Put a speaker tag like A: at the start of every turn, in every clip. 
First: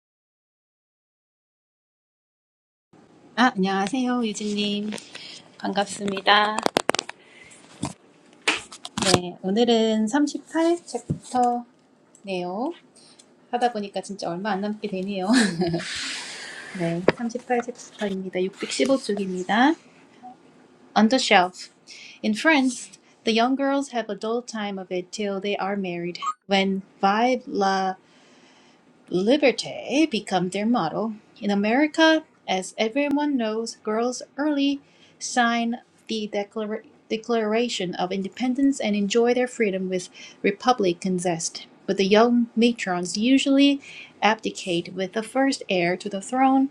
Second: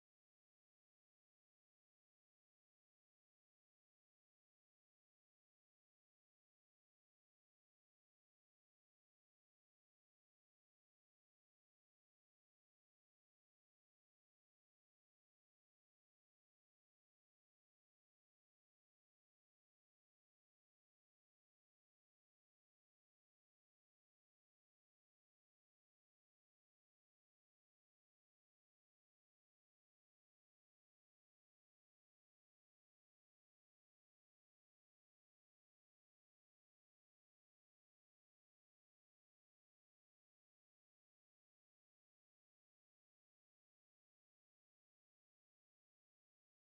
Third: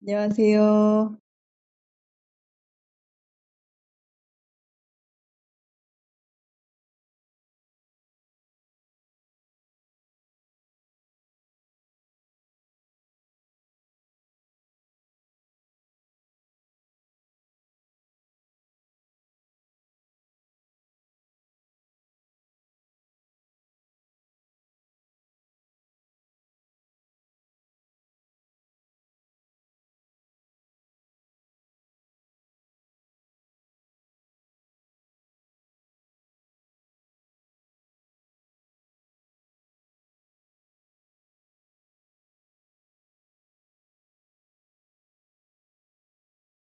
A: 안녕하세요.
B: 아, 안녕하세요, 유진님. 반갑습니다. 네, 오늘은 38챕터네요. 하다 보니까 진짜 얼마 안 남게 되네요. 네, 38챕터입니다. 615쪽입니다. On the shelf. In France, the young girls have a dull time of it till they are married, when vive la Liberté become their motto. In America, as everyone knows, girls early sign the Declar- Declaration of Independence and enjoy their freedom with Republican zest. But the young matrons usually abdicate with the first heir to the throne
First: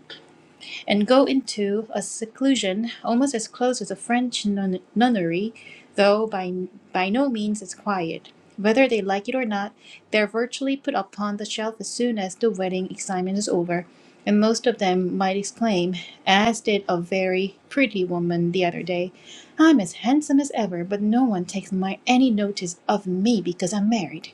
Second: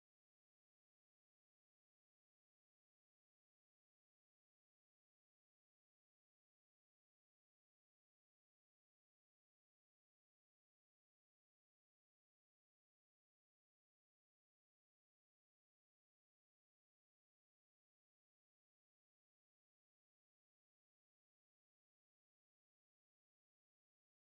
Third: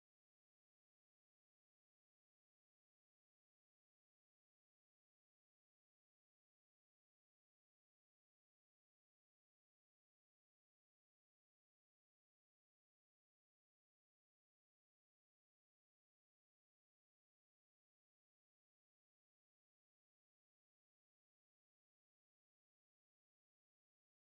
B: and go into a seclusion almost as close as a French nun- nunnery, though by, by no means as quiet. Whether they like it or not, they're virtually put upon the shelf as soon as the wedding excitement is over, and most of them might exclaim, as did a very pretty woman the other day, I'm as handsome as ever, but no one takes my any notice of me because I'm married.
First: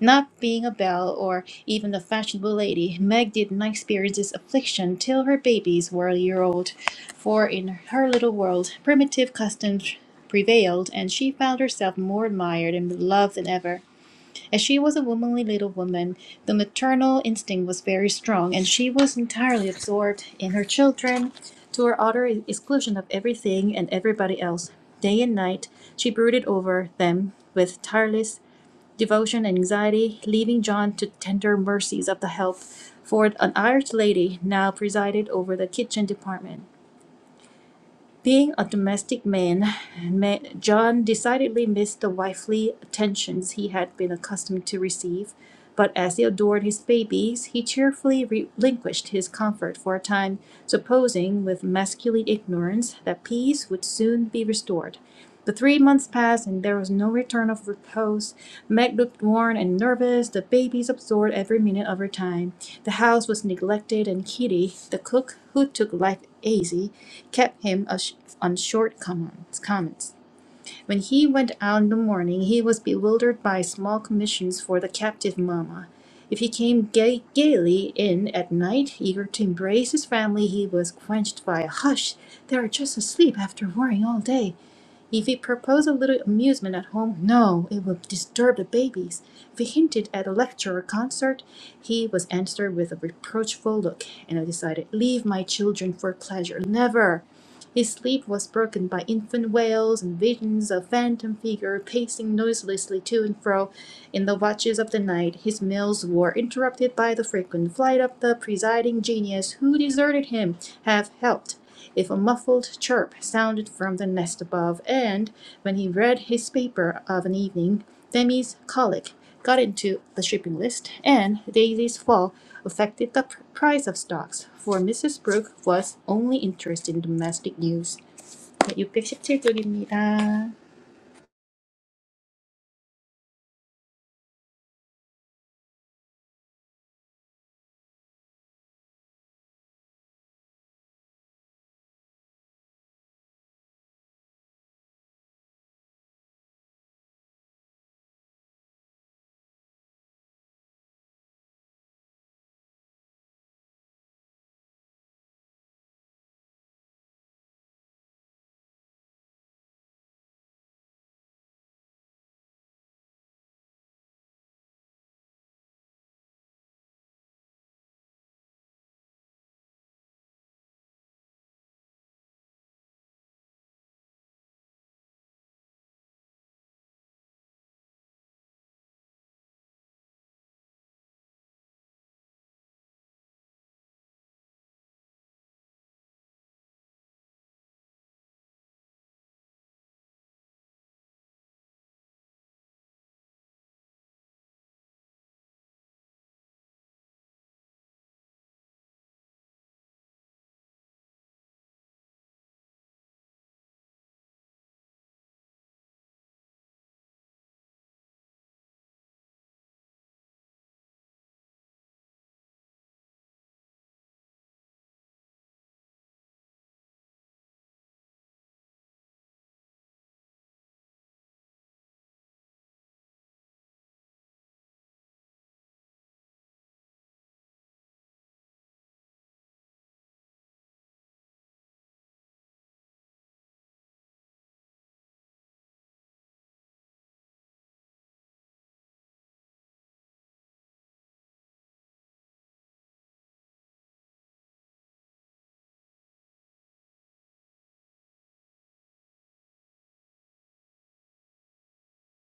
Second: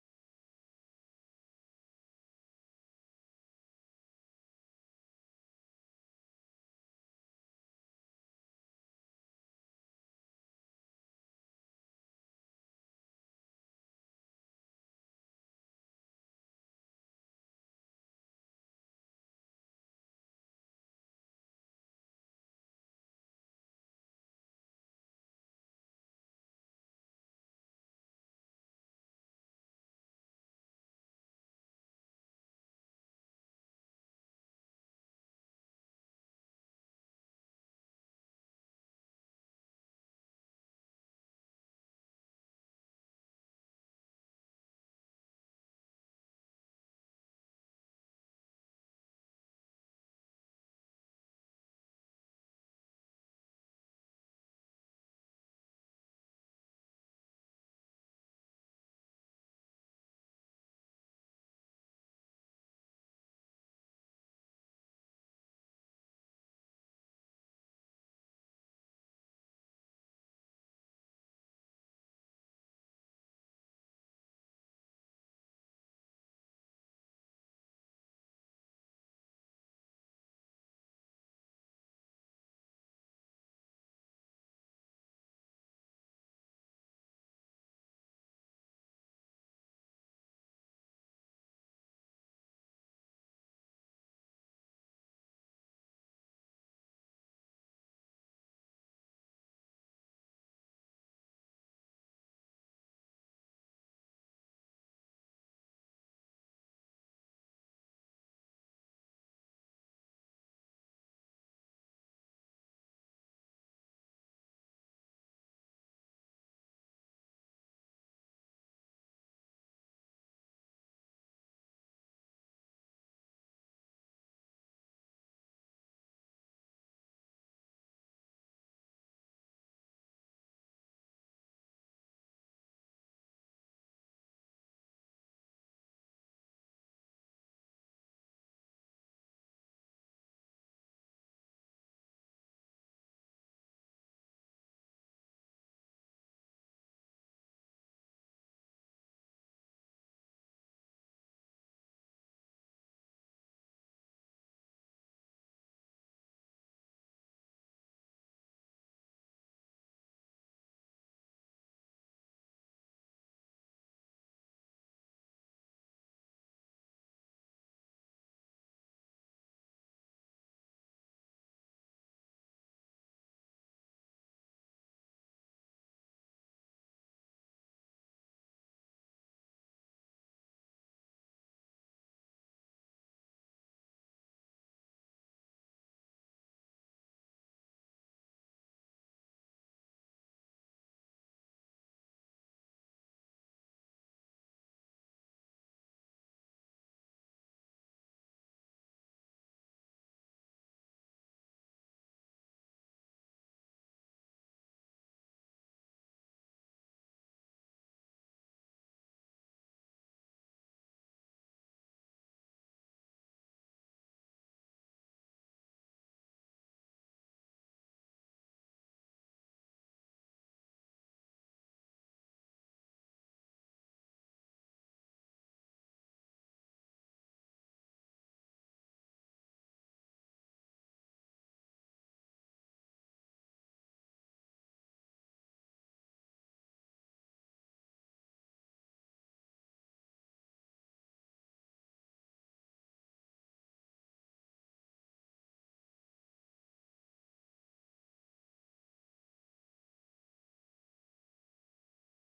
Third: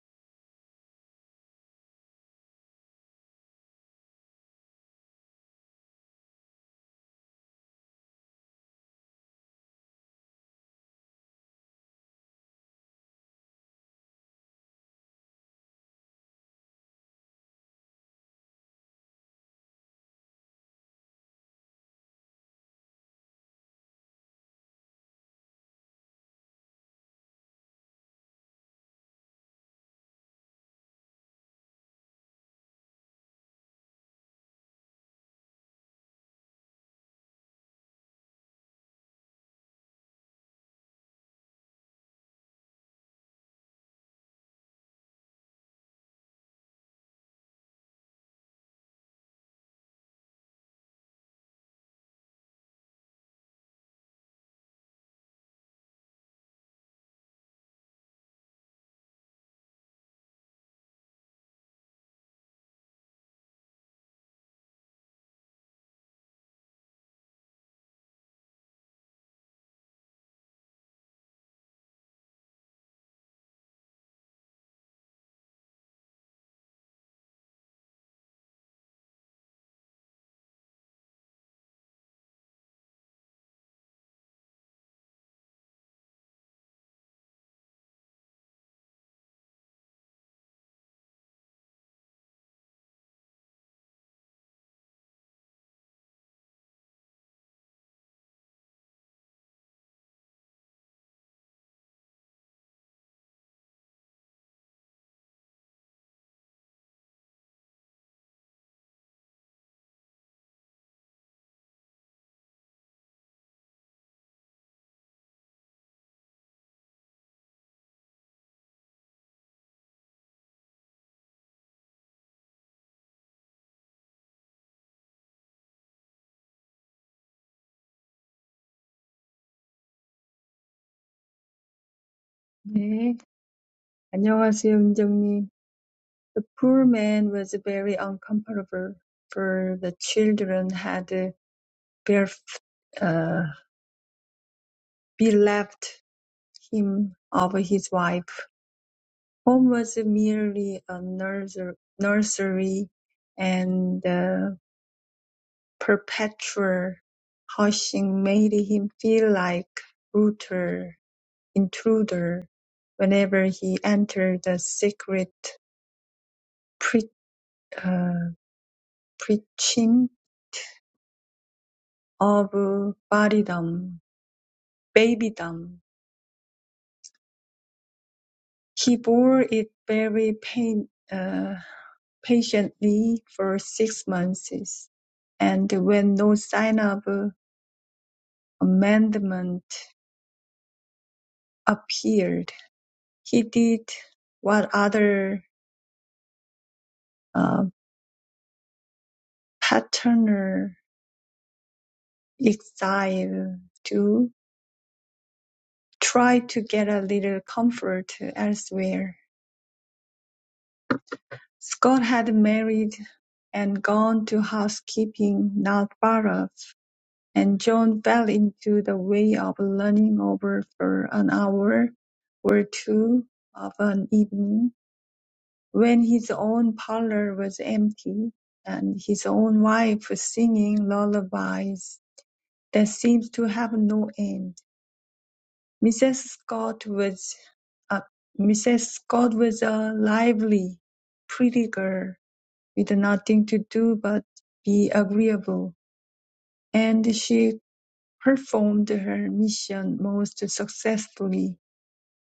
B: Not being a belle or even a fashionable lady, Meg did not experience this affliction till her babies were a year old, for in her little world primitive customs prevailed, and she found herself more admired and beloved than ever. As she was a womanly little woman, the maternal instinct was very strong, and she was entirely absorbed in her children to her utter exclusion of everything and everybody else. Day and night she brooded over them with tireless devotion and anxiety, leaving John to tender mercies of the help for an Irish lady now presided over the kitchen department. Being a domestic man, John decidedly missed the wifely attentions he had been accustomed to receive, but as he adored his babies, he cheerfully relinquished his comfort for a time, supposing with masculine ignorance that peace would soon be restored. The three months passed and there was no return of repose. Meg looked worn and nervous, the babies absorbed every minute of her time. The house was neglected, and Kitty, the cook, who took life easy, kept him ash- on short comments. comments. When he went out in the morning, he was bewildered by small commissions for the captive mamma. If he came gay- gaily in at night, eager to embrace his family, he was quenched by a hush. They are just asleep after worrying all day. If he proposed a little amusement at home, no, it would disturb the babies. If he hinted at a lecture or concert, he was answered with a reproachful look, and I decided, leave my children for pleasure, never. His sleep was broken by infant wails and visions of phantom figure pacing noiselessly to and fro in the watches of the night. His meals were interrupted by the frequent flight of the presiding genius who deserted him, Have helped if a muffled chirp sounded from the nest above, and when he read his paper of an evening, Demi's colic got into the shipping list, and Daisy's fall affected the price of stocks, for Mrs. Brooke was only interested in domestic news. 네, 617쪽입니다.
A: 네. 안녕하세요, 은정님. The poor man was very uncomfortable, for the children had bef- uh, bereft him of his wife. Home was merely a nurser- nursery, and the perpetual hushing made him feel like brutal intruder whenever he entered the secret preaching of martyrdom, babydom. He bore it very pain, uh, patiently for six months, and when no sign of uh, amendment appeared, he did what other uh, paternal exiles do, try to get a little comfort elsewhere Scott had married and gone to housekeeping, not baroque, and John fell into the way of leaning over for an hour or two of an evening, when his own parlour was empty, and his own wife singing lullabies that seemed to have no end. Mrs. Scott was a Mrs. Scott was a lively, pretty girl, with nothing to do but be agreeable, and she performed her mission most successfully.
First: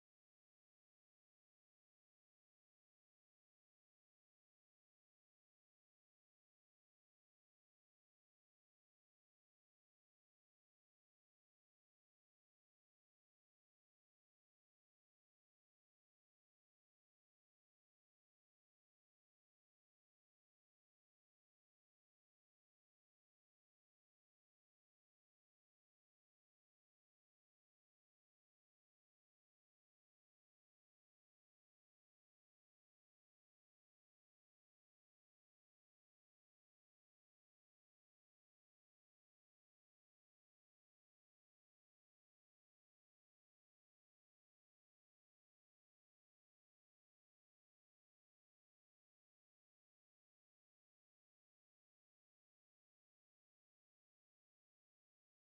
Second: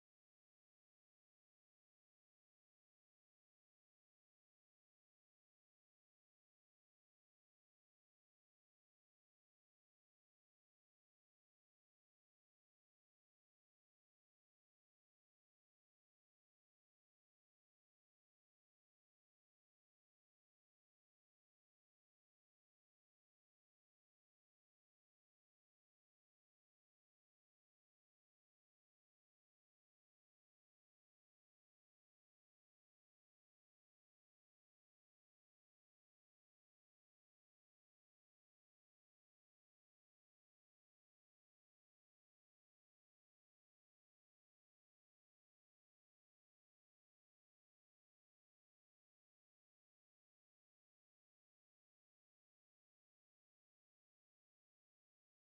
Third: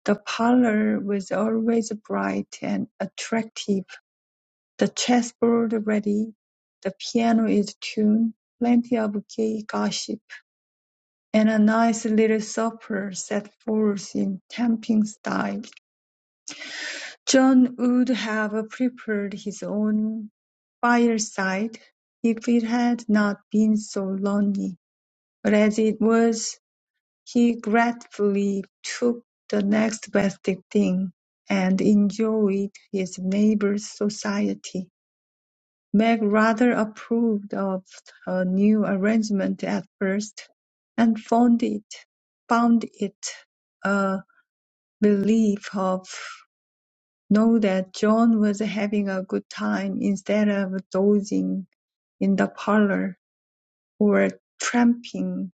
A: The parlor was always bright and attractive, the chessboard ready, the piano is tuned, plenty of gay gossip, and a nice little supper set forth in tempting style. John would have prepared his own fireside if it had not been so lonely; but as it was, he gratefully took the next best thing, and enjoyed his neighbor's society. Meg rather approved of her new arrangement at first, and found it found it a relief of Know that John was having a good time instead of dozing in the parlour, or tramping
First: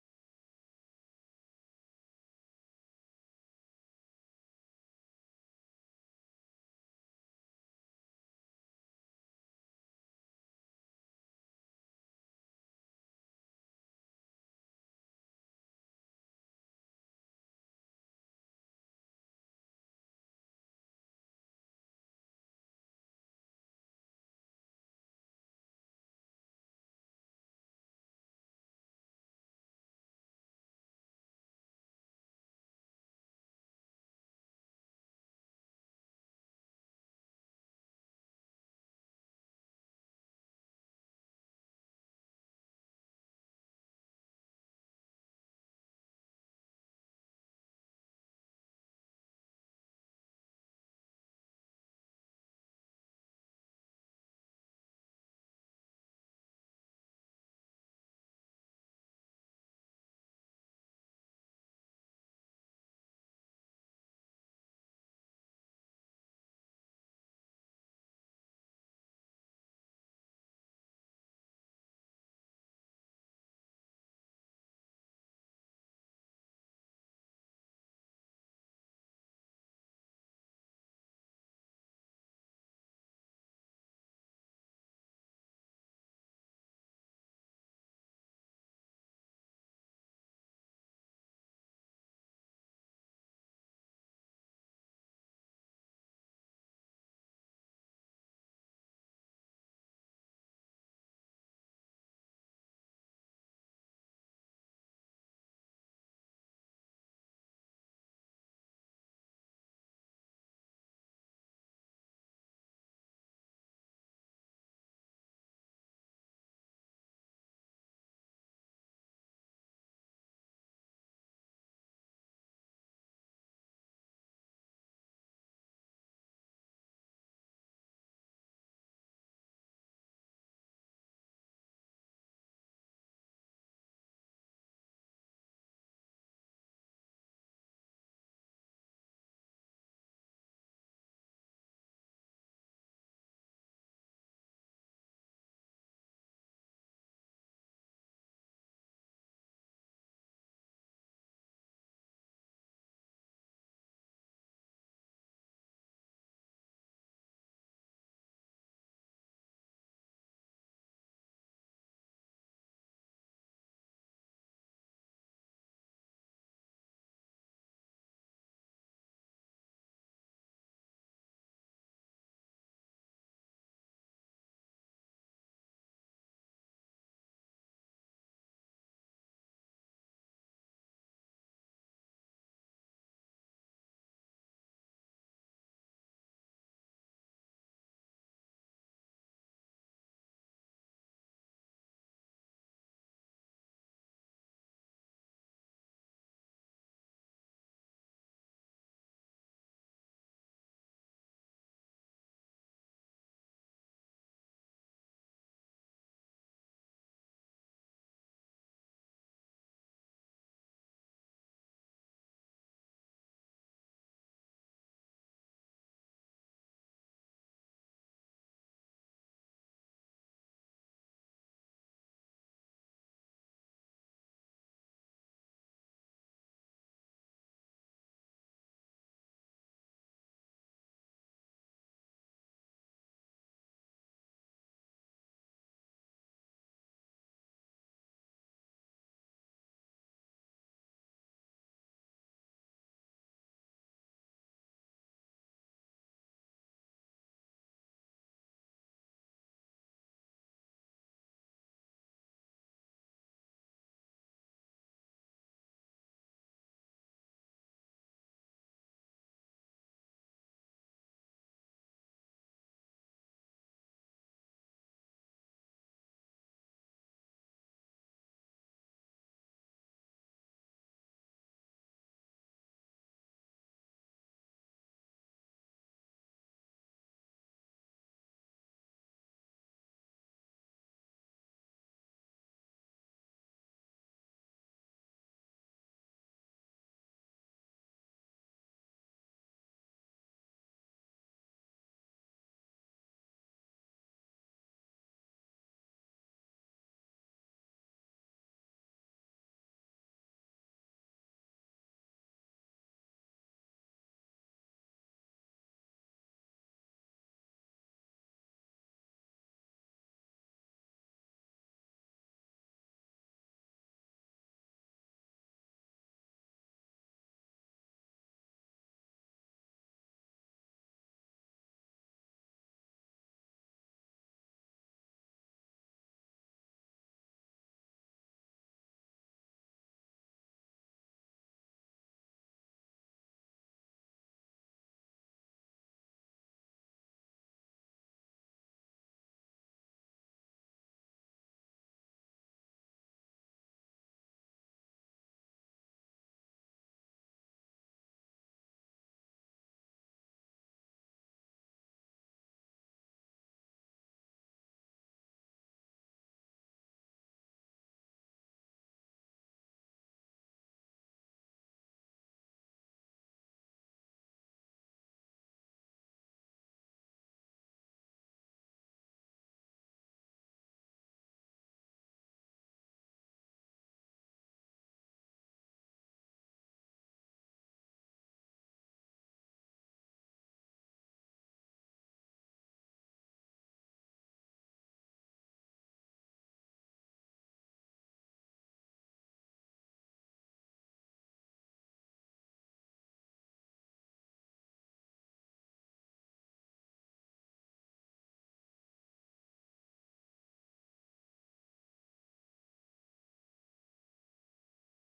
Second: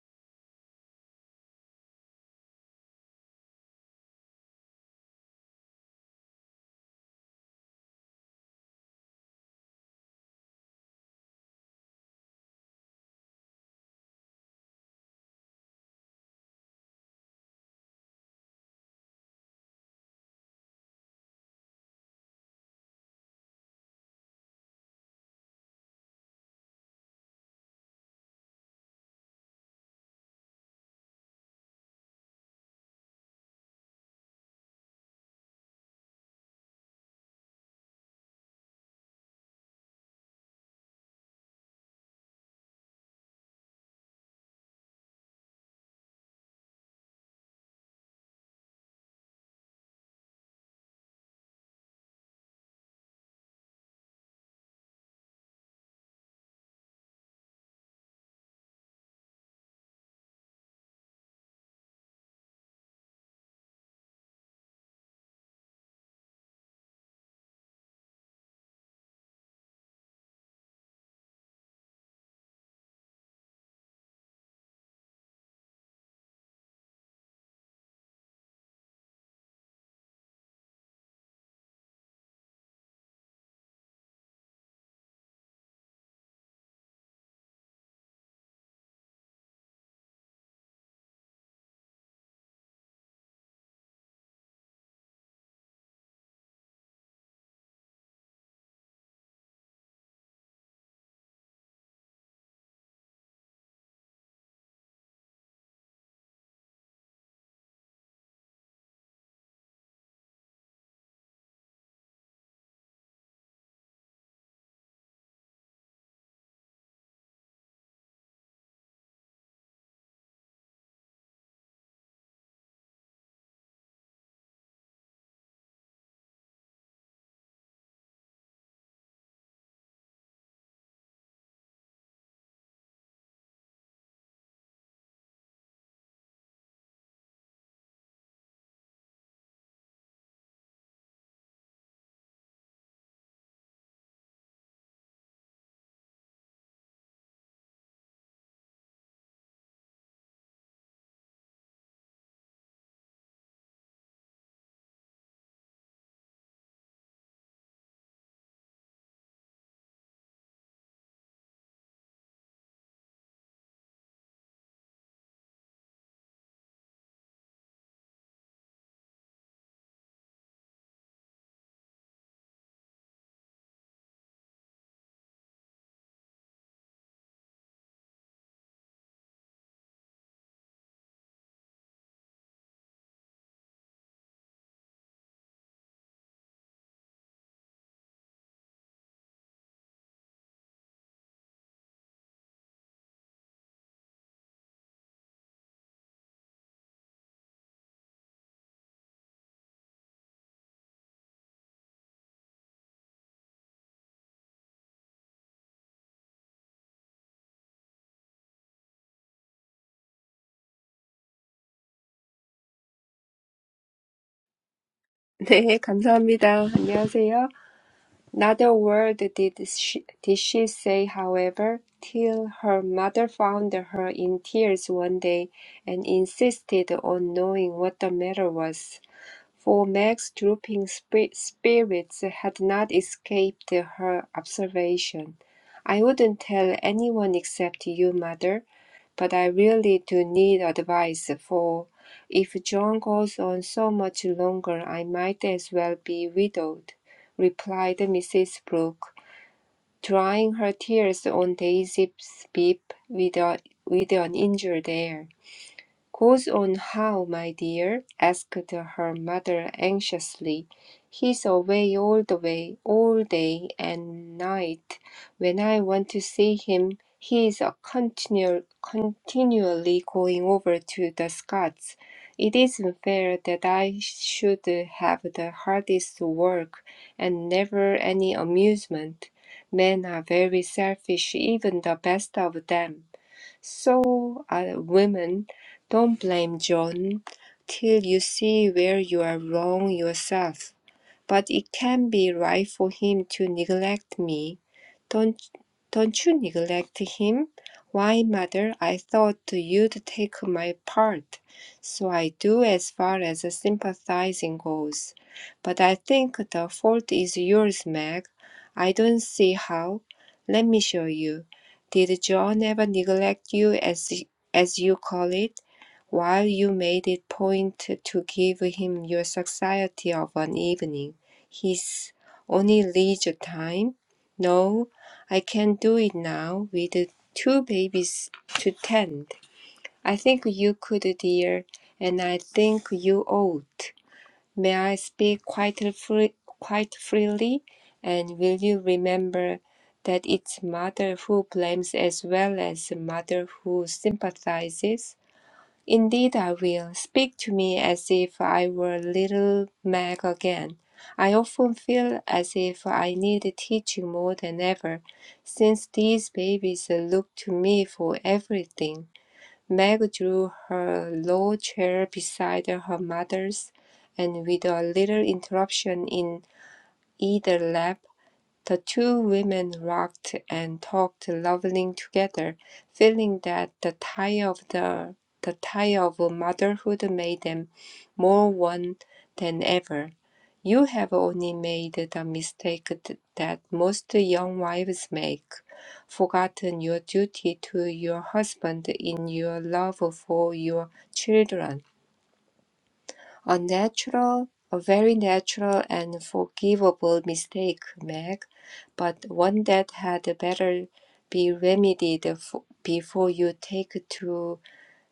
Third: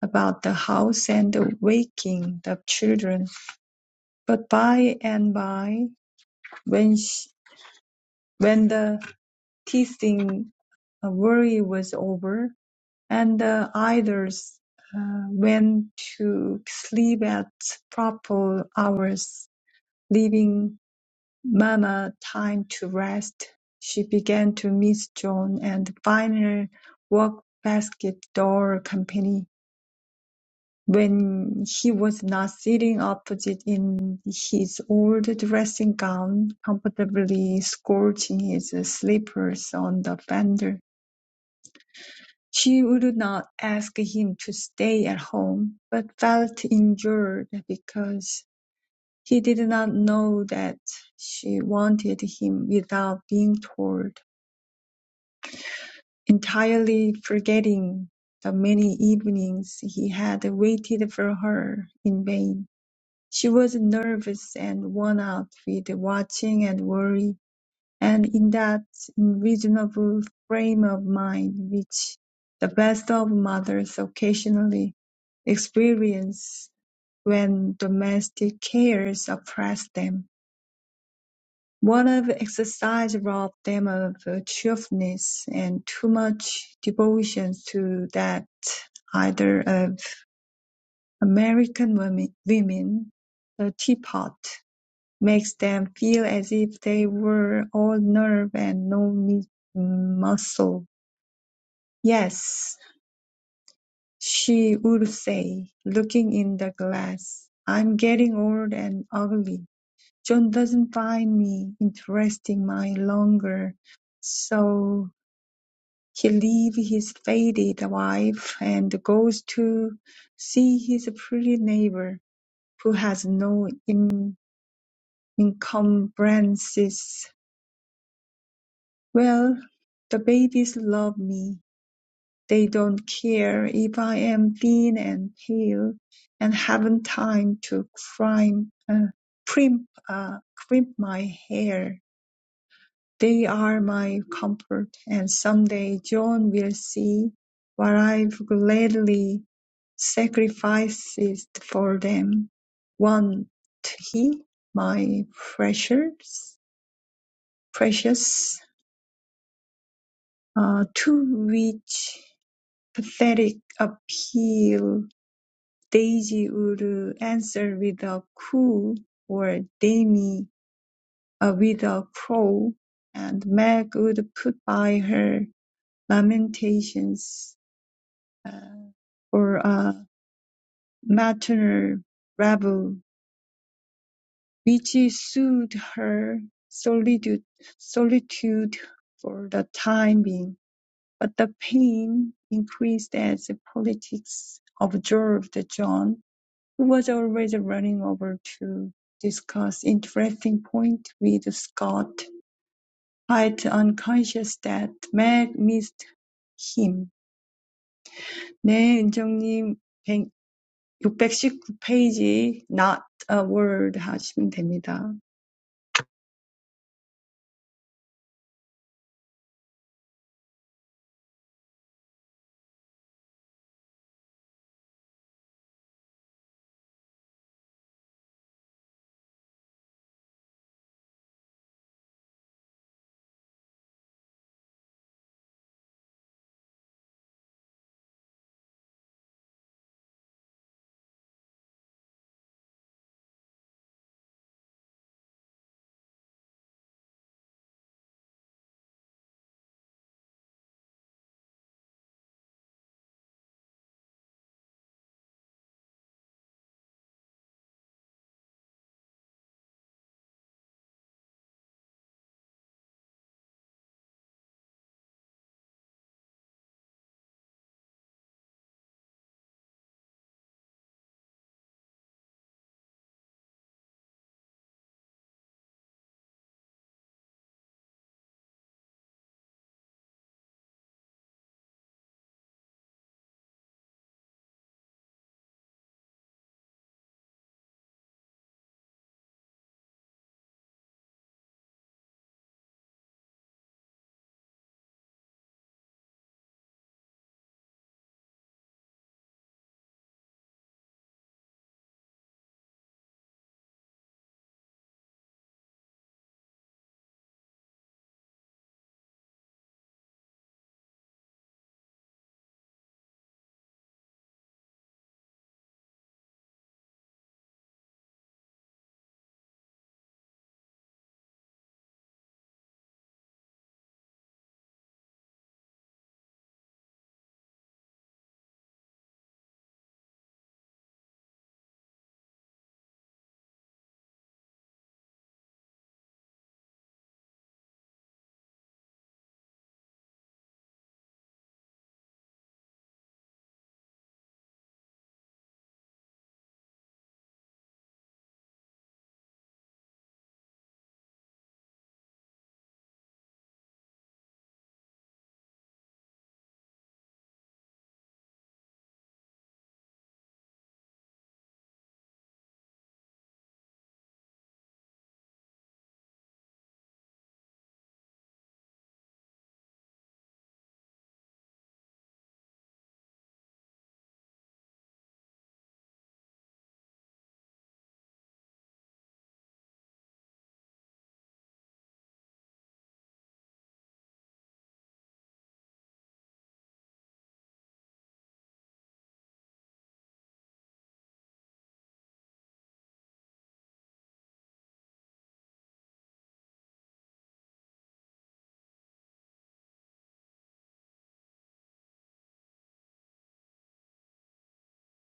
A: about the house and waking the children. But by and by, when she, when the teasing uh, worry was over, and the idlers uh, went to sleep at proper hours, leaving Mama, time to rest. She began to miss John and the final work-basketball company when he was not sitting opposite in his old dressing gown, comfortably scorching his slippers on the fender. She would not ask him to stay at home, but felt injured because he did not know that she wanted him without being told. entirely forgetting the many evenings he had waited for her in vain. She was nervous and worn out with watching and worry, and in that unreasonable frame of mind which the best of mothers occasionally experience when domestic cares oppress them. One of exercise robbed them of cheerfulness, and too much devotion to that either of American women, women, the teapot, makes them feel as if they were all nerve and no mi- muscle. Yes, she would say, looking in the glass, I'm getting old and ugly. John doesn't find me interesting my longer, so He leaves his faded wife and goes to see his pretty neighbor, who has no in- encumbrances. Well, the babies love me. They don't care if I am thin and pale and haven't time to crimp, uh, primp, uh, crimp my hair. They are my comfort, and someday John will see what I've gladly sacrificed for them. Won't he, my precious, precious, uh, to which pathetic appeal Daisy would answer with a coo or Demi uh, with a crow, and Meg would put by her lamentations uh, for a maternal rabble, which soothed her solitude, solitude for the time being. But the pain increased as politics observed John, who was always running over to discuss interesting point with Scott, quite unconscious that Meg missed him. 네, 은정님, 619 페이지 not a word 하시면 됩니다.
C: 네, 감사합니다. 안녕하세요. Not a word did she, did she say, however, till her mother found her in tears one day and insisted on knowing what the matter was. For Meg's drooping sp spirits had not escaped her observation. "I wouldn't tell anyone except you, mother, but I really do need advice, for if John goes on so much longer I might as well be widowed," replied Mrs. Brooke, drying her tears on Daisy's bib with, a, with an injured air. Goes on how, my dear? asked her mother anxiously. He's away all the way, all day and night. When I want to see him, he's a continual, continually going over to the Scots. It isn't fair that I should have the hardest work and never any amusement. Men are very selfish, even the best of them. So, uh, women, don't blame John till you see where you are wrong yourself but it can be right for him to neglect me. Don't, don't you neglect him? Why, mother, I thought you'd take my part, so I do as far as sympathizing goes. But I think the fault is yours, Meg. I don't see how. Let me show you. Did John ever neglect you as as you call it? while you made it point to give him your society of an evening his only leisure time. No, I can't do it now with two babies to tend. I think you could, dear, and I think you ought. May I speak quite free, quite freely? And will you remember that it's mother who blames as well as mother who sympathizes? Indeed I will. Speak to me as if I were little Meg again. I often feel as if I need teaching more than ever, since these babies look to me for everything. Meg drew her low chair beside her mother's, and with a little interruption in either lap, the two women rocked and talked lovingly together, feeling that the tie of the the tie of motherhood made them more one than ever. You have only made the mistake th- that most young wives make, forgotten your duty to your husband in your love for your children. A natural, a very natural and forgivable mistake, Meg, but one that had better be remedied f- before you take to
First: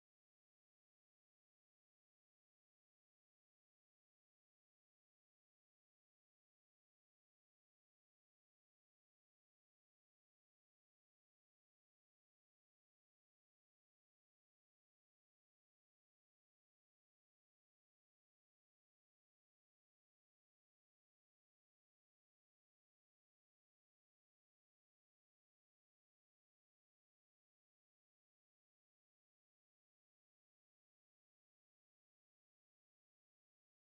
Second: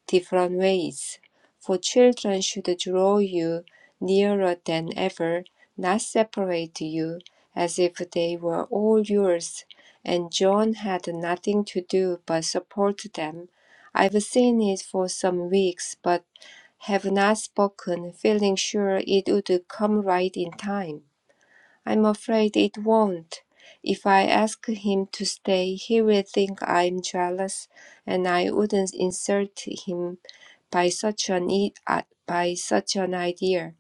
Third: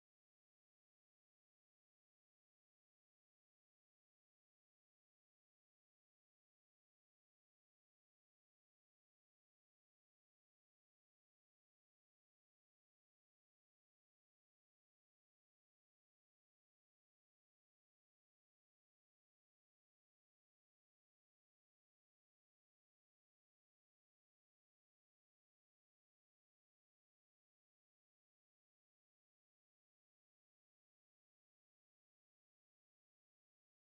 C: different ways. For children should draw you nearer than ever, not separate you, as if they were all yours, and John had nothing to do but support them. I've seen it for some weeks, but have not spoken, feeling sure it would come right in time. I'm afraid it won't. If I ask him to stay, he will think I'm jealous, and I wouldn't insult him by such an i- uh, by such an idea.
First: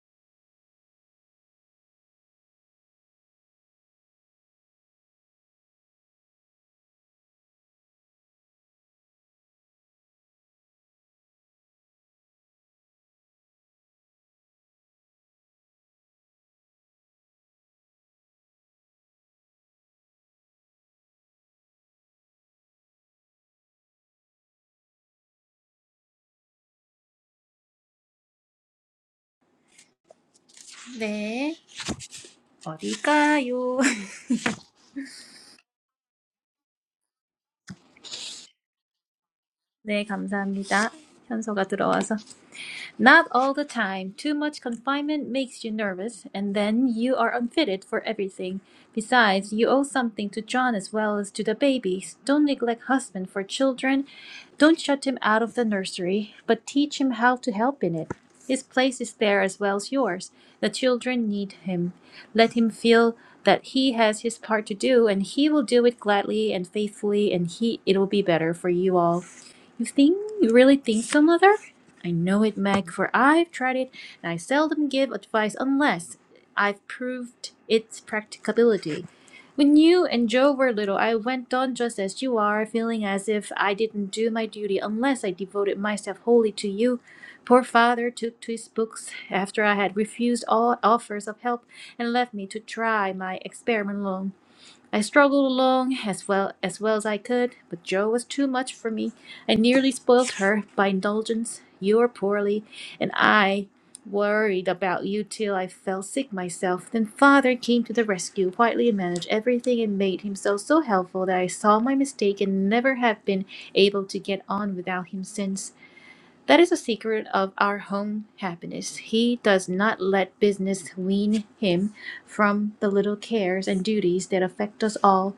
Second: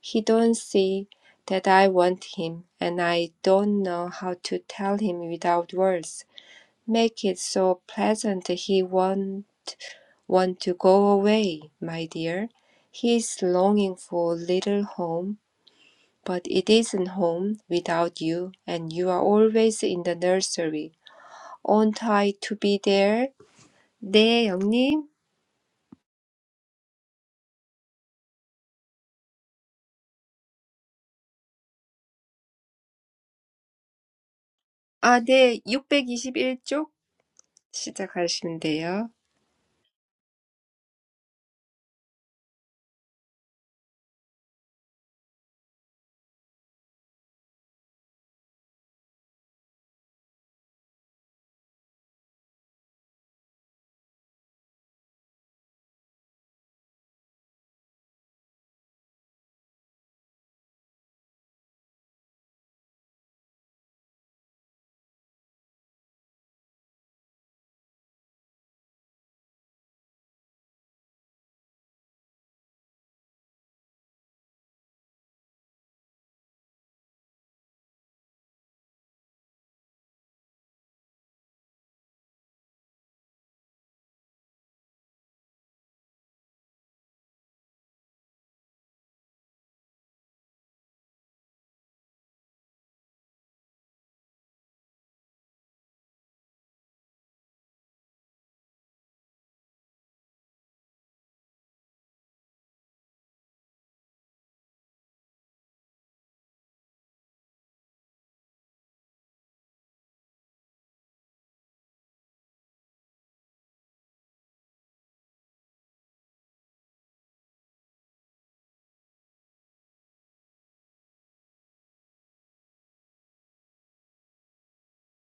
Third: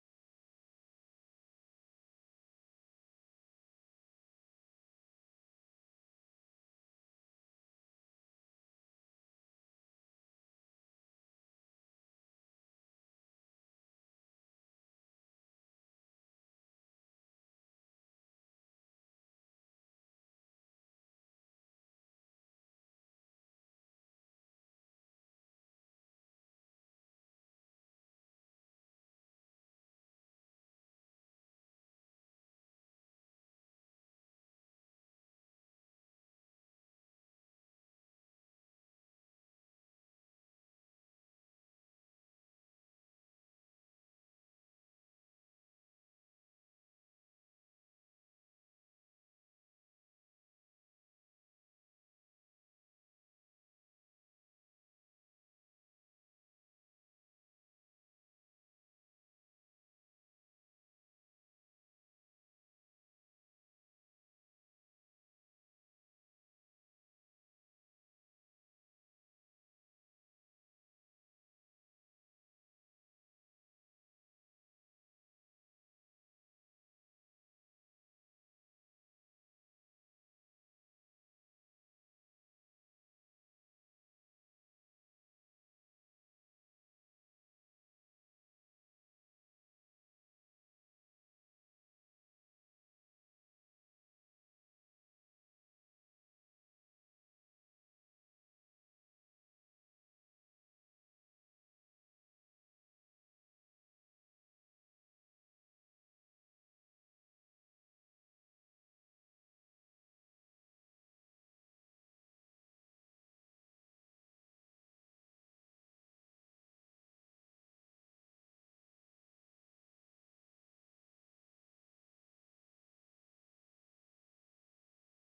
C: He don't see that I want him, and I don't know how to tell him without words. Make it so pleasant he won't want to go away, my dear. He is longing for a little home, but it isn't home without you, and you are always in the nursery. Aren't I to be there? 네, 영님.
B: 네. 어딜까요?
C: 아, 네, 621쪽 시작하시면 돼요.
B: 네, 감사합니다. 현서가 들어와서. Not all the time. Too much confinement makes you nervous, and then you are unfitted for everything. Besides, you owe something to John as well as to the babies. Don't neglect husband for children. Don't shut him out of the nursery, but teach him how to help in it. His place is there as well as yours. The children need him. Let him feel that he has his part to do, and he will do it gladly and faithfully, and he it'll be better for you all. You think you really think so, mother? I know it, Meg, for I've tried it, and I seldom give advice unless I've proved its practicability. When you and Joe were little, I went on just as you are, feeling as if I didn't do my duty unless I devoted myself wholly to you. Poor father took to his books after I had refused all offers of help and left me to try my experiment alone. I struggled along as well as well as I could, but Jo was too much for me. I nearly spoiled her by indulgence. You were poorly, and I worried about you till I fell sick myself. Then father came to the rescue, quietly managed everything and made himself so helpful that I saw my mistake and never have been able to get on without him since. That is a secret of our home happiness. He does not let business wean him from the little cares and duties that affect us all.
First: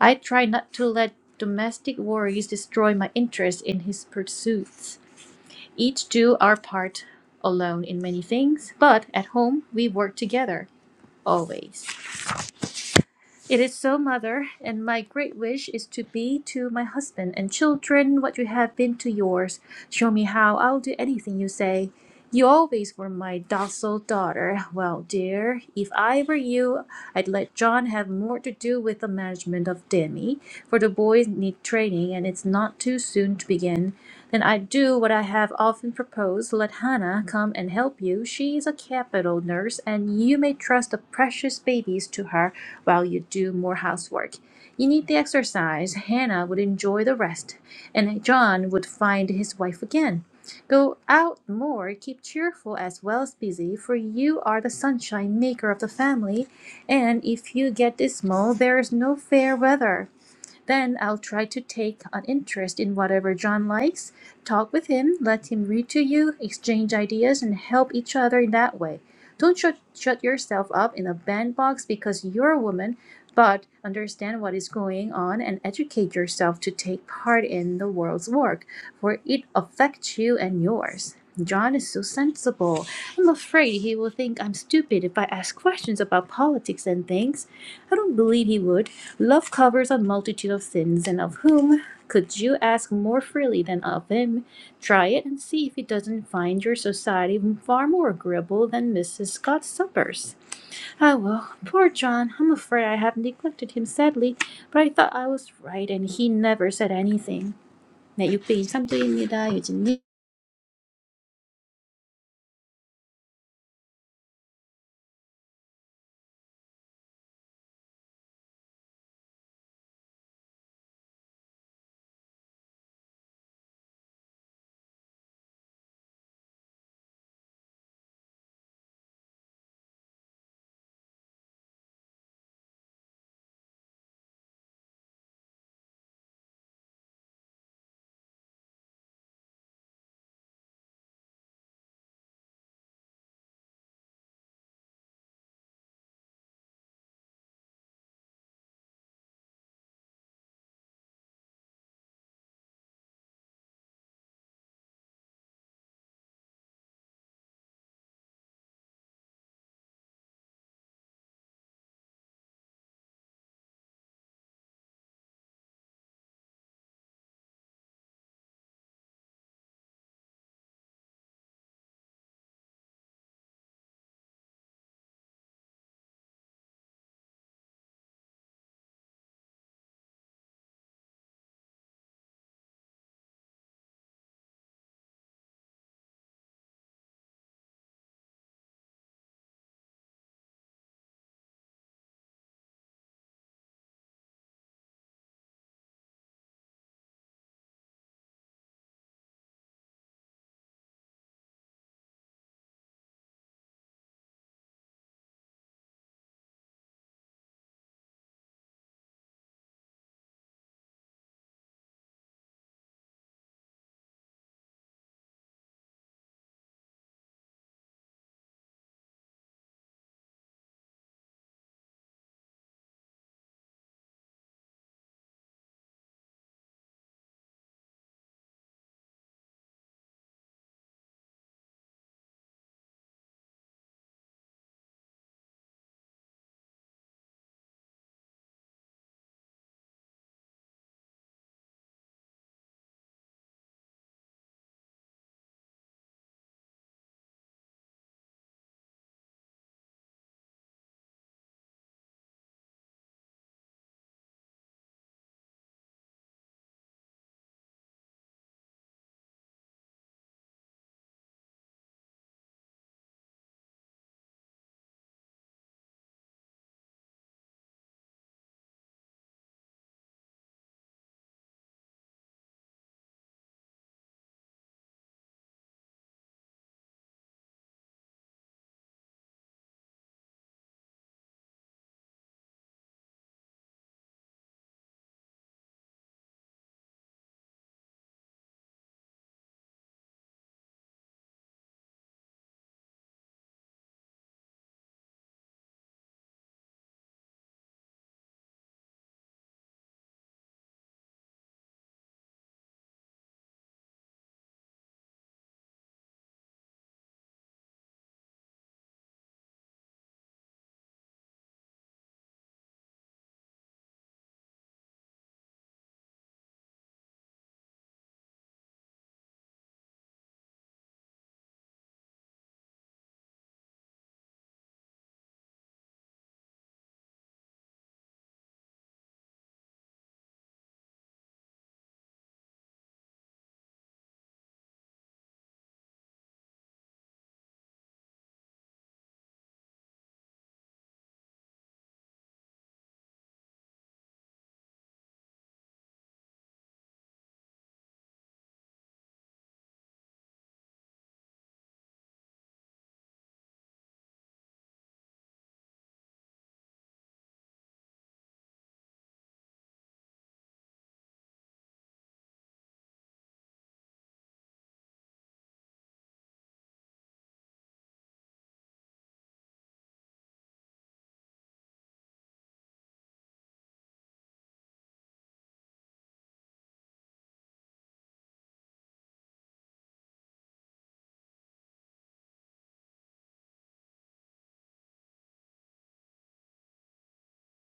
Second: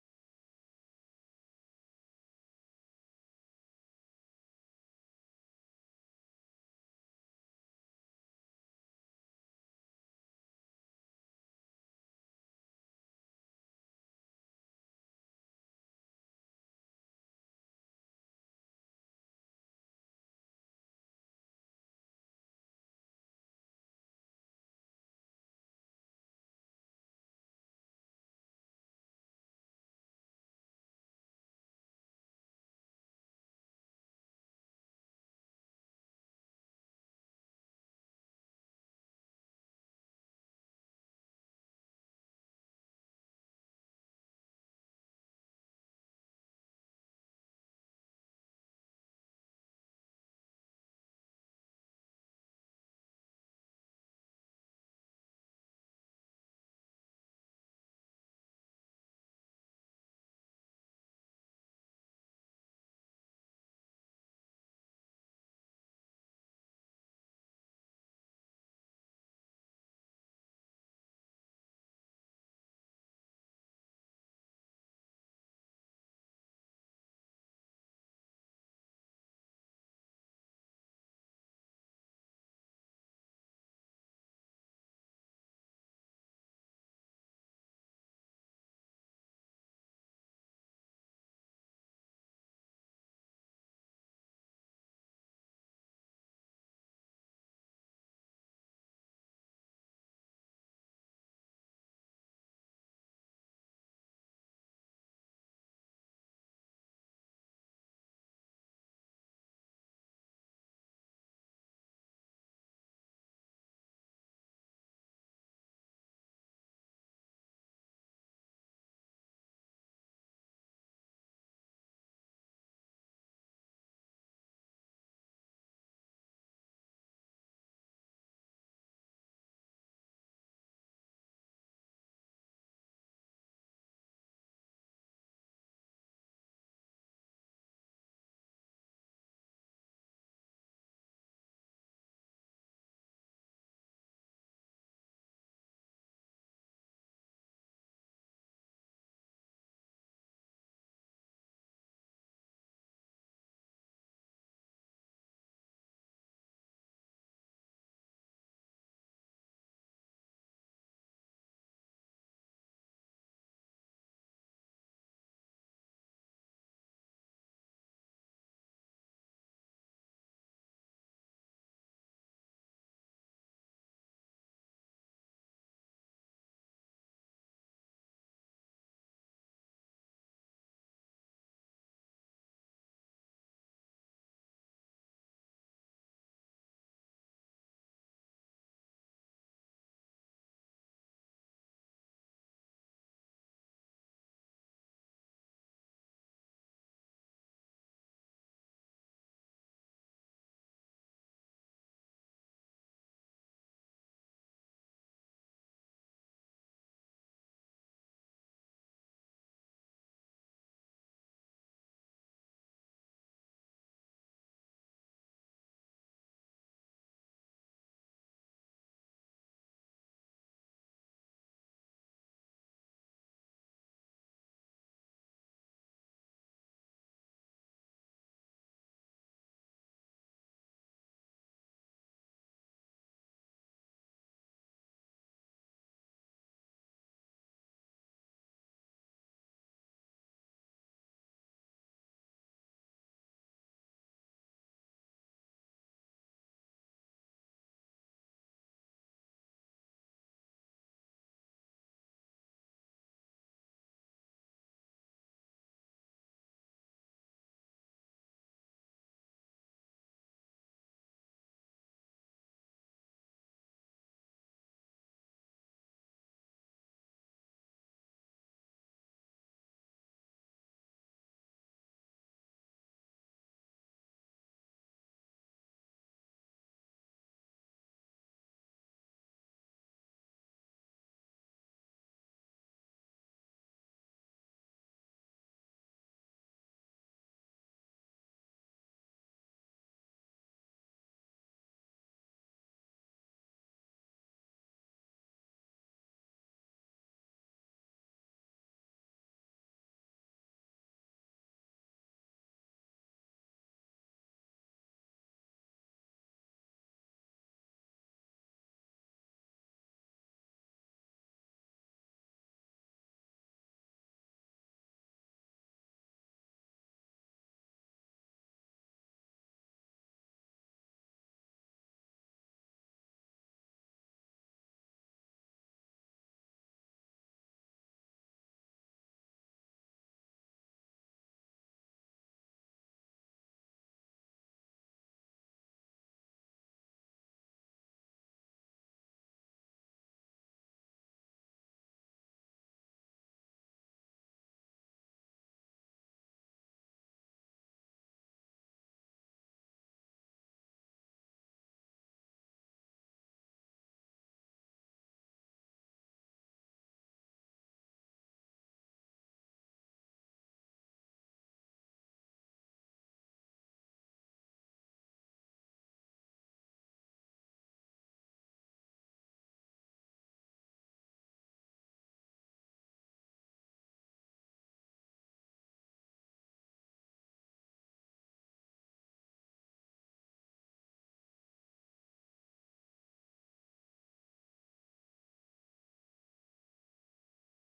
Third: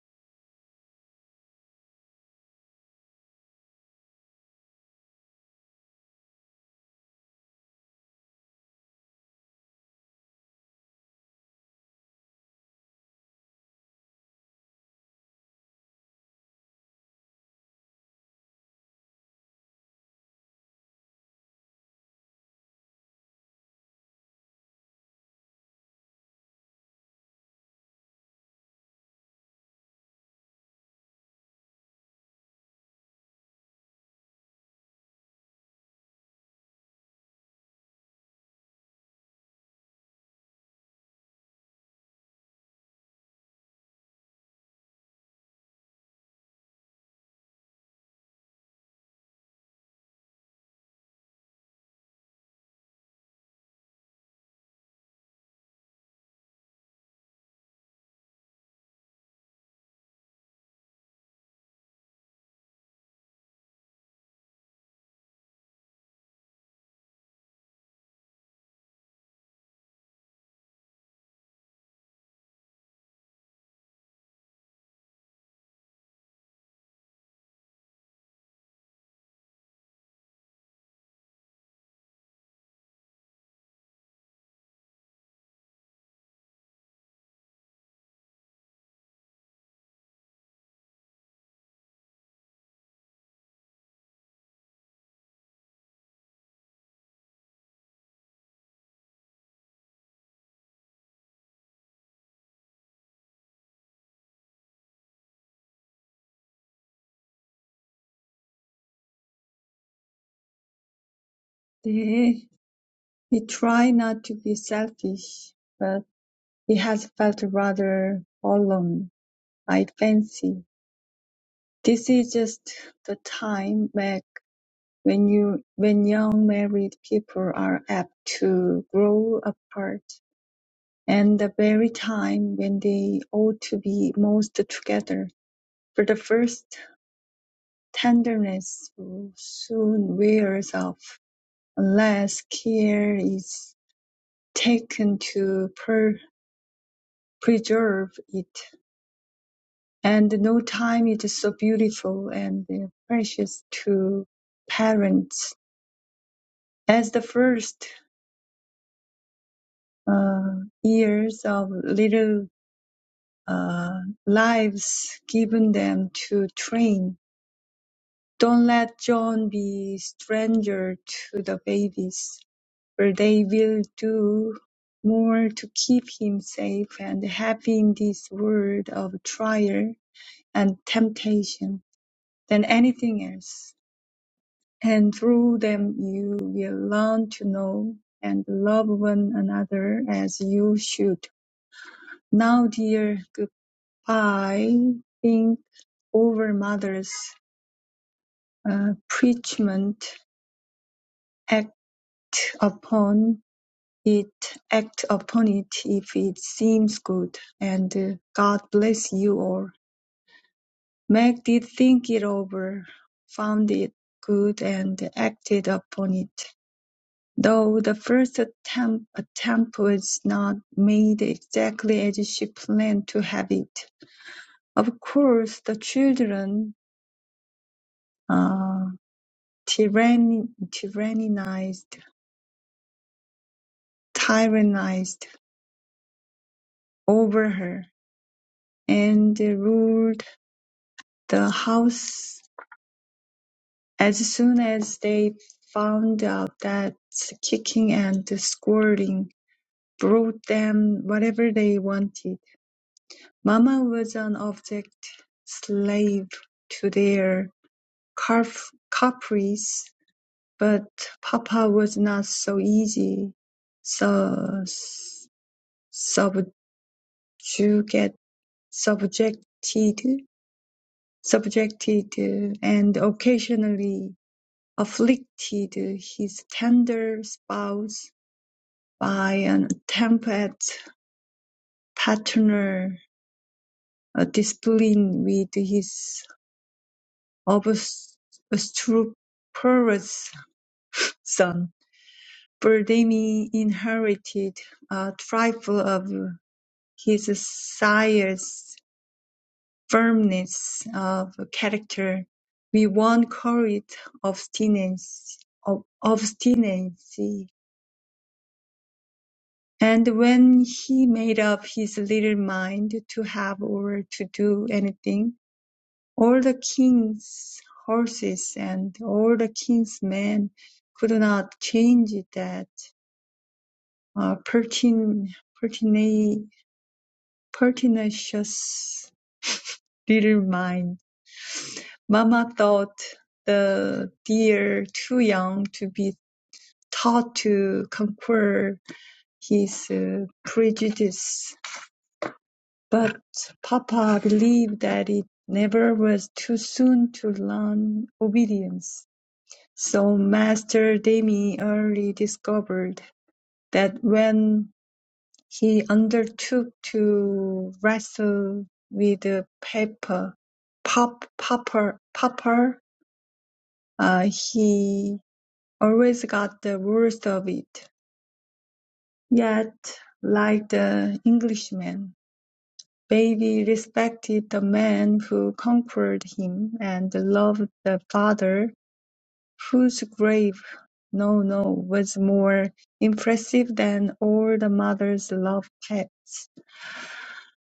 B: I try not to let domestic worries destroy my interest in his pursuits. Each do our part alone in many things, but at home we work together always. It is so, mother, and my great wish is to be to my husband and children what you have been to yours. Show me how I'll do anything you say. You always were my docile daughter. Well, dear, if I were you, I'd let John have more to do with the management of Demi, for the boys need training training and it's not too soon to begin, then I'd do what I have often proposed let Hannah come and help you. She is a capital nurse, and you may trust the precious babies to her while you do more housework. You need the exercise. Hannah would enjoy the rest, and John would find his wife again. Go out more, keep cheerful as well as busy, for you are the sunshine maker of the family, and if you get dismal, there is no fair weather. Then I'll try to take an interest in whatever John likes, talk with him, let him read to you, exchange ideas, and help each other in that way. Don't shut, shut yourself up in a bandbox because you're a woman, but understand what is going on and educate yourself to take part in the world's work for it affects you and yours. John is so sensible. I'm afraid he will think I'm stupid if I ask questions about politics and things. I don't believe he would. Love covers a multitude of sins, and of whom could you ask more freely than of him? Try it and see if he doesn't find your society far more agreeable than Mrs. Scott's suppers. Ah, well, poor John. I'm afraid I have neglected him sadly, but I thought I was right, and he never said anything. 네, 623쪽입니다. 유진님.
A: 네, we try not to be selfish, but he has felt rather alone, I fancy. This is just the time, Meg, when you, when young married people are apt to grow apart, and the very time when they ought to be most together. For the first tenderness soon wears off, unless care is taken to per- preserve it. And no time is so beautiful and precious to parents as the first uh, years of little uh, lives given them to train. Don't let John be stranger to the babies for they will do more to keep him safe and happy in this world of trial and temptation than anything else. And through them you will learn to know and love one another as you should. Now, dear, goodbye. Think over mother's uh, preachment. Act upon it act upon it if it seems good, and uh, God bless you all. Meg did think it over, found it good, and acted upon it. Though the first attempt, attempt was not made exactly as she planned to have it. Of course, the children uh, tyranni- tyrannized, tyrannized over her and ruled the house As soon as they found out that kicking and scolding brought them whatever they wanted, Mama was an object slave to their carf- caprice, but Papa was not so easy, so subjugate, subjected, subjected, and occasionally afflicted his tender spouse by an temperate, paternal uh, discipline with his obstreperous son. Vladimir inherited a trifle of his sire's firmness of character. We won't call it obstinacy, ob- obstinacy. And when he made up his little mind to have or to do anything, All the king's horses and all the king's men could not change that uh, pertin- pertina- pertinacious little mind. Mama thought the deer too young to be taught to conquer his uh, prejudice, but Papa believed that it never was too soon to learn obedience. So Master Demi early discovered that when he undertook to wrestle with Pepper, Pop, Popper, Popper, uh, he always got the worst of it. Yet, like the Englishman, Baby respected the man who conquered him and loved the father whose grave, no, no, was more impressive than all the mother's love pets.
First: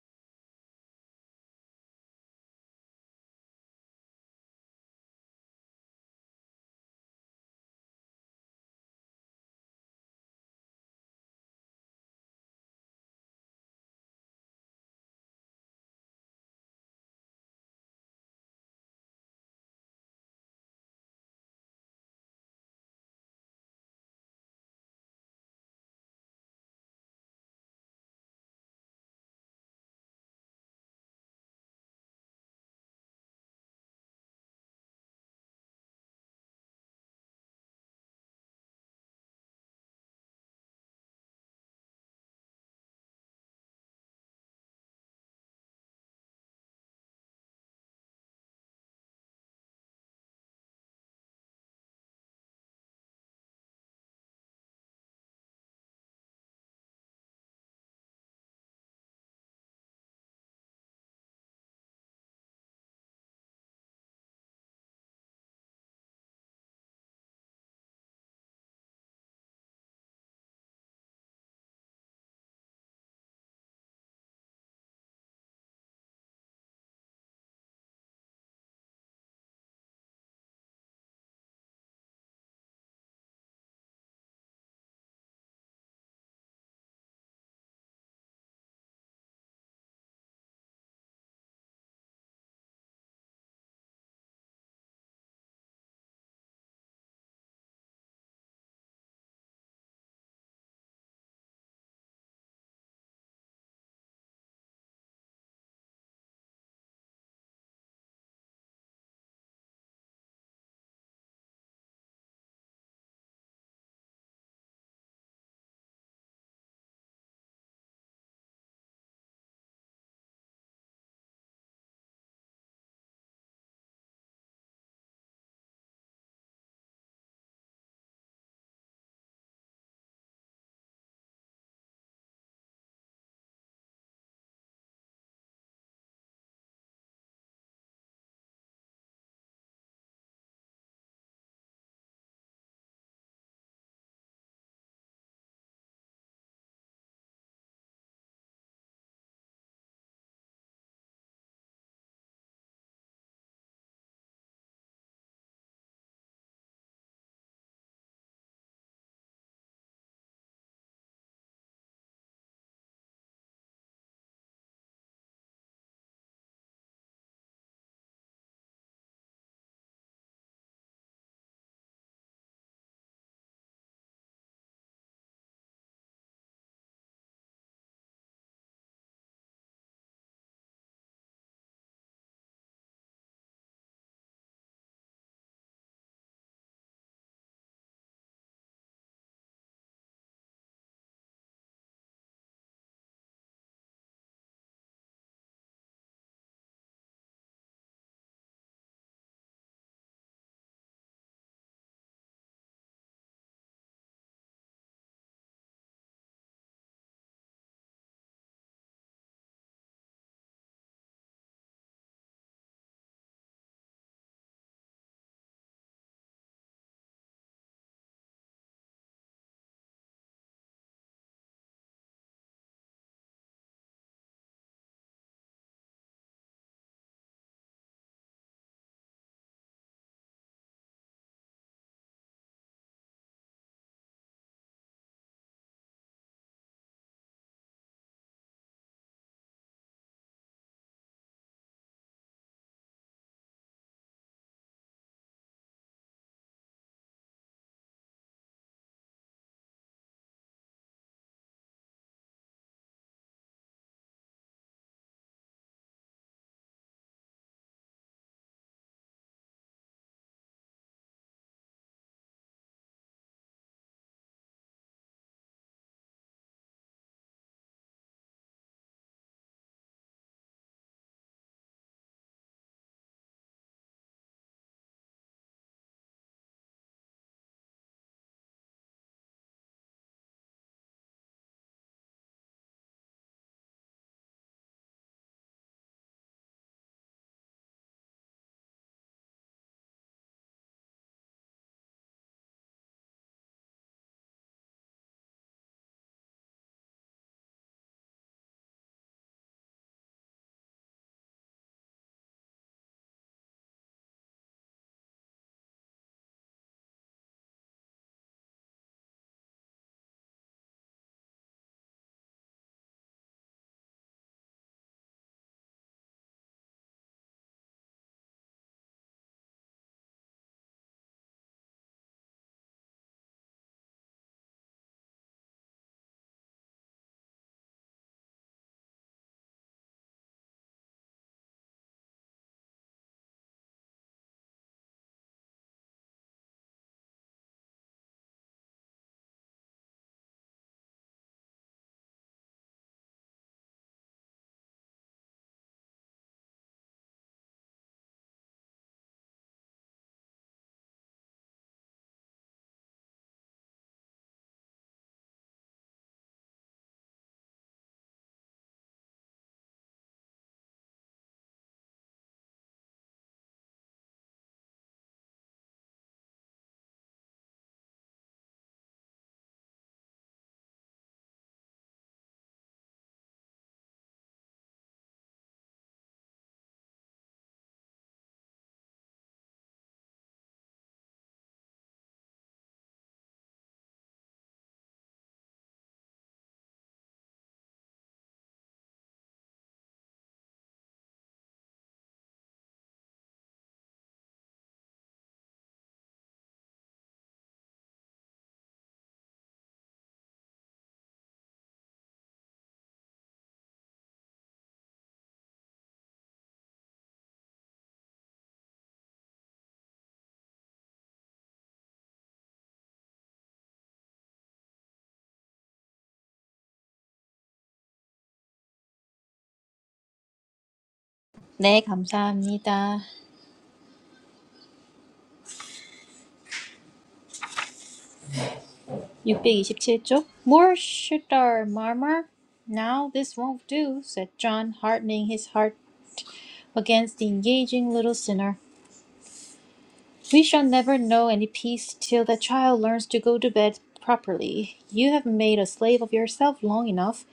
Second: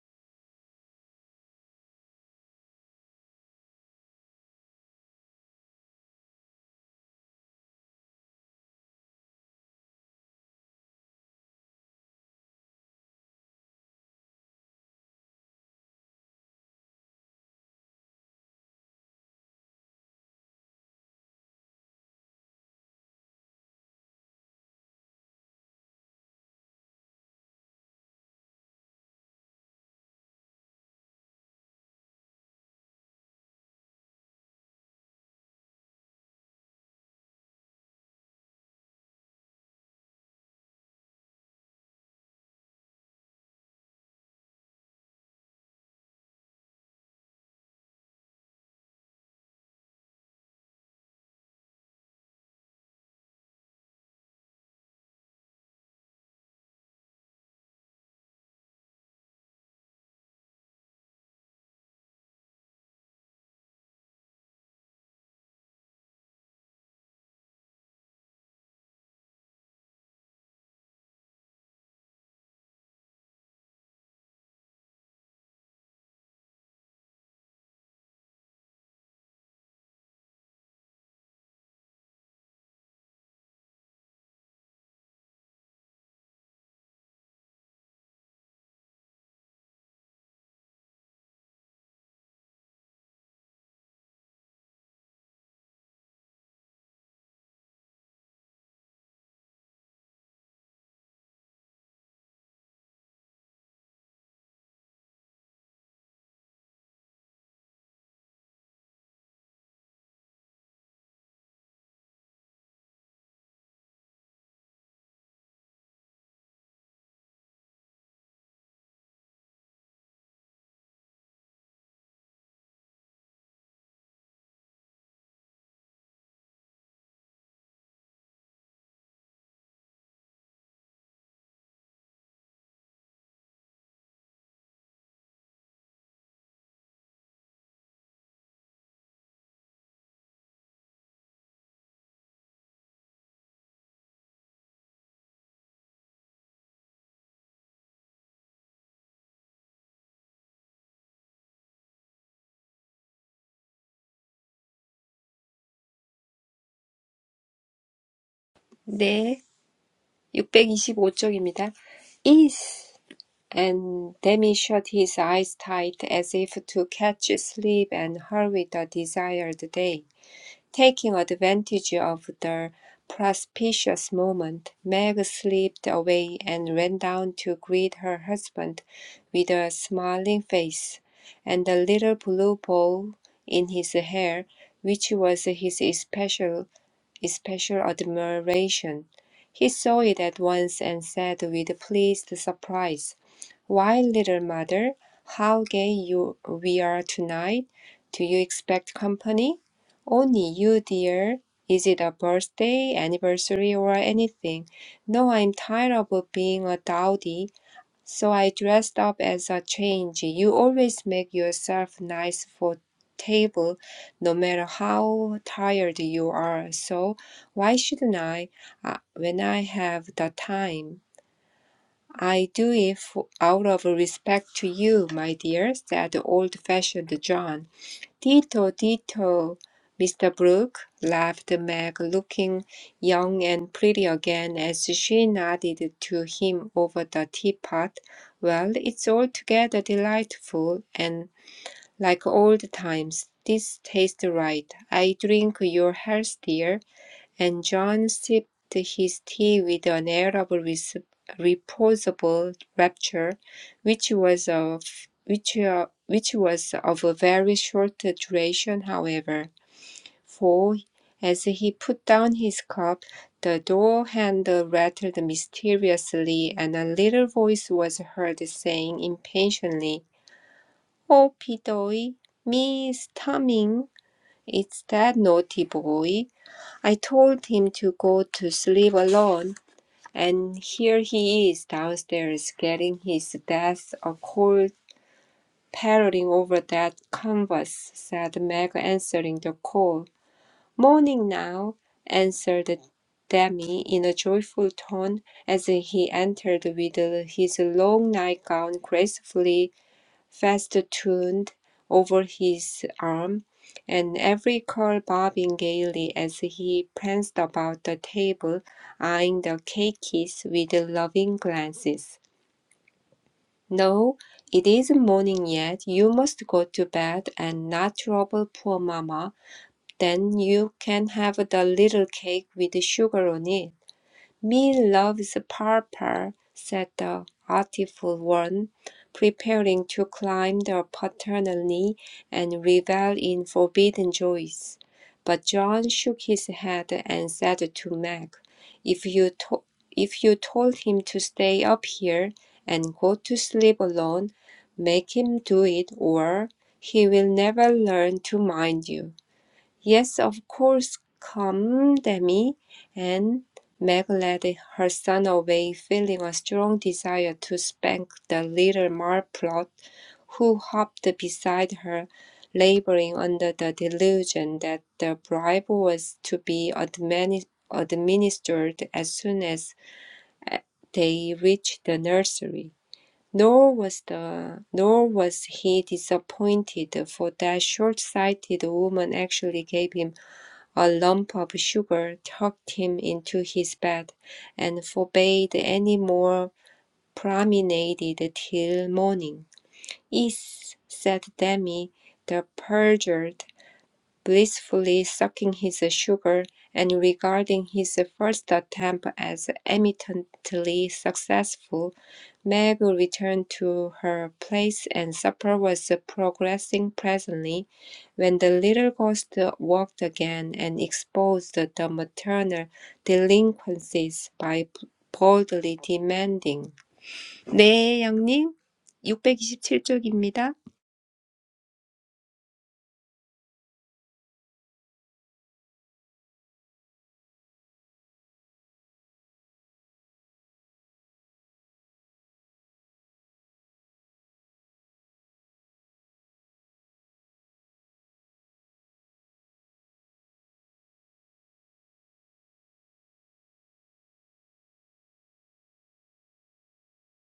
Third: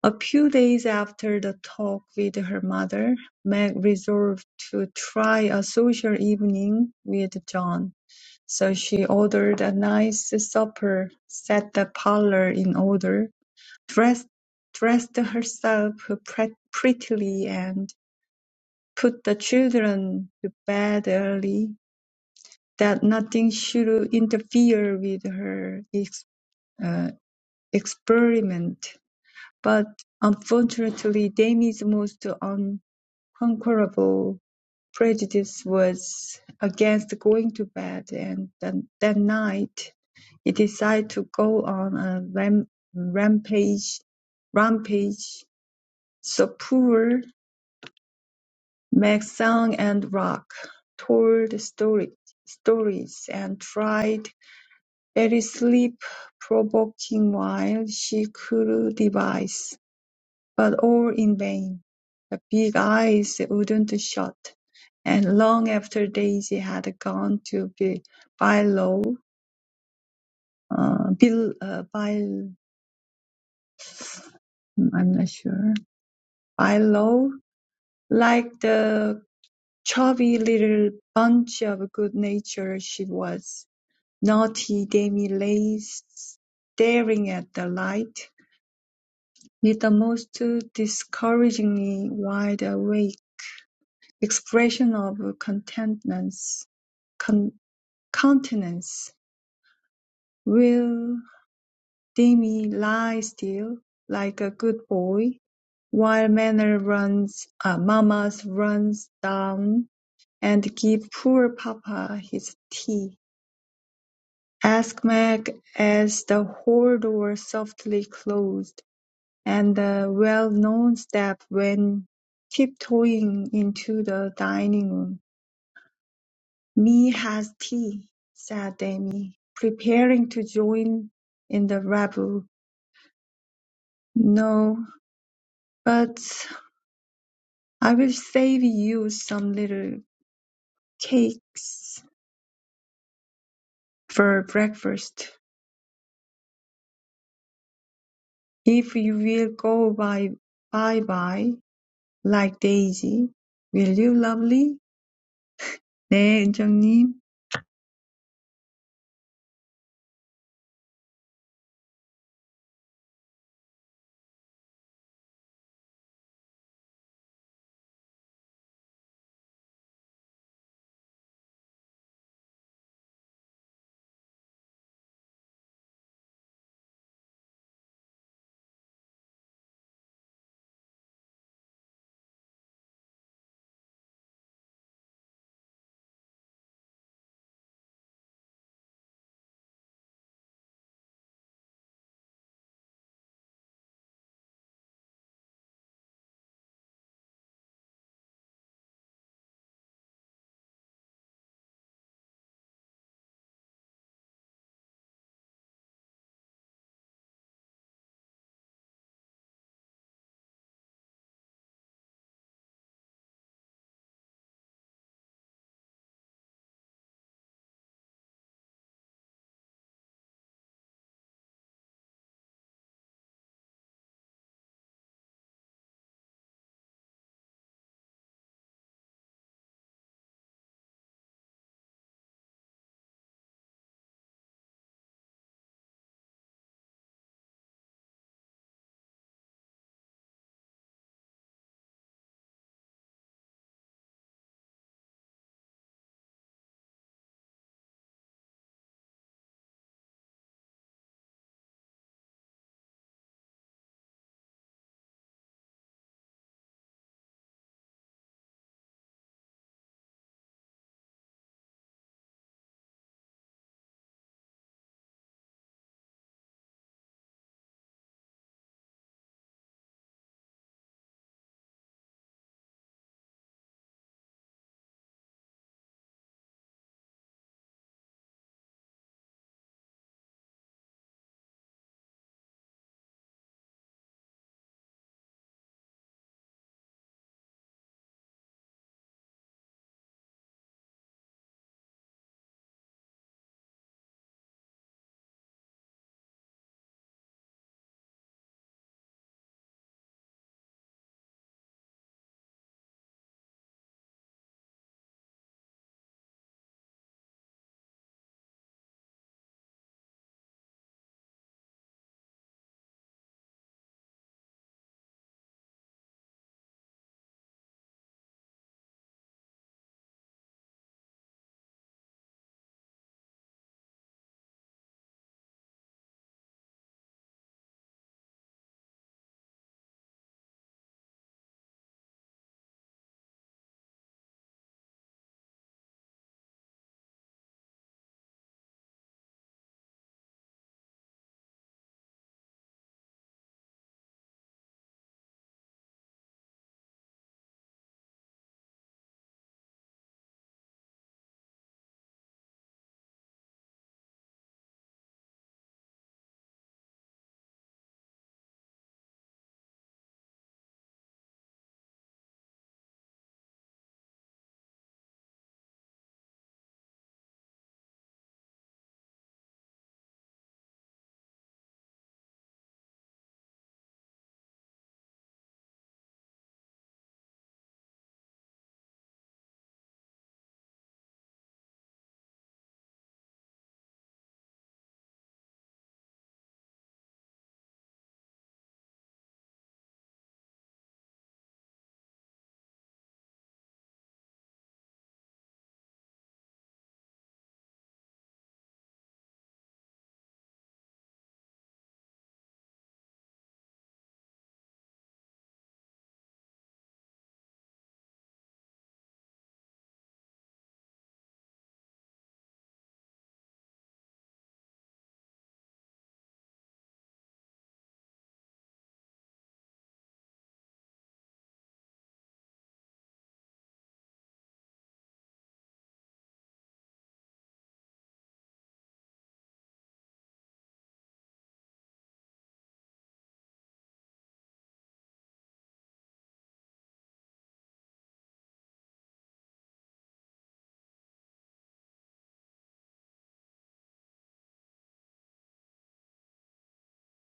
A: A few days after the talk with her mother, Meg resolved to try a social evening with John. So she ordered a nice supper, set the parlor in order, dressed, dressed herself pre- prettily, and put the children to bed early that nothing should interfere with her ex- uh, experiment. But unfortunately, Demi's most unconquerable prejudice was against going to bed, and that, that night he decided to go on a ram- rampage, rampage. So poor Max sang and rock, told story, stories, and tried It is sleep-provoking while she could devise, but all in vain, the big eyes wouldn't shut, and long after Daisy had gone to be Bilo, uh, Bil, uh, Bil, I'm not sure, Bilo, like the chubby little bunch of good nature she was, naughty Demi lay staring at the light With the most discouragingly wide-awake expression of countenance, Countenance. will Demi lie still, like a good boy, while Manner runs uh, Mama's runs down and give poor Papa his tea? asked Meg as the hall door softly closed. and the well-known step when tiptoeing into the dining room. "Me has tea," said Amy, preparing to join in the revel. "No, but I will save you some little cakes for breakfast, if you will go by bye-bye like Daisy. Will you, lovely?" "네, 은정님."
C: 네, 육백이십오 쪽입니다. Is and Demi shut his eyes tight as if to catch sleep and hurry the desired day. Taking advantage of the propitious moment, Meg slipped away and ran down to greet her husband with a smiling face and a little blue bow in his hair, which was his especial, especial admiration. He saw it at once and said with pleased surprise, why, little mother, how gay you we are tonight. Do you expect company? Only you, dear. Is it a birthday, anniversary, or anything? No, I'm tired of being a dowdy, so I dressed up as a change. You always make yourself nice for table, no matter how tired you are. So why shouldn't I, uh, when I have the time? I do it out of respect to you, my dear, said old-fashioned John. Ditto, ditto, Mr. Brooke, laughed Meg, looking young and pretty again as she nodded to him over the teapot. Well, it's altogether delightful, and like old times, this tastes right. I drink your health, dear. And John sipped his tea with an air of res- reposeful rapture, which was of which, uh, which was of a very short duration, however, for as he put down his cup, the door handle rattled mysteriously, and a little voice was heard saying impatiently, "Oh, Pidoy, me's coming. It's that naughty boy." I told him to go to sleep alone, and here he is downstairs getting his death a cold parroting over that canvas, said Meg, answering the call. Morning now, answered Demi in a joyful tone as he entered with his long nightgown gracefully festooned over his arm, and every curl bobbing gaily as he pranced about the table, eyeing the cakes with loving glances. No, it isn't morning yet. You must go to bed and not trouble poor mamma. Then you can have the little cake with sugar on it. "Me loves Papa," said the artful one, preparing to climb the paternal knee and revel in forbidden joys. But John shook his head and said to Meg, "If you to- if you told him to stay up here and go to sleep alone, make him do it, or he will never learn to mind you." Yes, of course, come, Demi. And Meg led her son away, feeling a strong desire to spank the little marplot who hopped beside her, laboring under the delusion that the bribe was to be admini- administered as soon as they reached the nursery. Nor was the nor was he disappointed, for that short-sighted woman actually gave him a lump of sugar tucked him into his bed, and forbade any more promenade till morning. "Ees," said Demi, the perjured, blissfully sucking his sugar, and regarding his first attempt as eminently successful. Meg returned to her place, and supper was progressing pleasantly when the little ghost walked again and exposed the maternal delinquencies by boldly demanding, 네, 양님, 육백이십칠 쪽입니다.
B: 네, 감사합니다. 627쪽. More should our murmur? Now this won't do, said John, hardening his heart against the engaging little sinner. We shall never know any peace till the child learns to go to bed properly. You have made a slave of yourself long enough.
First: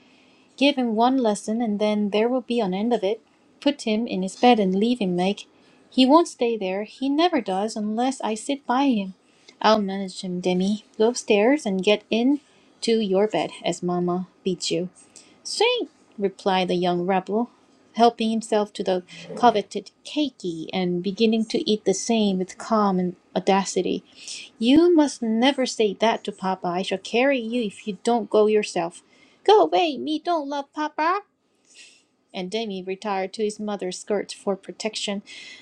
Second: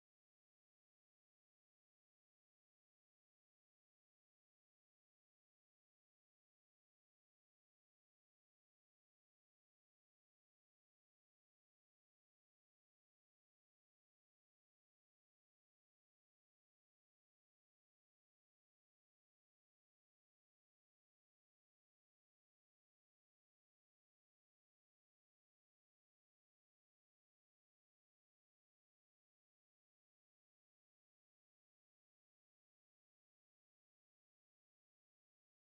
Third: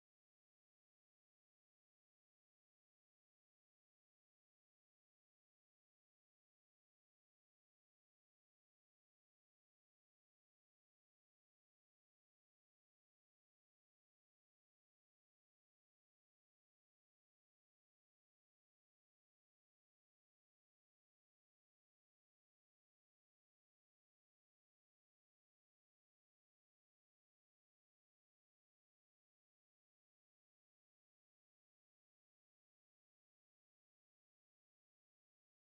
B: Give him one lesson, and then there will be an end of it. Put him in his bed and leave him, Meg. He won't stay there. He never does unless I sit by him. I'll manage him, Demi. Go upstairs and get in to your bed, as Mamma bids you. Sing, replied the young rebel, helping himself to the coveted cakey and beginning to eat the same with calm and audacity. You must never say that to Papa. I shall carry you if you don't go yourself. Go away, me don't love Papa. And Demi retired to his mother's skirt for protection.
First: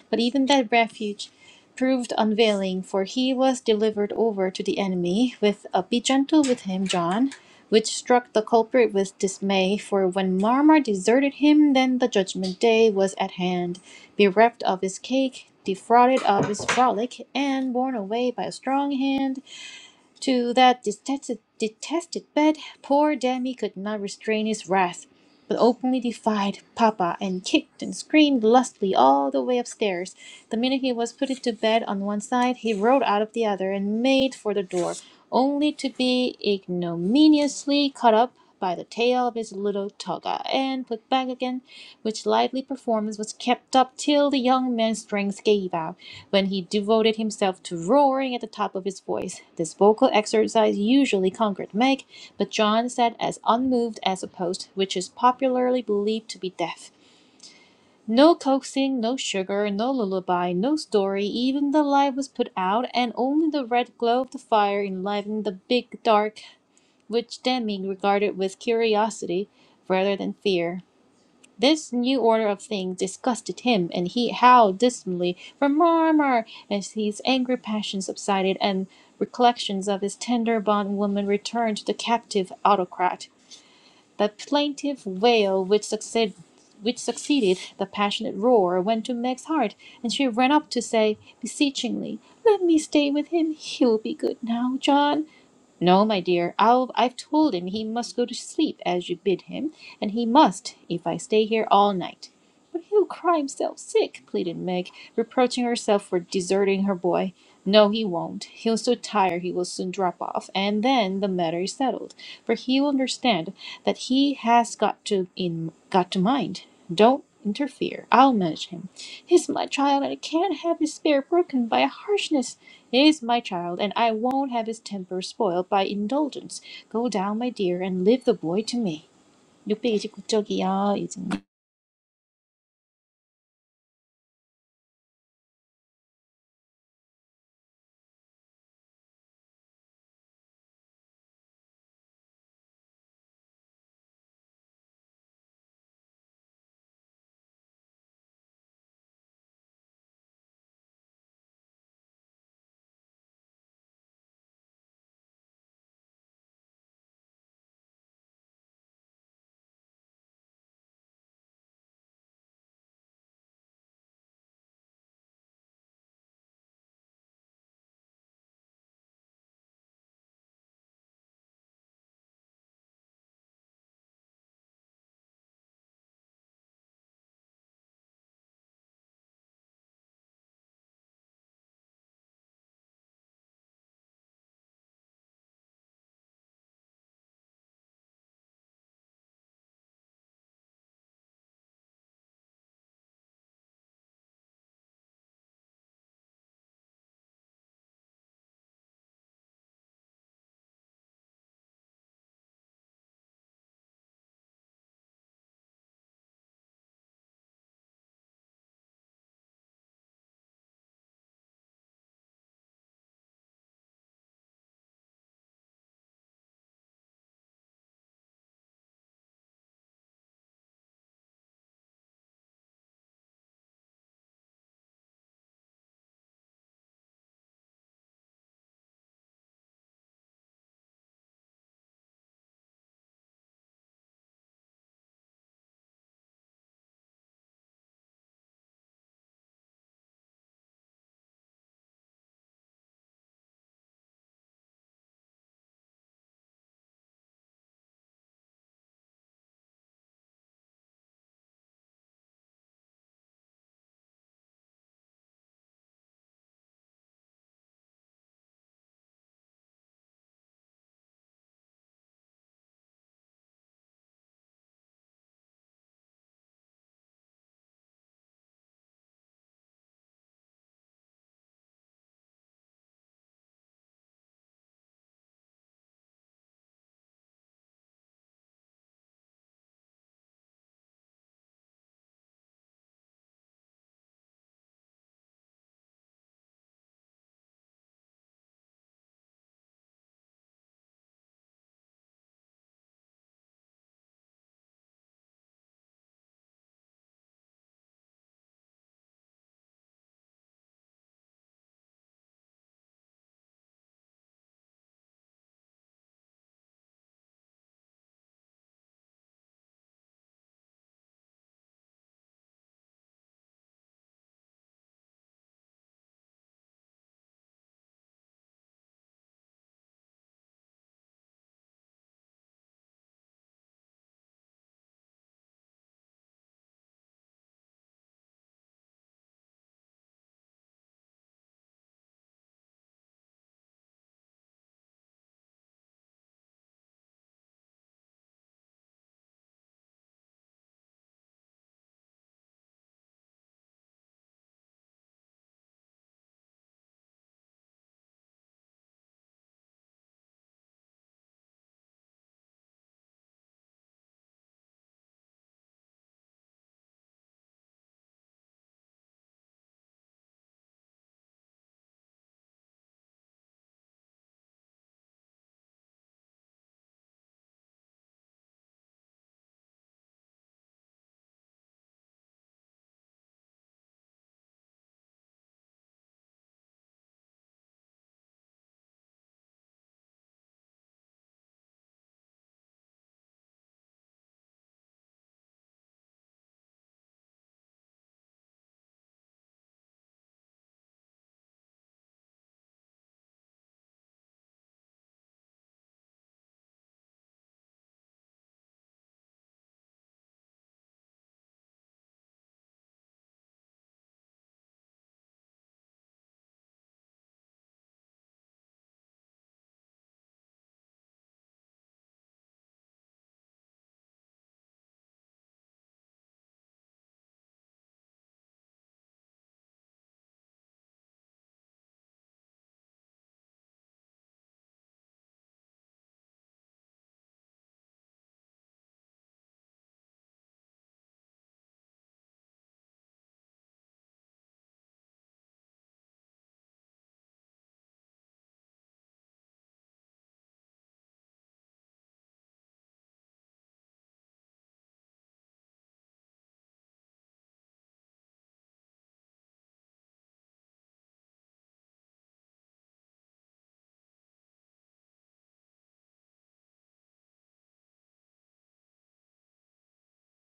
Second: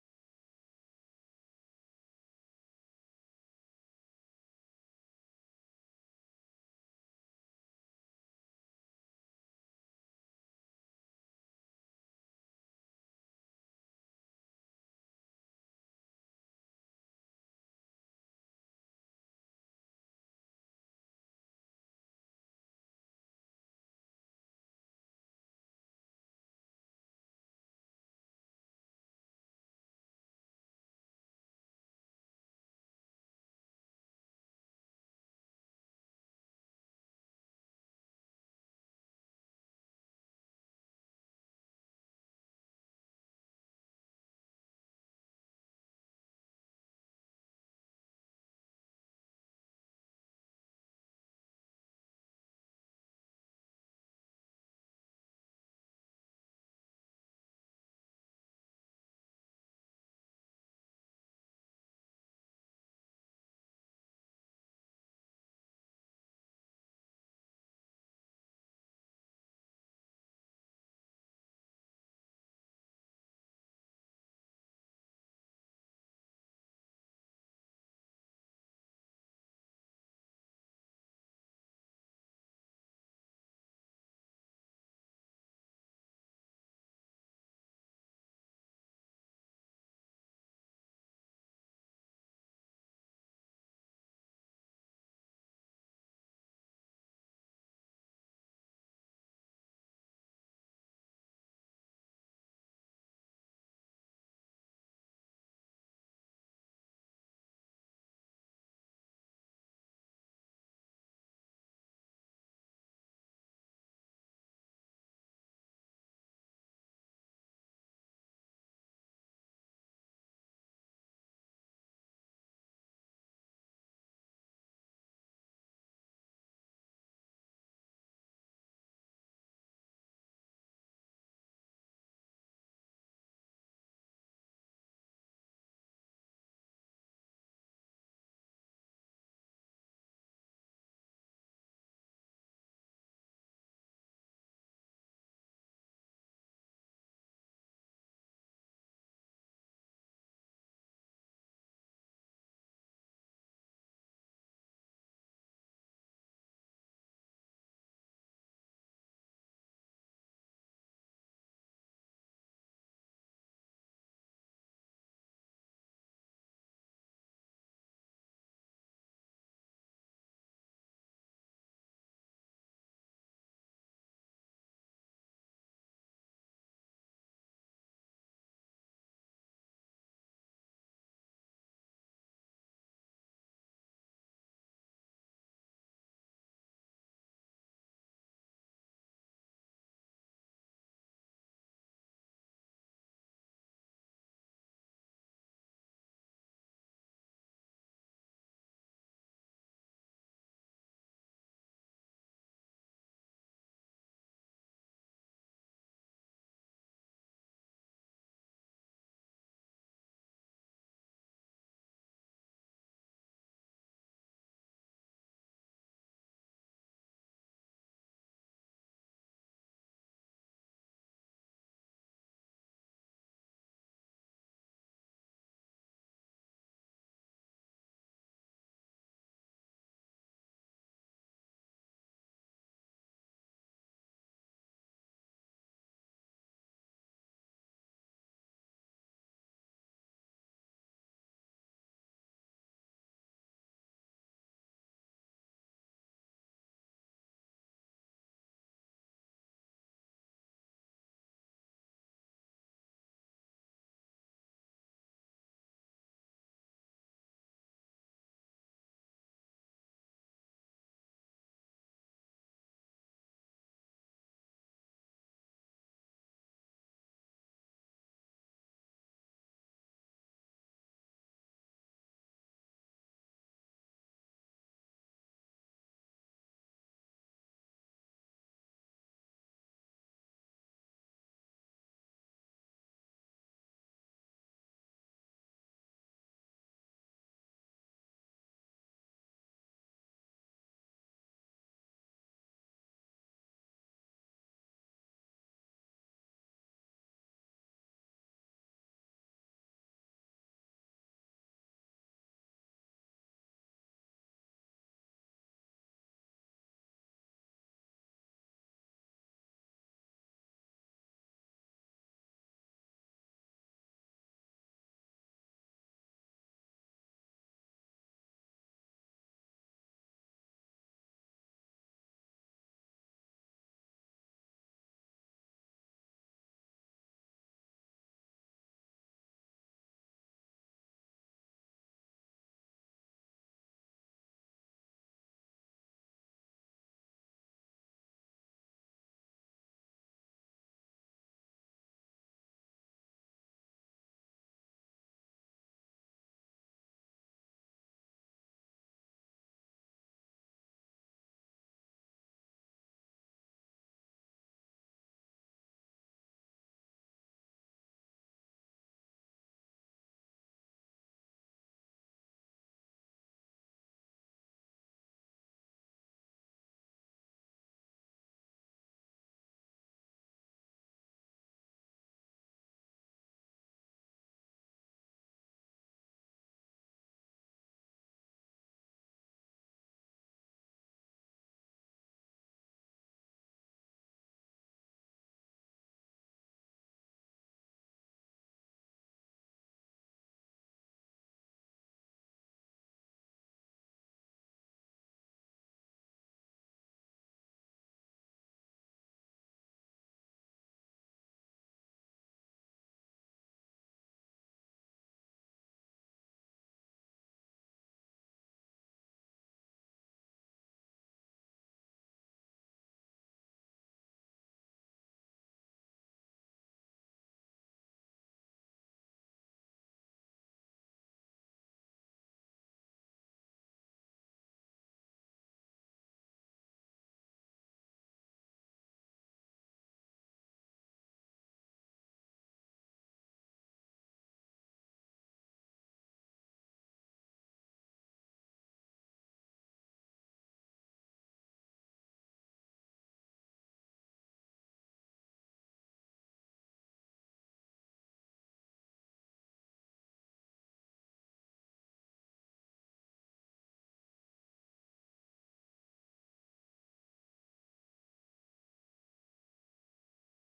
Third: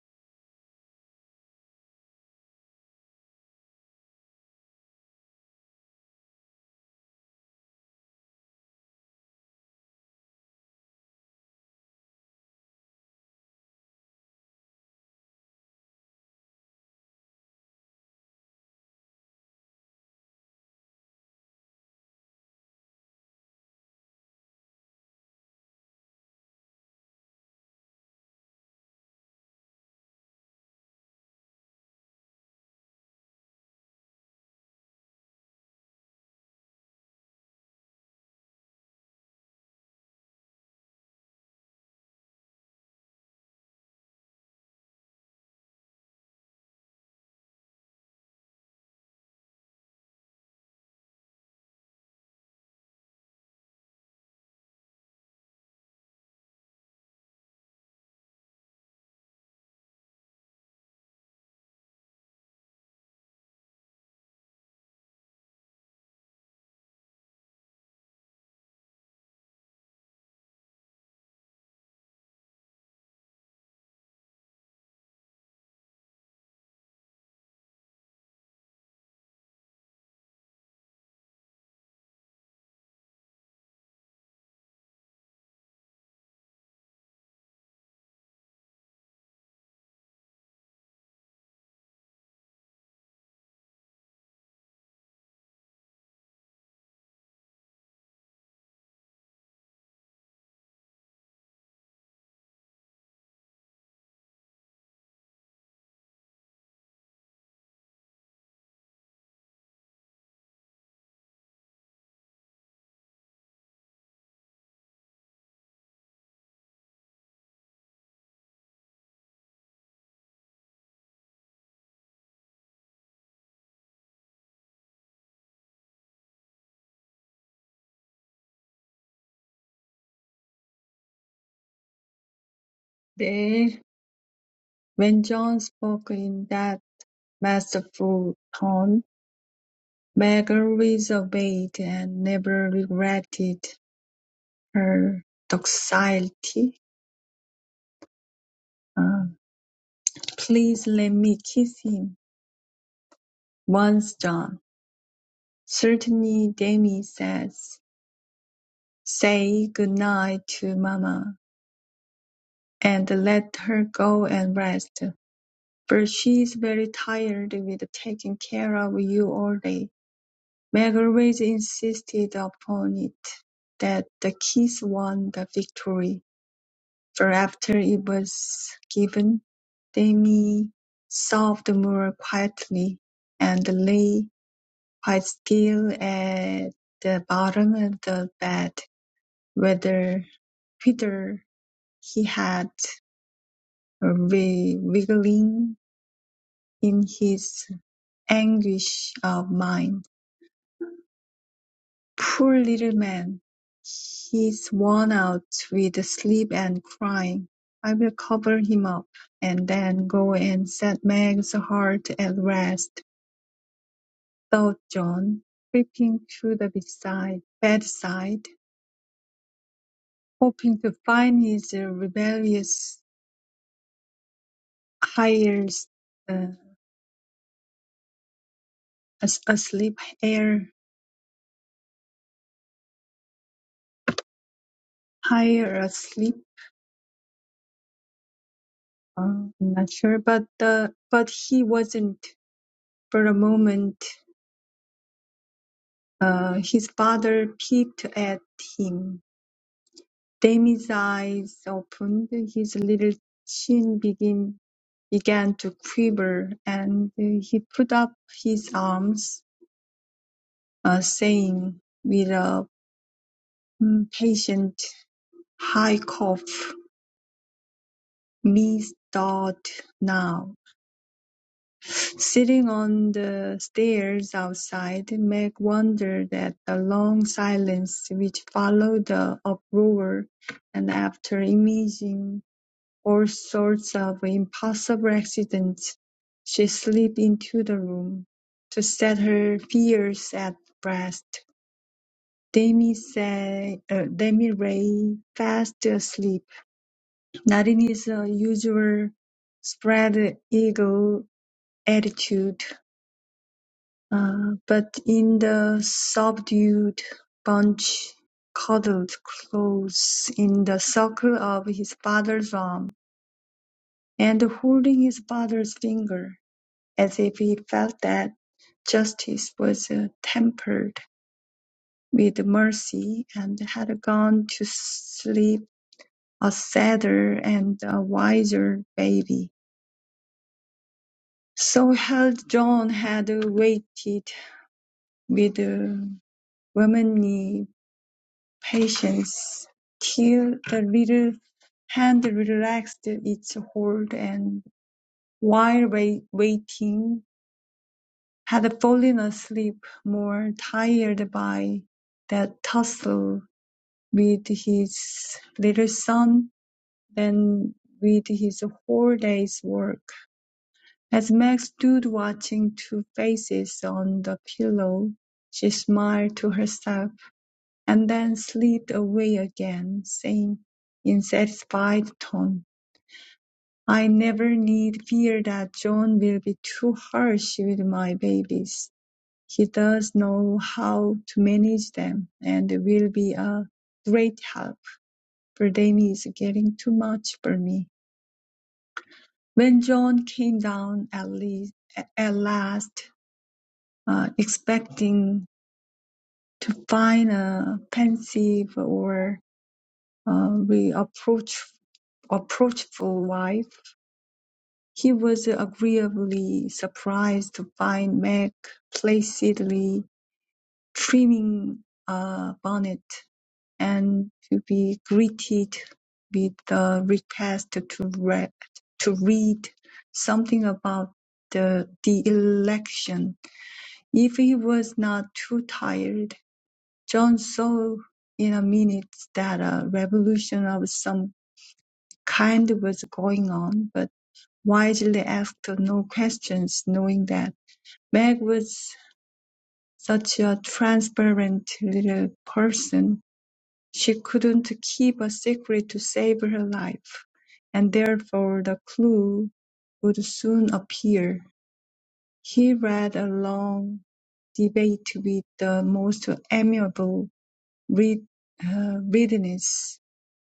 B: But even that refuge proved unavailing, for he was delivered over to the enemy with a be gentle with him, John, which struck the culprit with dismay, for when Marmar deserted him, then the judgment day was at hand. Bereft of his cake, defrauded of his frolic, and borne away by a strong hand, to that detested, detested bed, poor Demi could not restrain his wrath, but openly defied Papa and kicked and screamed lustily all the way upstairs. The minute he was put into bed on one side, he rolled out of the other and made for the door, only to be ignominiously caught up by the tail of his little toga and put back again, which lively performance was kept up till the young man's strength gave out, when he devoted himself to roaring at the top of his voice. This vocal exercise usually conquered Meg, but John sat as unmoved as a post, which is popularly believed to be deaf. No coaxing, no sugar, no lullaby, no story. Even the light was put out, and only the red glow of the fire enlivened the big dark, which Demi regarded with curiosity rather than fear. This new order of things disgusted him, and he howled dismally for Marmar as his angry passion subsided and recollections of his tender bondwoman returned to the captive autocrat. The plaintive wail which succeeded which succeeded the passionate roar went to Meg's heart, and she ran up to say beseechingly, "Let me stay with him. He will be good now, John." No, my dear, I'll, I've told him he must go to sleep as you bid him, and he must, if I stay here all night. But he'll cry himself sick, pleaded Meg, reproaching herself for deserting her boy. No, he won't. He's so tired he will soon drop off, and then the matter is settled for he will understand that he has got to in got to mind. Don't interfere. I'll manage him. He's my child, and I can't have his spirit broken by harshness. He's my child, and I won't have his temper spoiled by indulgence. Go down, my dear, and leave the boy to me. 629쪽이요, 이진님.
A: "네." When John spoke in that Masterful-toned, Margaret obeyed and never regretted her docility. Ah, "Please let me kiss him once, John." "Certainly," Demi says. "Say good night to Mama, and let her go and rest, for she's very tired with taking care of you all day." Margaret insisted upon it that the kiss won the victory. For after it was given, Demi sobbed more quietly, and lay quite still at the bottom of the bed, Whether Peter, he had wi- wriggling in his anguish of mind. Poor little man, he's worn out with sleep and crying. I'll cover him up, and then go and set Meg's heart at rest, thought John, creeping to the bedside, bedside, hoping to find his rebellious heirs uh, as- asleep, heir higher asleep. Uh, I'm not sure, but uh, but he wasn't for a moment. Uh, His father peeked at him. Demi's eyes opened, his little chin begin- began to quiver, and uh, he put up his arms, uh, saying with a mm, patient high cough, "Me start now." Sitting on the stairs outside, Meg wondered at the long silence which followed the uproar, and after imagining all sorts of impossible accidents, she slipped into the room. To set her fears at rest, Demi, say, uh, Demi Ray, fast asleep, not in his uh, usual spread eagle attitude Uh, but in the subdued bunch cuddled close in the circle of his father's arm, and holding his father's finger, as if he felt that justice was uh, tempered with mercy and had gone to sleep a sadder and a wiser baby. So held John had waited with uh, womanly patience till the little hand relaxed its hold and while wai- waiting had fallen asleep more tired by that tussle with his little son than with his whole day's work. As Meg stood watching two faces on the pillow, she smiled to herself. and then slid away again, saying in satisfied tone, "I never need fear that John will be too harsh with my babies. He does know how to manage them, and will be a great help, for them is getting too much for me." When John came down at least, at last, uh, expecting to find a pensive or uh, reproachful approachable wife, he was agreeably surprised to find Meg placidly trimming a bonnet, and to be greeted with the request to read, to read something about the, the election. If he was not too tired, John saw in a minute that a revolution of some kind was going on, but. Widely asked no questions, knowing that Meg was such a transparent little person, she couldn't keep a secret to save her life, and therefore the clue would soon appear. He read a long debate with the most amiable read, uh, readiness,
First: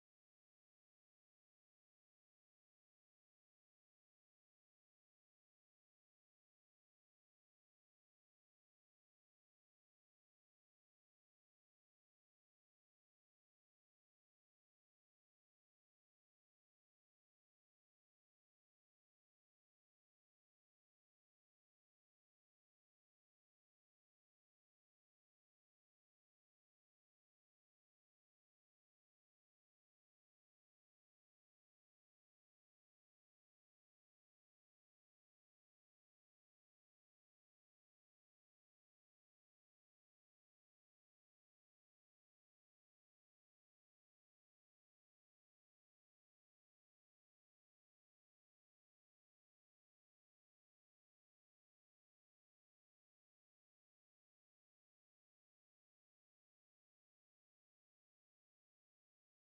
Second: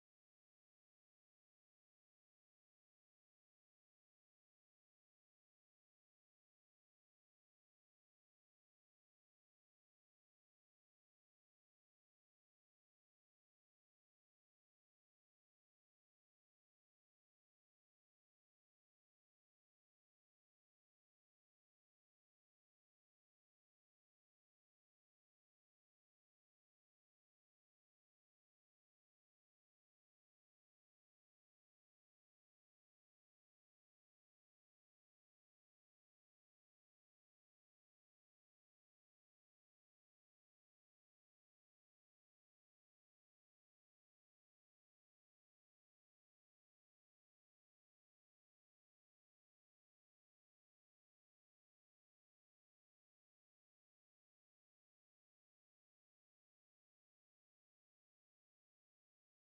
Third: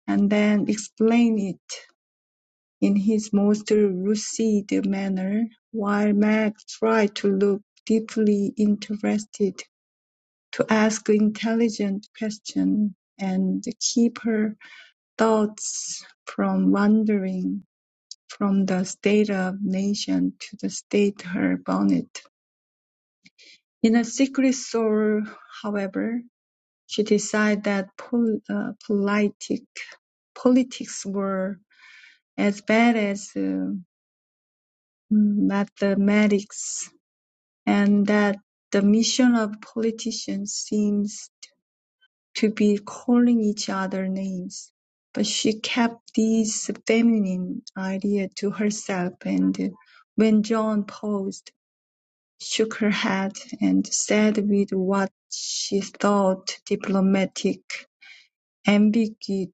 A: and then explained it. in his most lucid manner, while Meg tried to look deeply interested, to ask intelligent questions, and keep her thoughts from wandering from the state of nation to the state her bonnet. In a secret soul, however, she decided that pol- uh, politic, politics were as bad as uh, mathematics And that the mission of politicians seems to be calling each other names. But she kept this feminine idea to herself, and when John paused, shook her head and said with what she thought diplomatic ambigu-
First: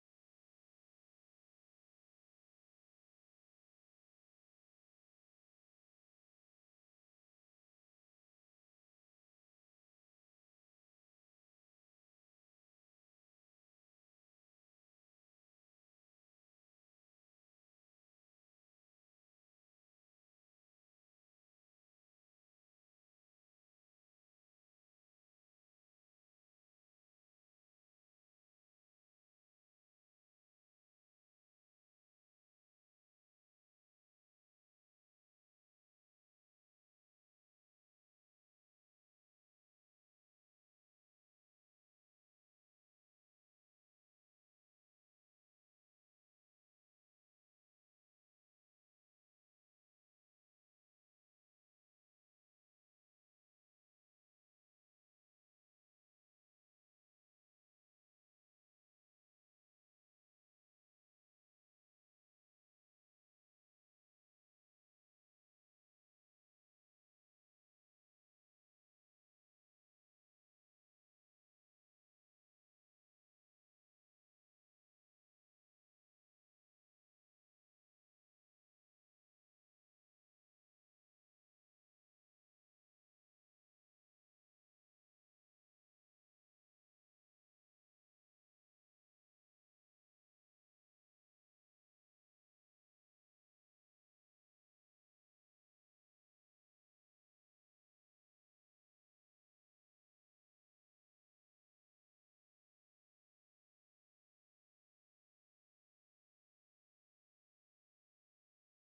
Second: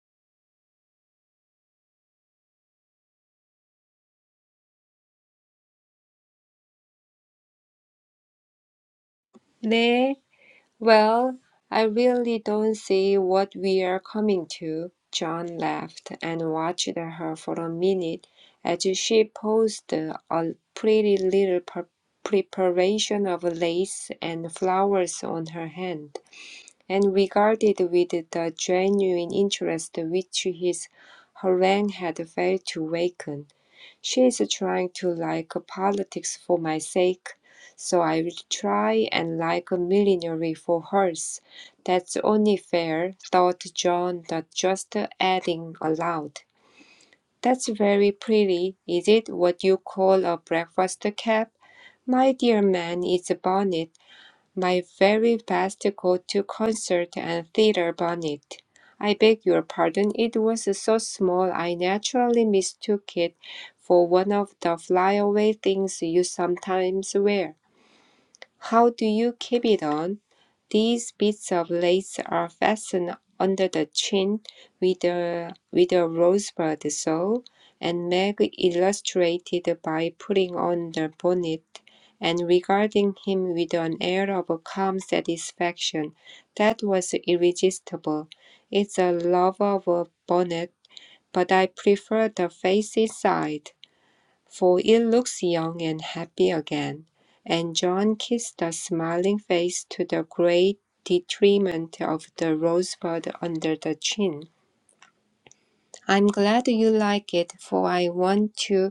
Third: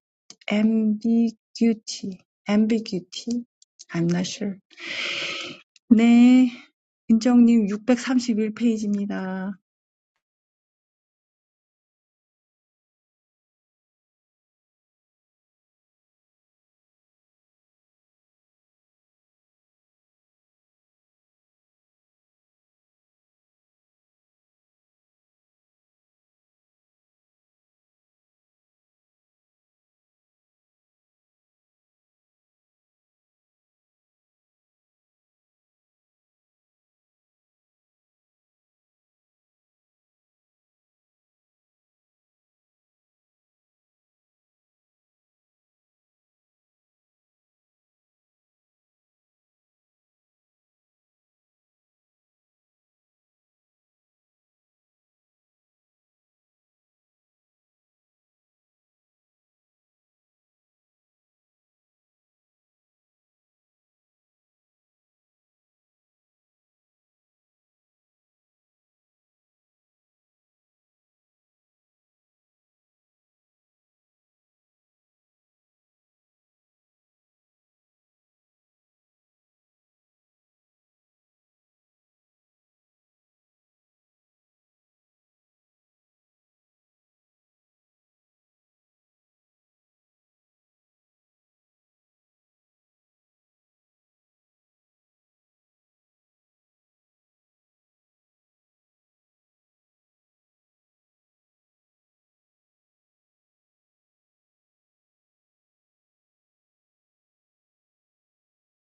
A: ambiguity, ambiguity? I'm not sure. 네, 인정님 631 페이지입니다.
C: 네. Well, I really don't see what we are coming to. John laughed and watched her for a minute as she posed a pretty little pre- preparation of lace and flowers on her hand, and regarded with the genuine interest which his harangue had failed to waken. She is trying to like politics for my sake, so I will try and like millinery for hers. That's only fair, thought John, not just adding aloud. That's very pretty. Is it what you call a breakfast cap? My dear man, it's a bonnet my very best go to concert and theater bonnet. I beg your pardon, it was so small I naturally mistook it for one of the flyaway things you sometimes wear. How do you keep it on? These bits of lace are fastened under the chin with a, with a rosebud sole, and Meg illustrated by putting on the bonnet and regarding him with an air of calm satisfaction that was irresistible. It's a love of a bonnet, but I prefer the facey side for it looks young and happy again. And John kissed the smiling face to the great detriment of the rosebud under the chin. I'm glad you like it, for I want to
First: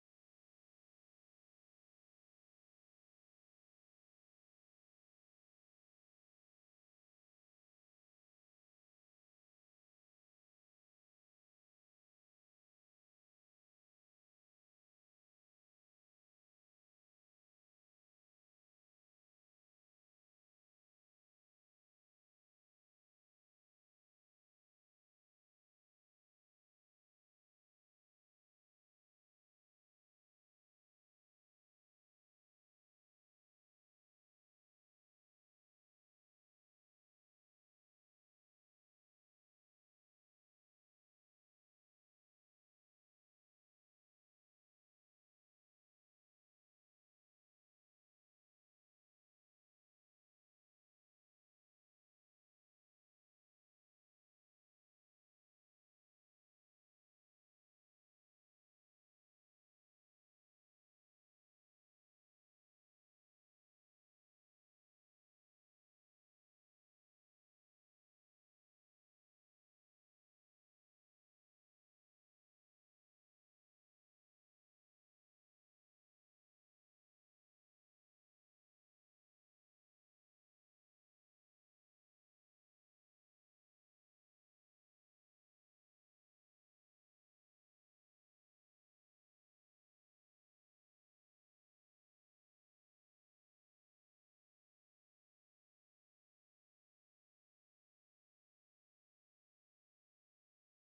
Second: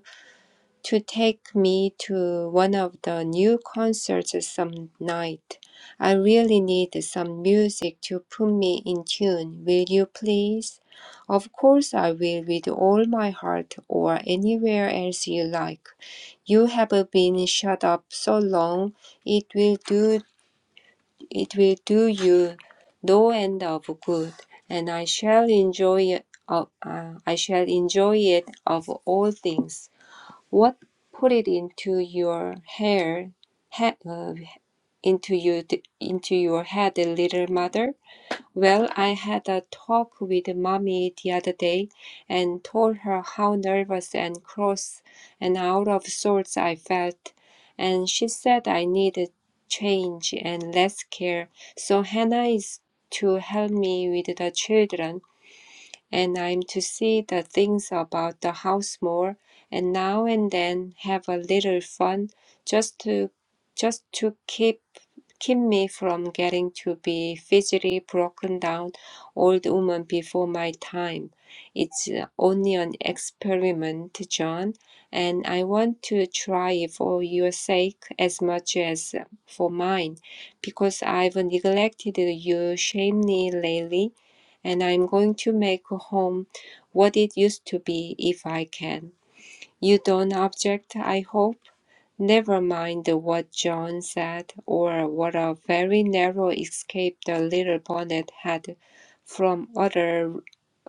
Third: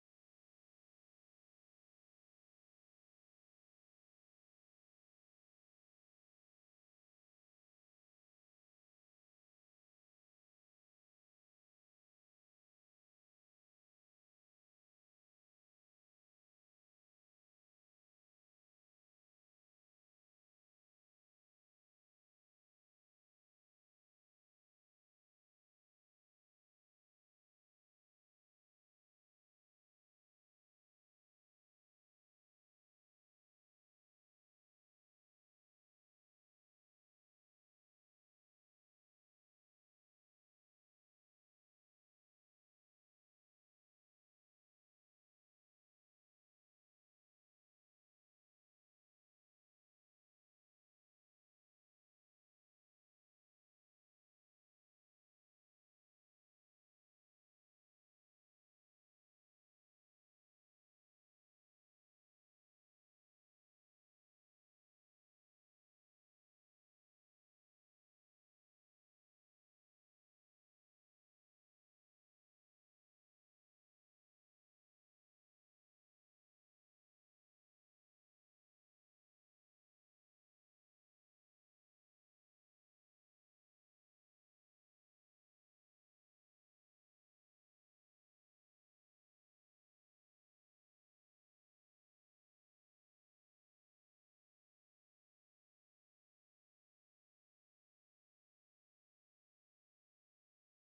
C: to take me to one of the new concerts some night. I really need some music to put me in tune. Will you please? Of course, I will with all my heart or anywhere else you like. You have been shut up so long, it will do it will do you no end of good, and I shall enjoy it, uh, uh, I shall enjoy it of all things. What put it into your hair, ha uh, into you, into your head, little mother? Well, I had a talk with mommy the other day and told her how nervous and cross and out of sorts I felt, and she said I needed change and less care. So Hannah is to help me with the children and I'm to see the things about the house more, and now and then have a little fun, just to just to keep keep me from getting to be physically broken down old woman before my time. It's uh, only an experiment, John, and I want to try it for your sake as much as for mine, because I've neglected you shamefully lately, and I'm going to make home what it used to be if I can. You don't object, I hope? Never mind what John said, or what a very narrow escape the little bonnet had from other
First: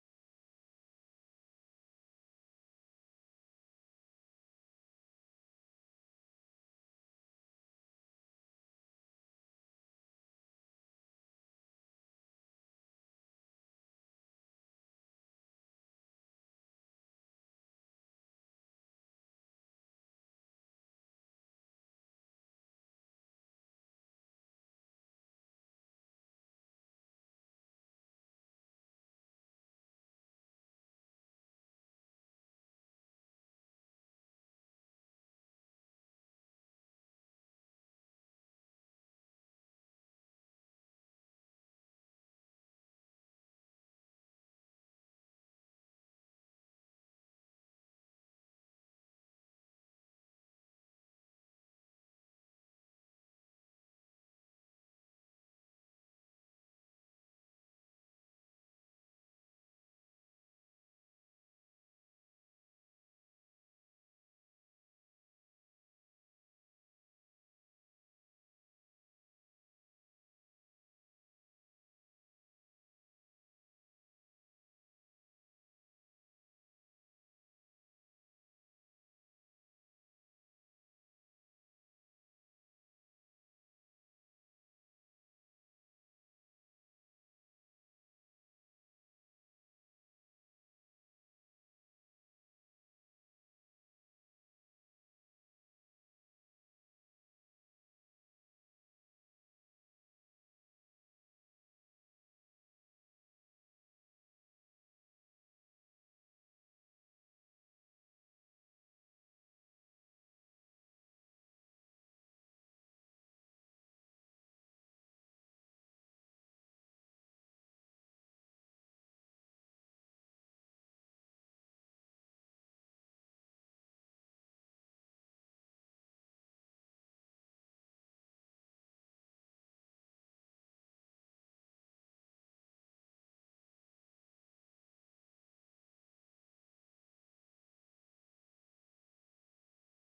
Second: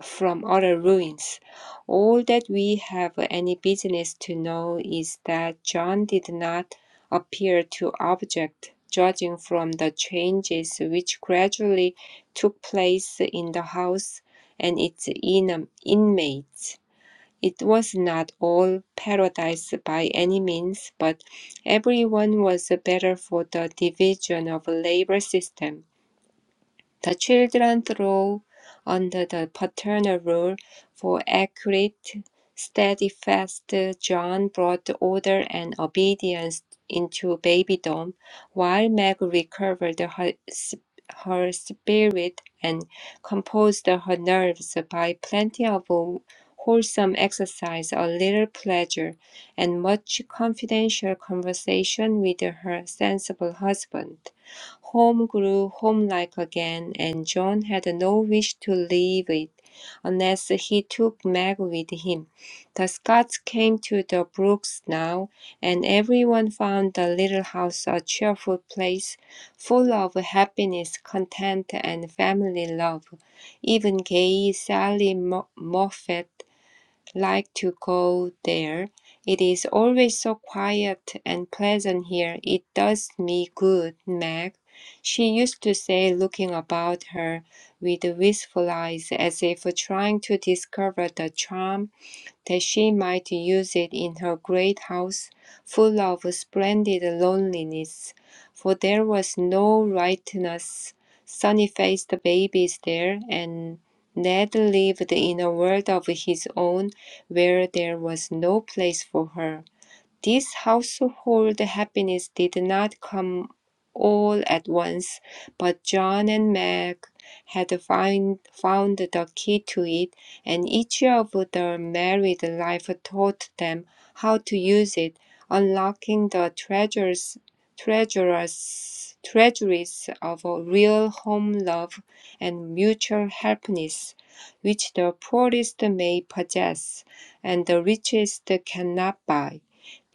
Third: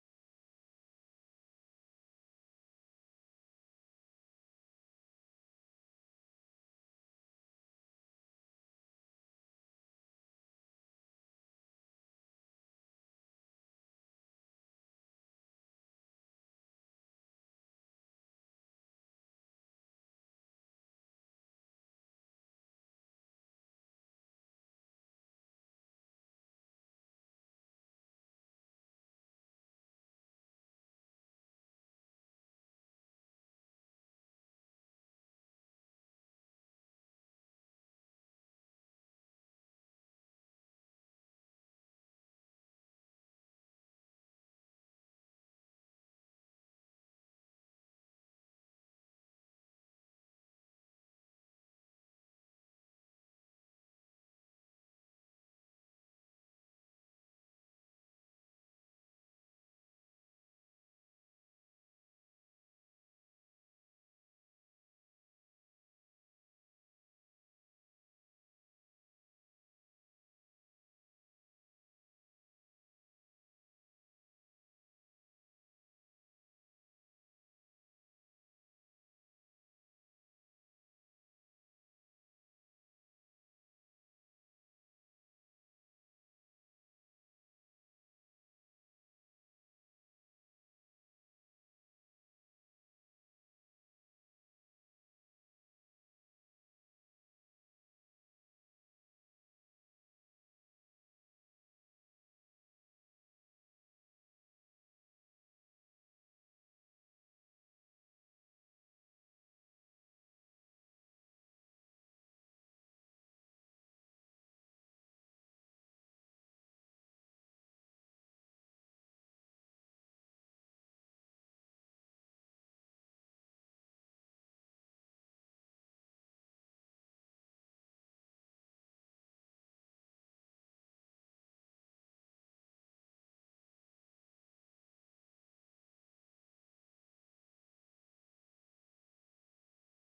C: from other ruins. All that we have any business to know is that John did not appear to object, judging from the changes which gradually took place in the house and its inam- inmates. It was not all paradise by any means, but everyone was better for the division of labor system. The children throw under the paternal rule for accurate, steadfast John brought order and obedience into babydom, while Meg recovered her, s- her spirit and composed her nerves by plenty of wholesome exercise, a little pleasure, and much confidential conversation with her sensible husband. Home grew homelike again, and John had no wish to leave it unless he took Meg with him. The Scots came to the Brooks now, and everyone found the little house a cheerful place, full of happiness, content, and family love. Even gay Sally Moffat like to go there. It is always so quiet and pleasant here. It does me good, Meg. She used to say, looking about her with wistful eyes, as if trying to discover the charm that she might use it in her great house full of splendid loneliness, for there was no riotous, sunny faced babies there, and Ned lived in a world of his own where there was no place for her. This household happiness did not come all at once, but John and Meg had find, found the key to it, and each of their married life taught them how to use it, unlocking the treasures, treasures, treasuries of a real home love and mutual happiness, which the poorest may possess and the richest cannot buy.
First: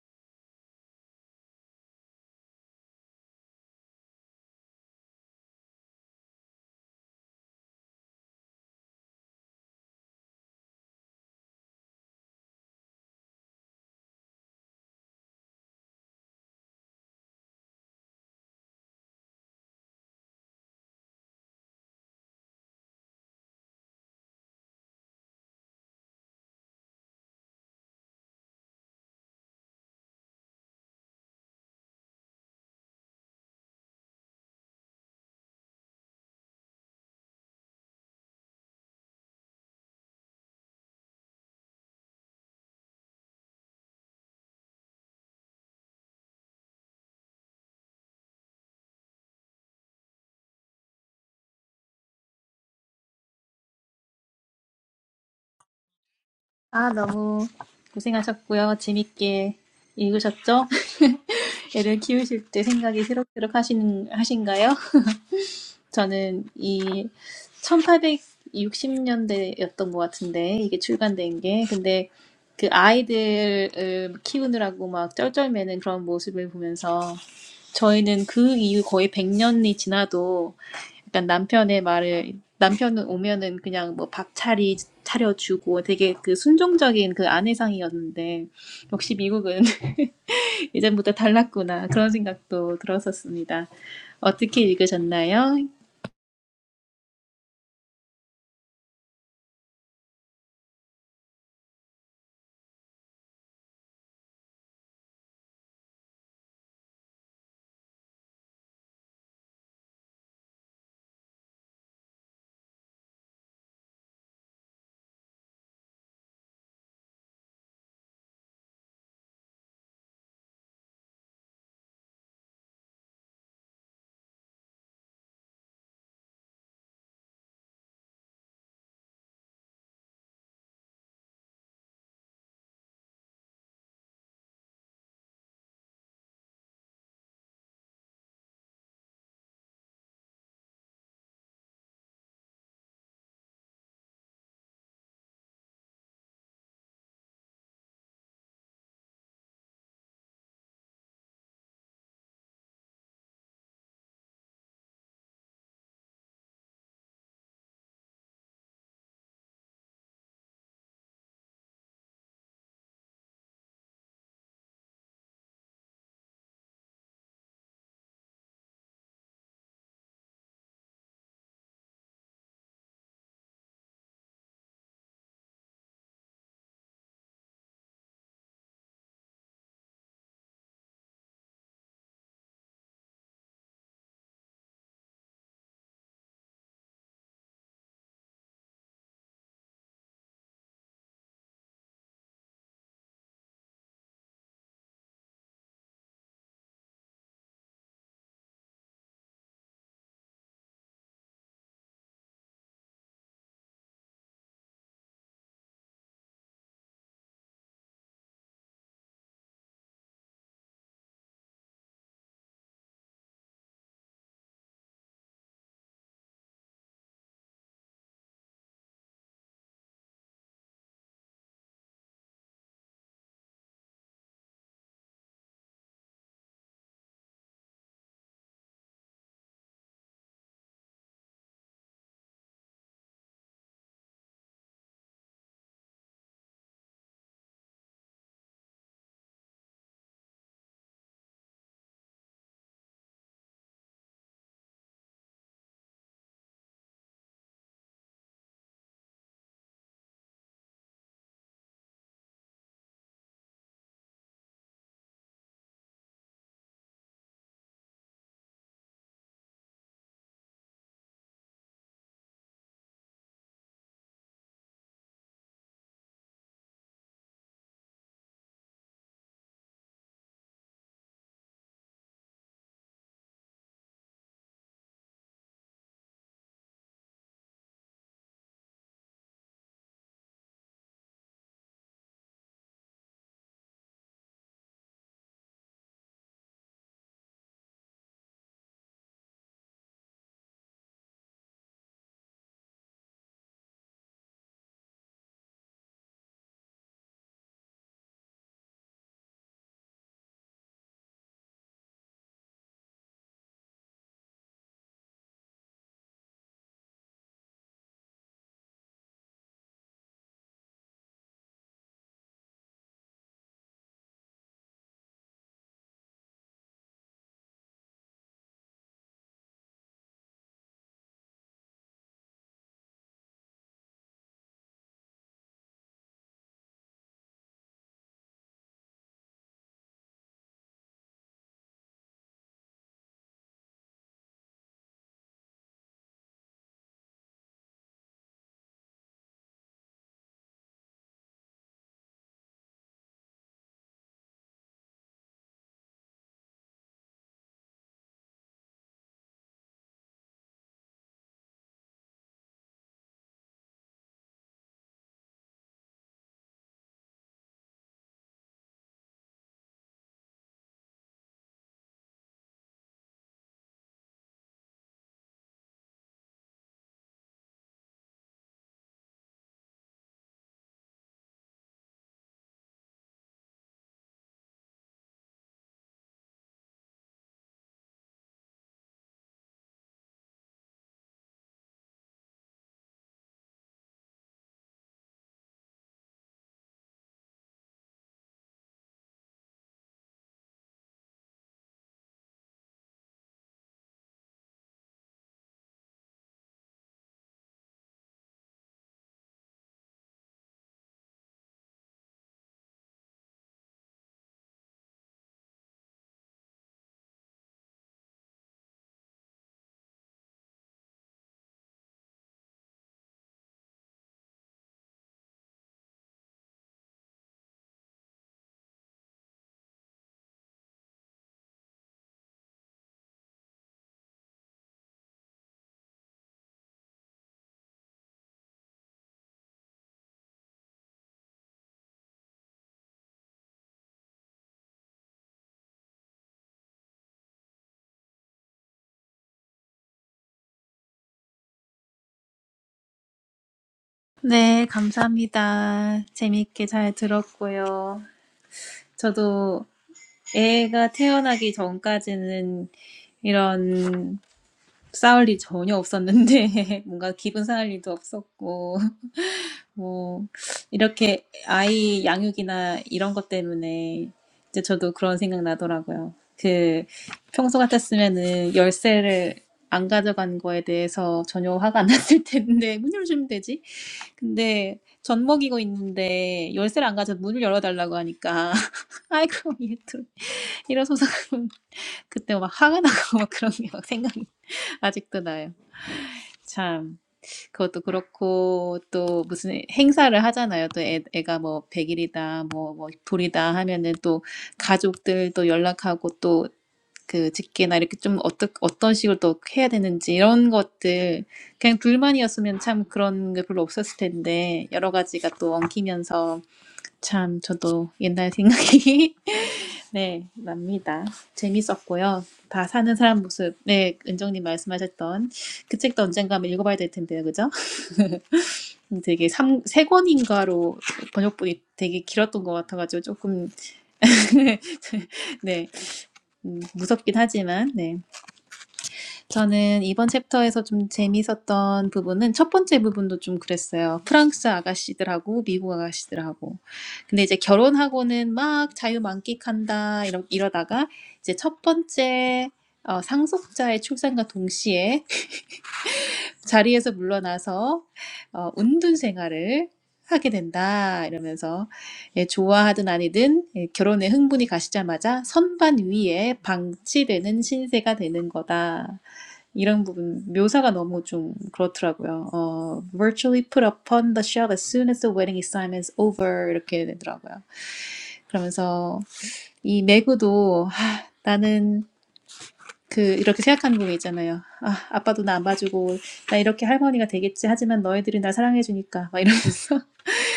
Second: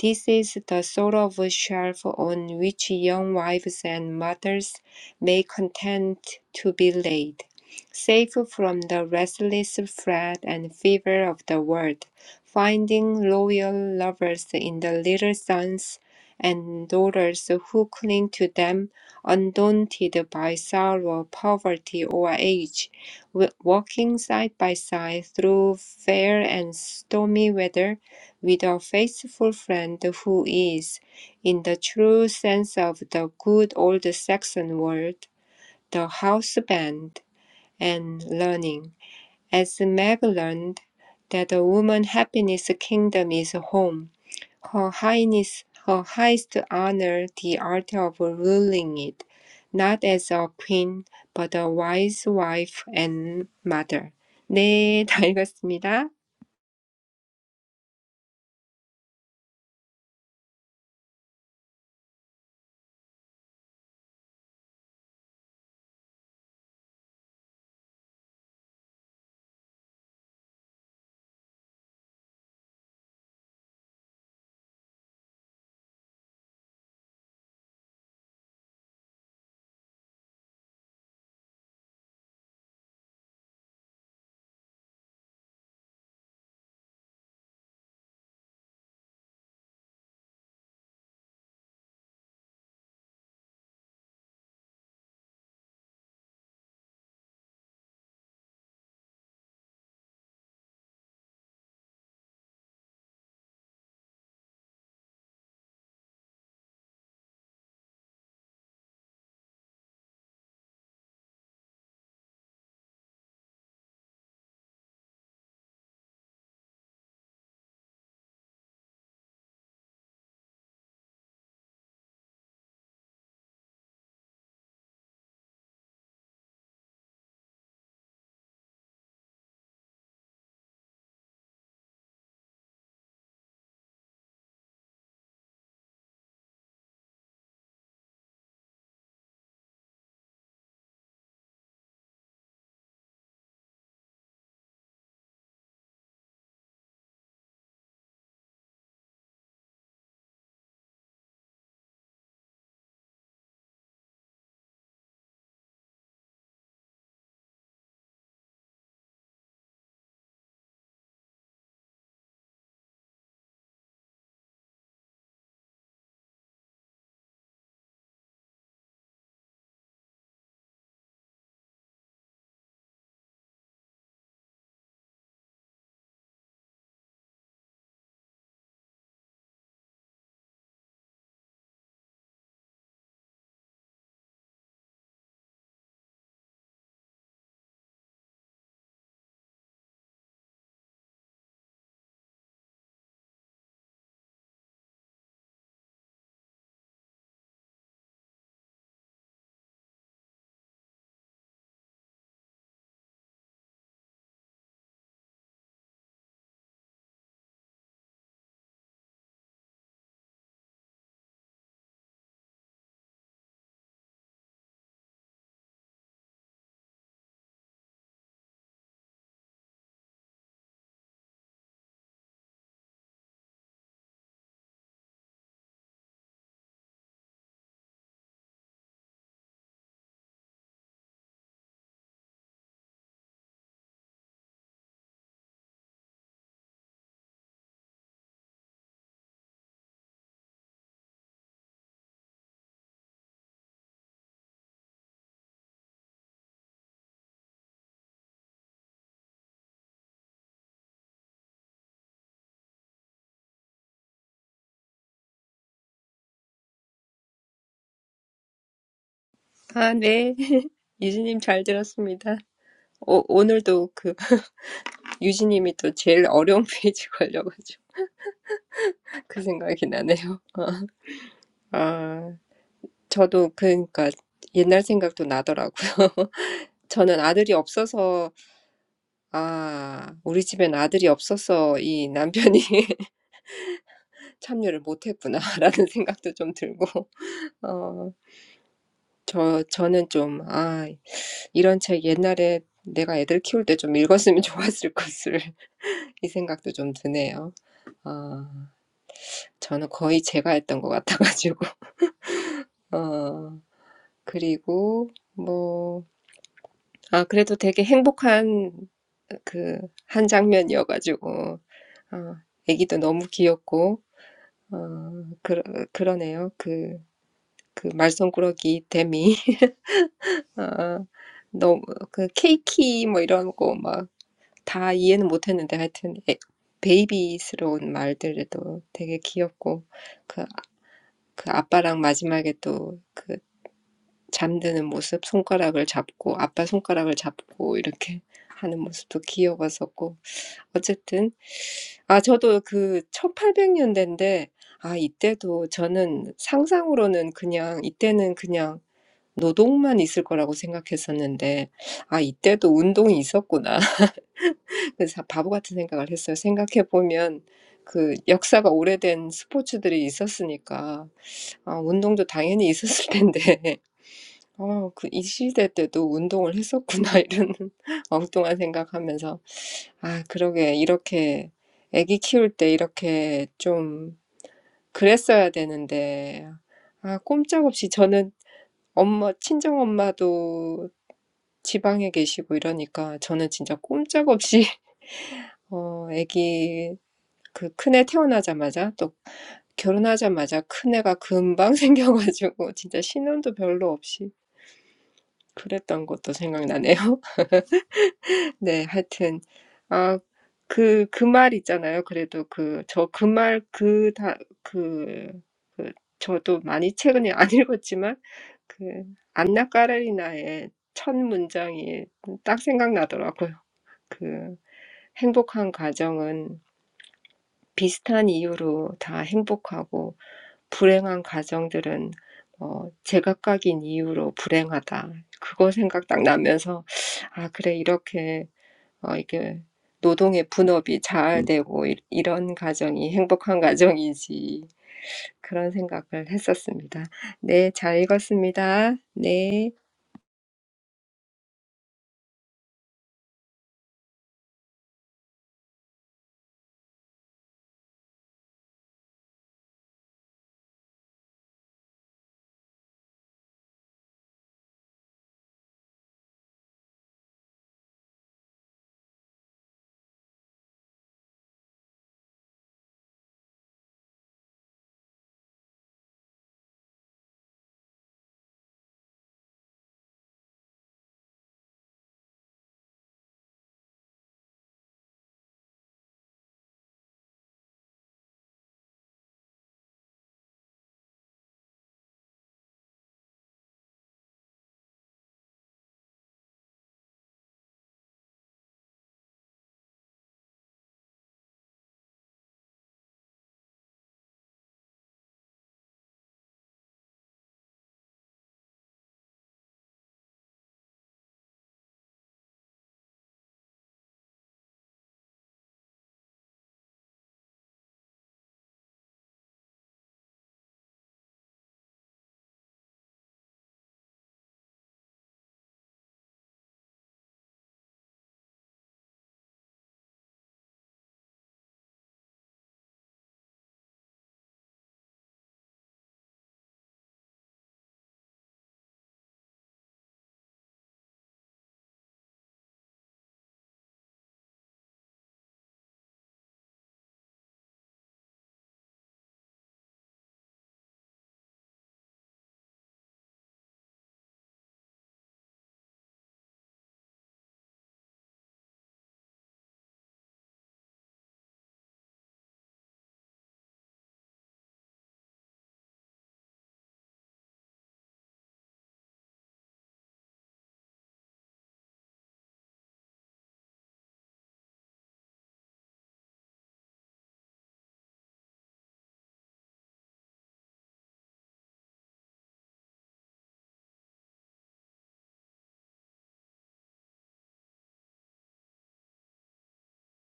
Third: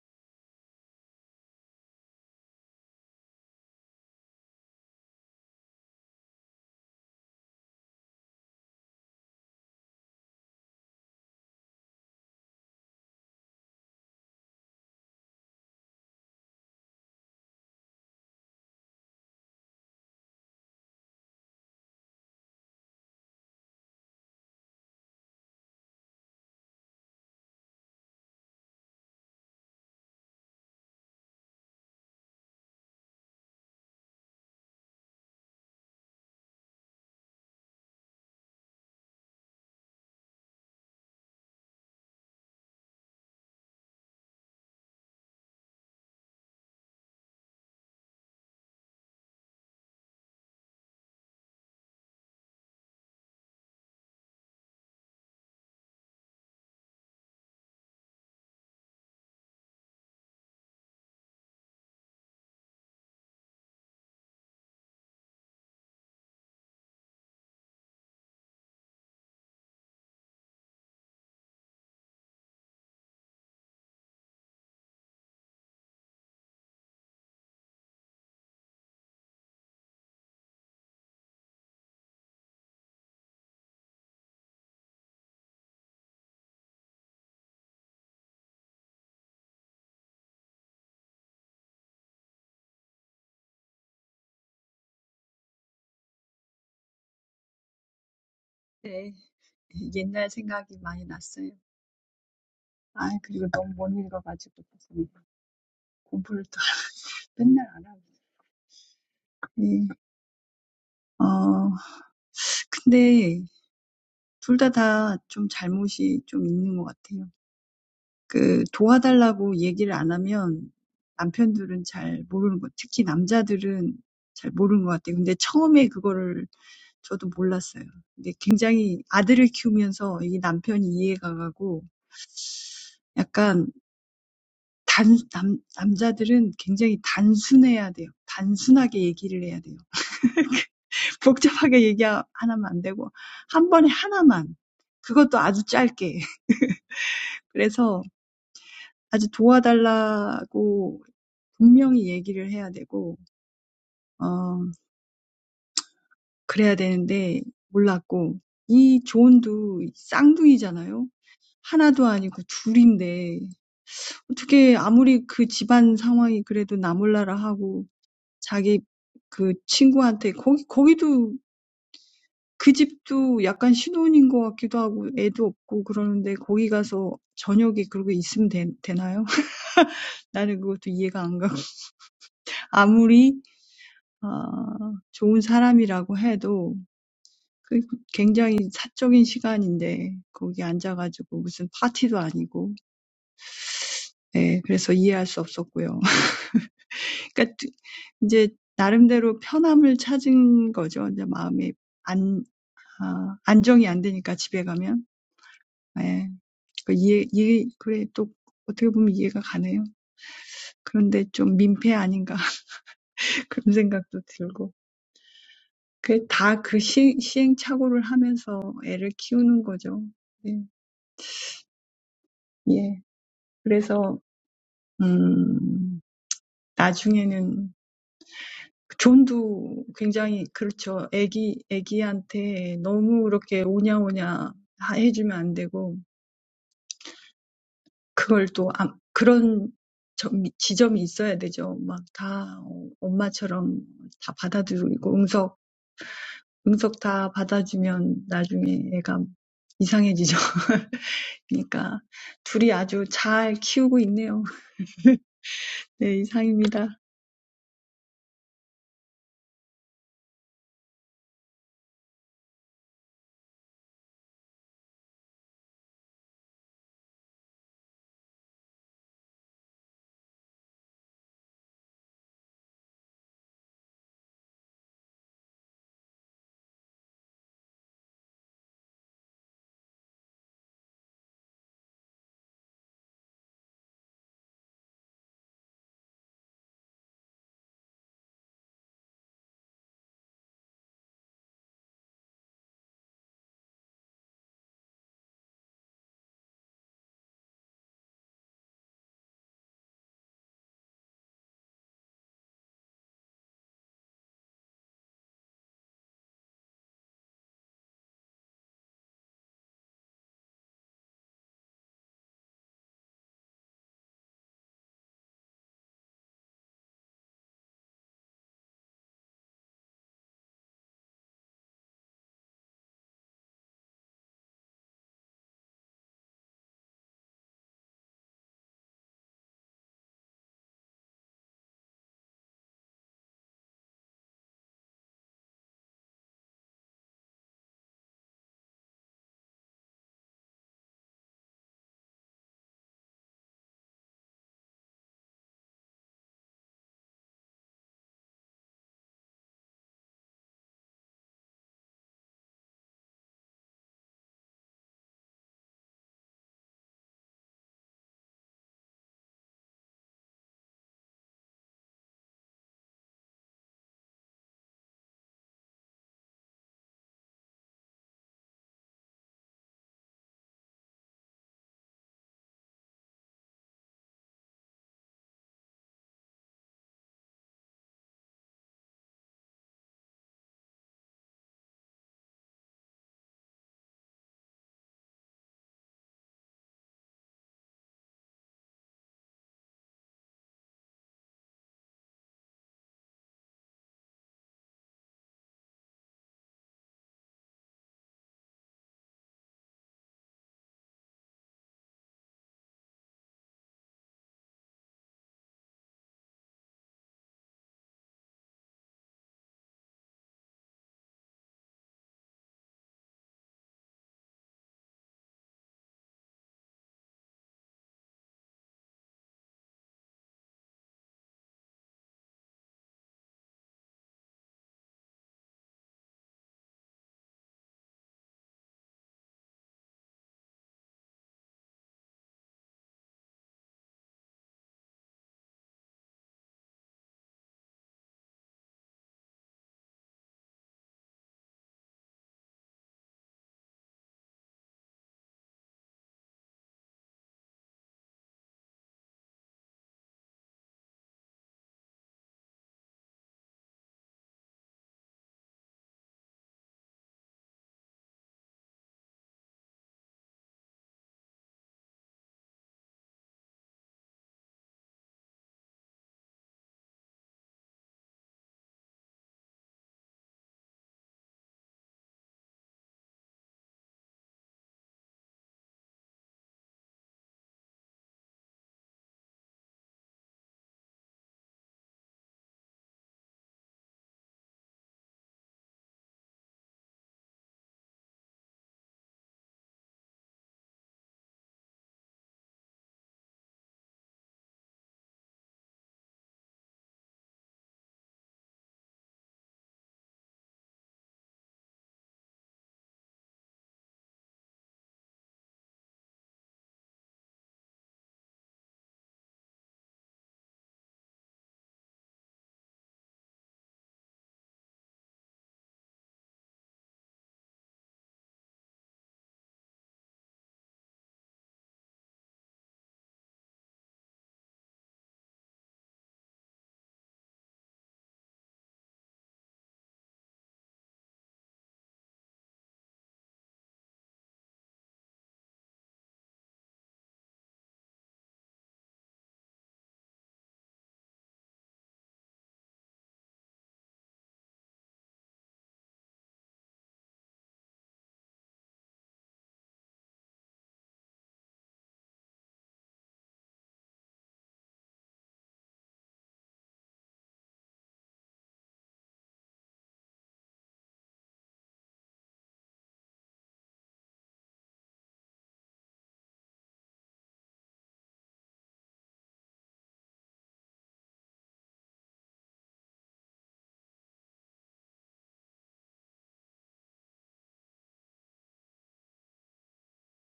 C: This is the sort of shelf on which young wives and mothers may content to be laid, safe from the restless fret and fever of the world, finding loyal lovers in the little sons and daughters who cling to them, undaunted by sorrow, poverty, or age, w- walking side by side through fair and stormy weather with a faithful friend who is, in the true sense of the good old Saxon word, the houseband, and learning, as Meg learned, that a woman happiness kingdom is home, her highness, her highest honor, the art of ruling it, not as a queen, but a wise wife and mother. 네, 다 읽었습니다.
B: 고생하셨고요. 재밌게 읽으셨죠? 애를 키우실 때 생각이 새록새록 하시는, 하신가요? 저는 이 1860년대였던 것 같은데 이게 출간된 게 근데 그 아이들을 키우느라고 막 쩔쩔매는 그런 모습을 보면서 저희는 그 이후 거의 100년이 지나도 약간 남편의 말을 남편은 오면은 그냥 뭐 밥차리 차려주고 되게 그 순종적인 그 아내상이었는데 역시 미국은 예전보다 달랐구나 그런 생각도 들었었습니다. 어떻게 읽으셨나요?
A: 네. 옛날 생각이 많이 났어요. 아, 그리고 너무 못 읽어가지고 그래서 공부를 또 맨날 안 하고. 네. 어, 근데 둘 다 다 좀 잘못이 좀 있는 것 같아요. 그 도와달라고 얘기를 안 하면 남편들은 잘 모르는 것, 특히 남자들은 잘 모르는 것 같아요. 근데 처음에 그거를 저도 몰랐어요. 근데 굉장히 아들을 키우면서 이 남편이 이해가 가고 약간 단, 남, 남자들은 굉장히 단순해야 돼요. 단순하게 얘기를 해야 돼요. 복잡하게 얘기하면 안 되고, 한 번에 하나만. 그것도 아주 짧게. 그래서 아주 도와달라고 분명히 얘기를 해야 되고, 어, 그래야 되는데 몰랐고, 이 존도 쌍둥이잖아요. 하나도 아니고 둘인데, 어떻게 아무리 그 집안 상황이 그래도 나몰라라 하고, 자기 그 친구한테 거기 거기도 그 집도 약간 신혼인 것 같기도 하고 애도 없고 그러는데 거기 가서 저녁에 그러고 있으면 되, 되나요? 나는 그것도 이해가 안 가고 아무리 아, 좋은 사람이라고 해도 그 굉장히 사적인 시간인데 거기 앉아가지고 무슨 파티도 아니고 예, 그래서 이해할 수 없었고요. 그러니까 이제 나름대로 편함을 찾은 거죠. 이제 마음에 안, 아, 안정이 안 되니까 집에 가면. 예. Yeah. 그걸 또암 그런 점 지점이 있어야 되죠. 막다 어, 엄마처럼 다 받아들이고 응석 응석 다 받아주면 나중에 애가 이상해지죠. 그러니까 둘이 아주 잘 키우고 있네요. 네, 이상입니다.
C: 아, 네. 유진님 잘 들었습니다. 오, 오늘도 그 유진님이 또 제일 어려운 페이지 걸려가지고 그 생각이 나네요. 아, 저도 그러니까 옛날 생각도 나더라고요. 저는 아들이 없어서 아, 우리 집엔 아들이 없어서 이 남편이 참여를 못했구나라는 생각도 좀 들고 어, 저 저는 좀 아, 이런 책 옛날에 내가 애들 키울 때좀 읽었으면 좋았을 것을 이 생각도 좀 드네요. 아, 저는 거의 제가 했던 것 같아가지고. 어, 그리고 뭐, 아, 그래도 되게 행복한 그 한 장면이어가지고, 어, 애기도 너무 귀엽고, 어, 그, 그러네요. 그, 그 말썽꾸러기 데미. 아, 너무, 그 케이키 뭐 이런 거 막 다 이해는 못했는데 하여튼 애, 베이비스러운 말들도 되게 귀엽고, 그, 그 아빠랑 마지막에 또그 잠드는 모습, 손가락을 잡고 아빠 손가락을 잡고 이렇게 하는 모습도 귀여웠었고 어쨌든 아 저도 그 천팔백 년대인데 아 이때도 저는 상상으로는 그냥 이때는 그냥 노동만 있을 거라고 생각했었는데 아 이때도 운동이 있었구나 그래서 바보 같은 생각을 했어요 생각해 보면 그 역사가 오래된 스포츠들이 있었으니까 아 운동도 당연히 있었을 텐데 어, 그, 이 시대 때도 운동을 했었구나, 이런 엉뚱한 생각하면서. 아, 그러게, 이렇게, 아기 키울 때 이렇게 좀 그랬어야 되는데. 아, 꼼짝없이 저는 엄마, 친정엄마도 지방에 계시고 이러니까 저는 진짜 꼼짝없이, 어, 아기, 그 큰애 태어나자마자 또 결혼하자마자 큰애가 금방 생겨가지고 진짜 신혼도 별로 없이 그랬던 것도 생각나네요. 네, 하여튼 아, 그, 그 말 있잖아요. 그래도 그, 저 그 말, 그, 다, 그, 그, 저도 많이 최근에 안 읽었지만, 그, 안나 까레리나의 첫 문장이 딱 생각나더라고요. 그, 행복한 가정은 비슷한 이유로 다 행복하고, 불행한 가정들은, 어, 제각각인 이유로 불행하다. 그거 생각 딱 나면서, 아, 그래, 이렇게 어, 이게 노동의 분업이 자아되고 이, 이런 가정이 행복한 가정이지. 그런 생각을 했었습니다. 네, 잘 읽었습니다. 네.
B: 네, 감사합니다. 재밌게 잘 들었고요. 저도 애가 태어나기 전까지는 이런 싸울 일이 전혀 없었는데, 뭔가 기분 상할 일도 없었고, 뭐, 이렇게 아이 양육이나 이런 것 때문에 이제 저도 그런 생각 나더라고요. 그, 평소 같았으면은 열쇠를 안 가져간 거에 대해서 전혀 화가 안 났을 텐데, 문 열어주면 되지? 근데 젖먹이고 있는데 열쇠를 안 가져서 문을 열어달라고 하니까 아이고 얘또 일어서서 그러면 그때 막 화가 나고 막 그런 게 막 생각이 아직도 나요. 참 그것도 그렇고 또 무슨 행사를 하잖아요. 또 애, 애가 뭐 100일이다 뭐, 뭐 돌이다 하면은 또 가족들 또 연락하고 또 그 직계나 이렇게 좀 어떠, 어떤 식으로 또 해야 되는지 이런 것들 그냥 둘만이었으면 참 그런 게 별로 없었을 텐데 여러 가지가 또 엉키면서 참 저도 옛날 생각이 네 납니다. 재밌었고요. 다 사는 사람 모습 네 은정님 말씀하셨던 그 책도 언젠가 한번 읽어봐야 될 텐데요, 그죠? 되게 삼, 세 권인가로 번역본이 되게 길었던 것 같아가지고 조금 네 음, 무섭긴 하지만 네 저는 이번 챕터에서 좀 재미있었던 부분은 첫 번째 부분도 좀 그랬어요. 프랑스 아가씨들하고 미국 아가씨들하고. 근데 이제 결혼하고는 막 자유 만끽한다 이러, 이러다가 이제 첫 번째 어, 상속자의 출산과 동시에 자리에서 물러나서 어, 운둔 생활을 하게 된다 이러면서 예, 좋아하든 아니든 예, 결혼에 흥분이 가시자마자 선반 위에 방치되는 신세가 되는 거다. 이런 부분 묘사가 너무 좀 그렇더라고요. 어, virtually put upon the shelf as soon as the wedding assignment is over 이렇게 되더라고요. 그러면서 이 매구도 하, 나는 그 이렇게 생각하는 부 부분 있잖아요. 아, 아빠도 나 안 봐주고 나 이렇게 할머니가 되겠지. 하지만 너희들이 나 사랑해 주니까 막 이러면서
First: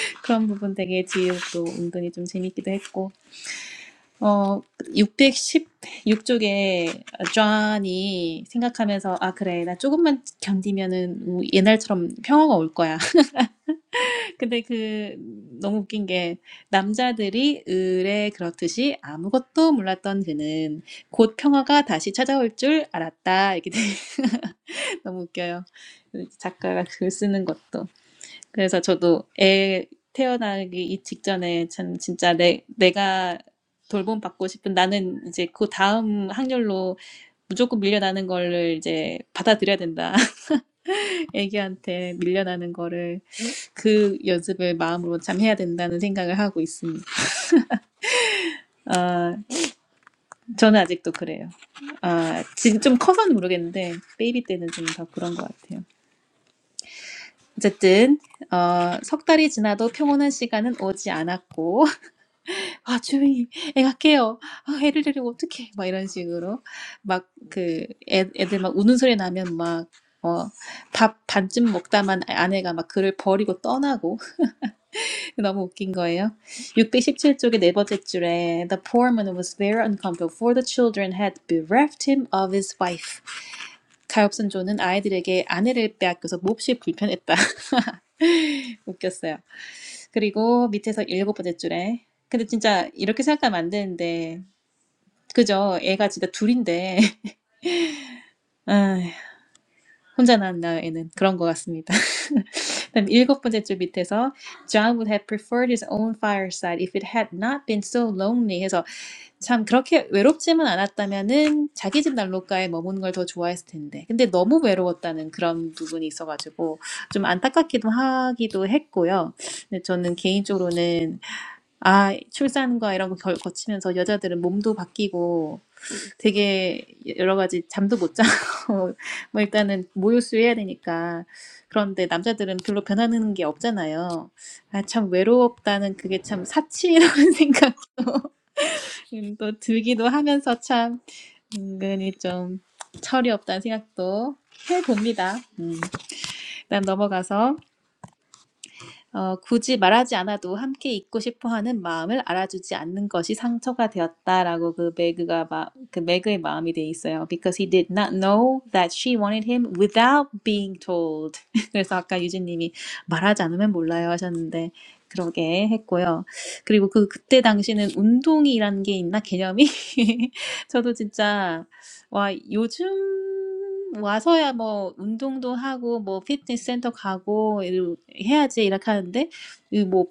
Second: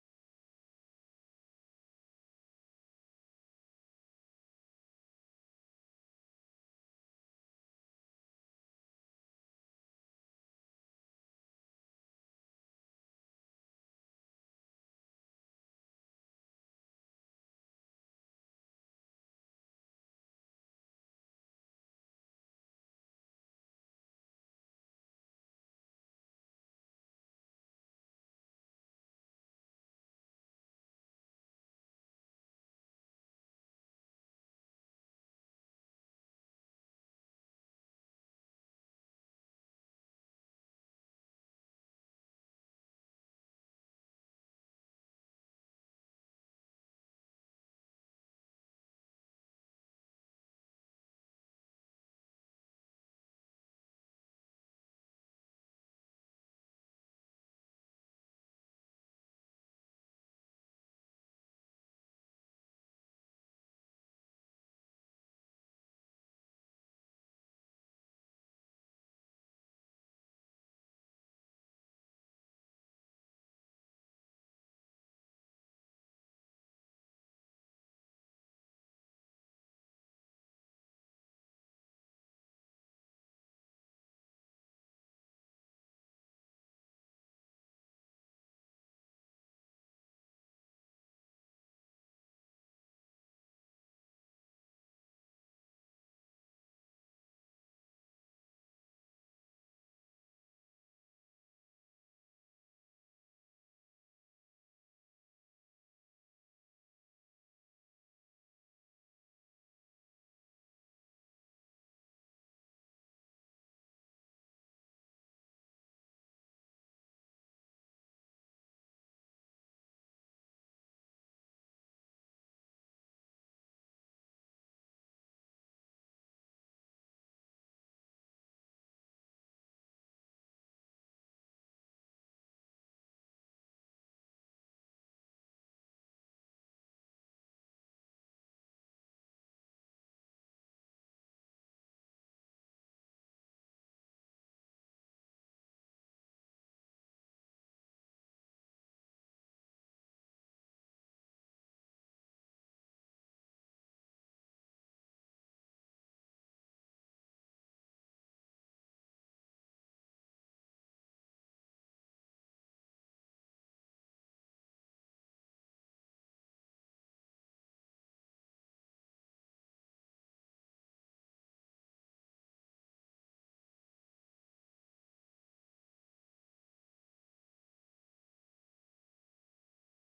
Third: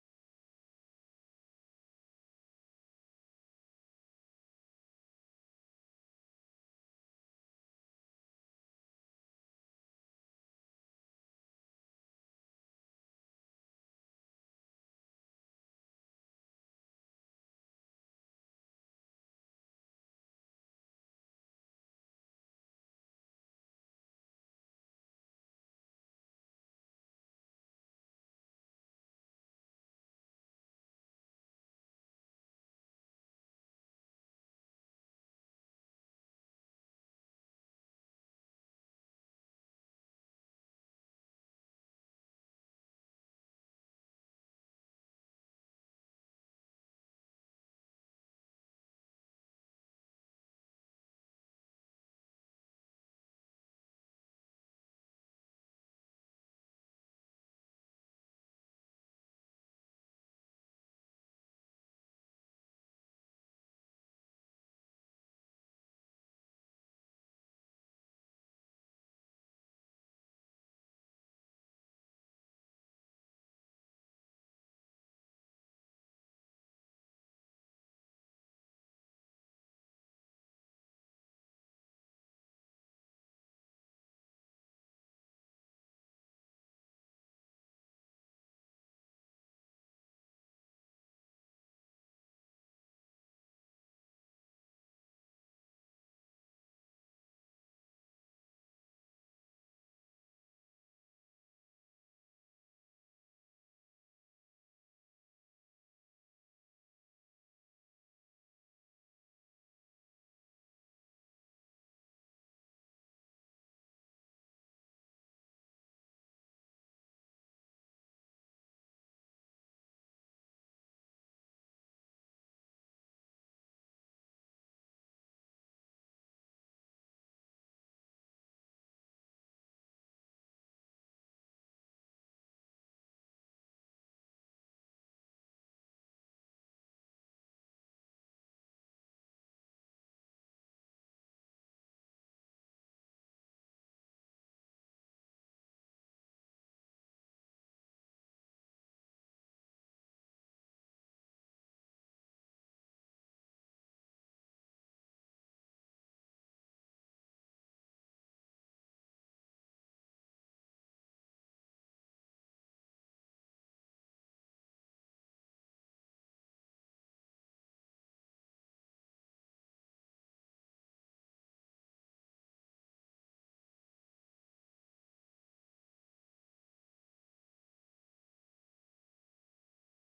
B: 그런 부분 되게 지우도 은근히 좀 재밌기도 했고. 어, 616쪽에 존이 생각하면서 아 그래 나 조금만 견디면은 뭐 옛날처럼 평화가 올 거야. 근데 그 너무 웃긴 게 남자들이 을에 그렇듯이 아무것도 몰랐던 그는 곧 평화가 다시 찾아올 줄 알았다. 이렇게 돼 너무 웃겨요. 그 작가가 글 쓰는 것도. 그래서 저도 애 태어나기 직전에 참 진짜 내, 내가 돌봄 받고 싶은 나는 이제 그 다음 확률로 무조건 밀려나는 거를 이제 받아들여야 된다. 애기한테 밀려나는 거를 그 연습을 마음으로 참 해야 된다는 생각을 하고 있습니다. 아, 저는 아직도 그래요. 아, 지금 좀 커서는 모르겠는데 베이비 때는 좀 더 그런 것 같아요. 어쨌든 어, 석 달이 지나도 평온한 시간은 오지 않았고 아 주인님 애가 깨요 아, 애를 데리고 어떡해 막 이런 식으로 막 그 애들 막 우는 소리 나면 막어밥 반쯤 먹다만 아내가 막 그를 버리고 떠나고 너무 웃긴 거예요. 617쪽의 네 번째 줄에 The poor man was very uncomfortable for the children had bereft him of his wife 가엾은 존은 아이들에게 아내를 빼앗겨서 몹시 불편했다. 웃겼어요. 그리고 밑에서 일곱 번째 줄에 근데 진짜 이렇게 생각하면 안 되는데 그죠? 애가 진짜 둘인데 아 혼자 낳았나 애는 그런 것 같습니다. 그다음 일곱 번째 줄 밑에서 John would have preferred his own fireside if it had not been so lonely. 해서 참 그렇게 외롭지만 않았다면은 자기 집 난로가에 머무는 걸 더 좋아했을 텐데. 근데 너무 외로웠다는 그런 부분이 있어가지고 좀 안타깝기도 하기도 했고요. 근데 저는 개인적으로는 아, 출산과 이런 거 겨- 거치면서 여자들은 몸도 바뀌고 되게 여러 가지 잠도 못 자고 뭐 일단은 모유수 해야 되니까 그런데 남자들은 별로 변하는 게 없잖아요. 아, 참 외롭다는 그게 참 사치라는 생각 음, 또 들기도 하면서 참 은근히 좀 철이 없다는 생각도 해봅니다. 음, 일단 넘어가서 어, 굳이 말하지 않아도 함께 있고 싶어 하는 마음을 알아주지 않는 것이 상처가 되었다라고 그 매그가 마, 그 매그의 마음이 돼 있어요. Because he did not know that she wanted him without being told. 그래서 아까 유진님이 말하지 않으면 몰라요 하셨는데 그러게 했고요. 그리고 그 그때 당시는 운동이라는 게 있나 개념이 저도 진짜 와, 요즘 와서야 뭐 운동도 하고 뭐 피트니스 센터 가고 이러- 해야지 이렇게 하는데 이뭐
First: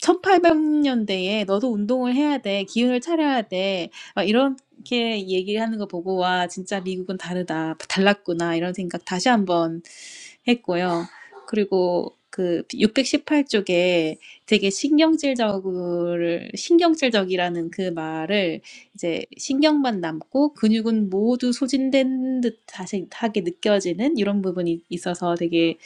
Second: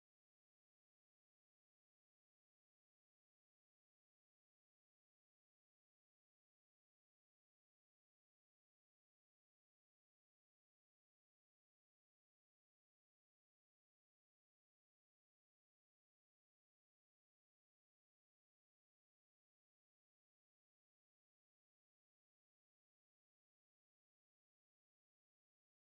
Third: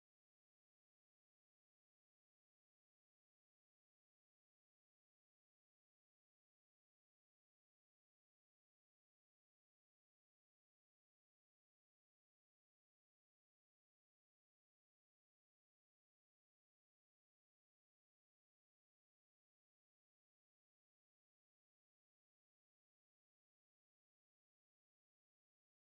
B: 1800년대에 너도 운동을 해야 돼. 기운을 차려야 돼. 막 이렇게 얘기를 하는 거 보고 와, 진짜 미국은 다르다. 달랐구나. 이런 생각 다시 한번 했고요. 그리고 그 618쪽에 되게 신경질적을 신경질적이라는 그 말을 이제 신경만 남고 근육은 모두 소진된 듯하게 느껴지는 이런 부분이 있어서 되게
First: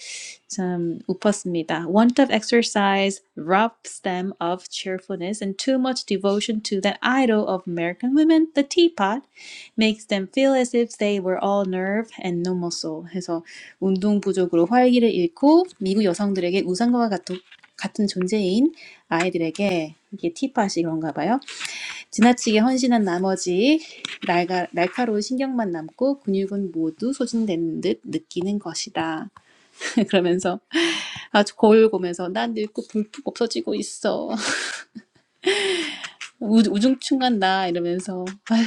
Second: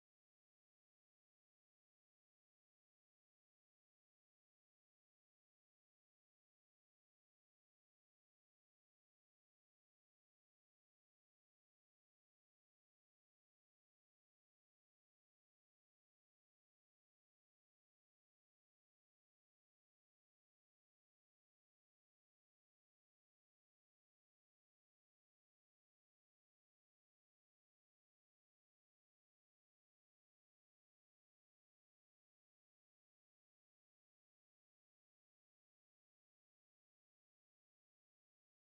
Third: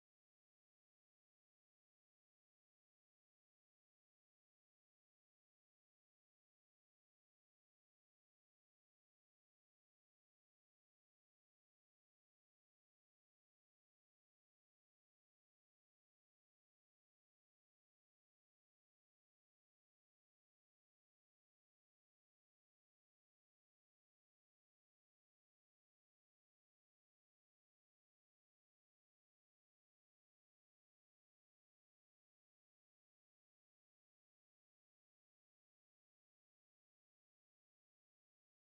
B: 참 웃었습니다. Want of exercise robs them of cheerfulness, and too much devotion to that idol of American women, the teapot, makes them feel as if they were all nerve and no muscle. 해서 운동 부족으로 활기를 잃고 미국 여성들에게 우상과 같은 같은 존재인 아이들에게 이게 티팟이 그런가 봐요. 지나치게 헌신한 나머지 날가, 날카로운 신경만 남고 근육은 모두 소진되는 듯 느끼는 것이다. 그러면서 아주 거울 보면서 난 늙고 불뚝 없어지고 있어. 우, 우중충한 나 이러면서 아휴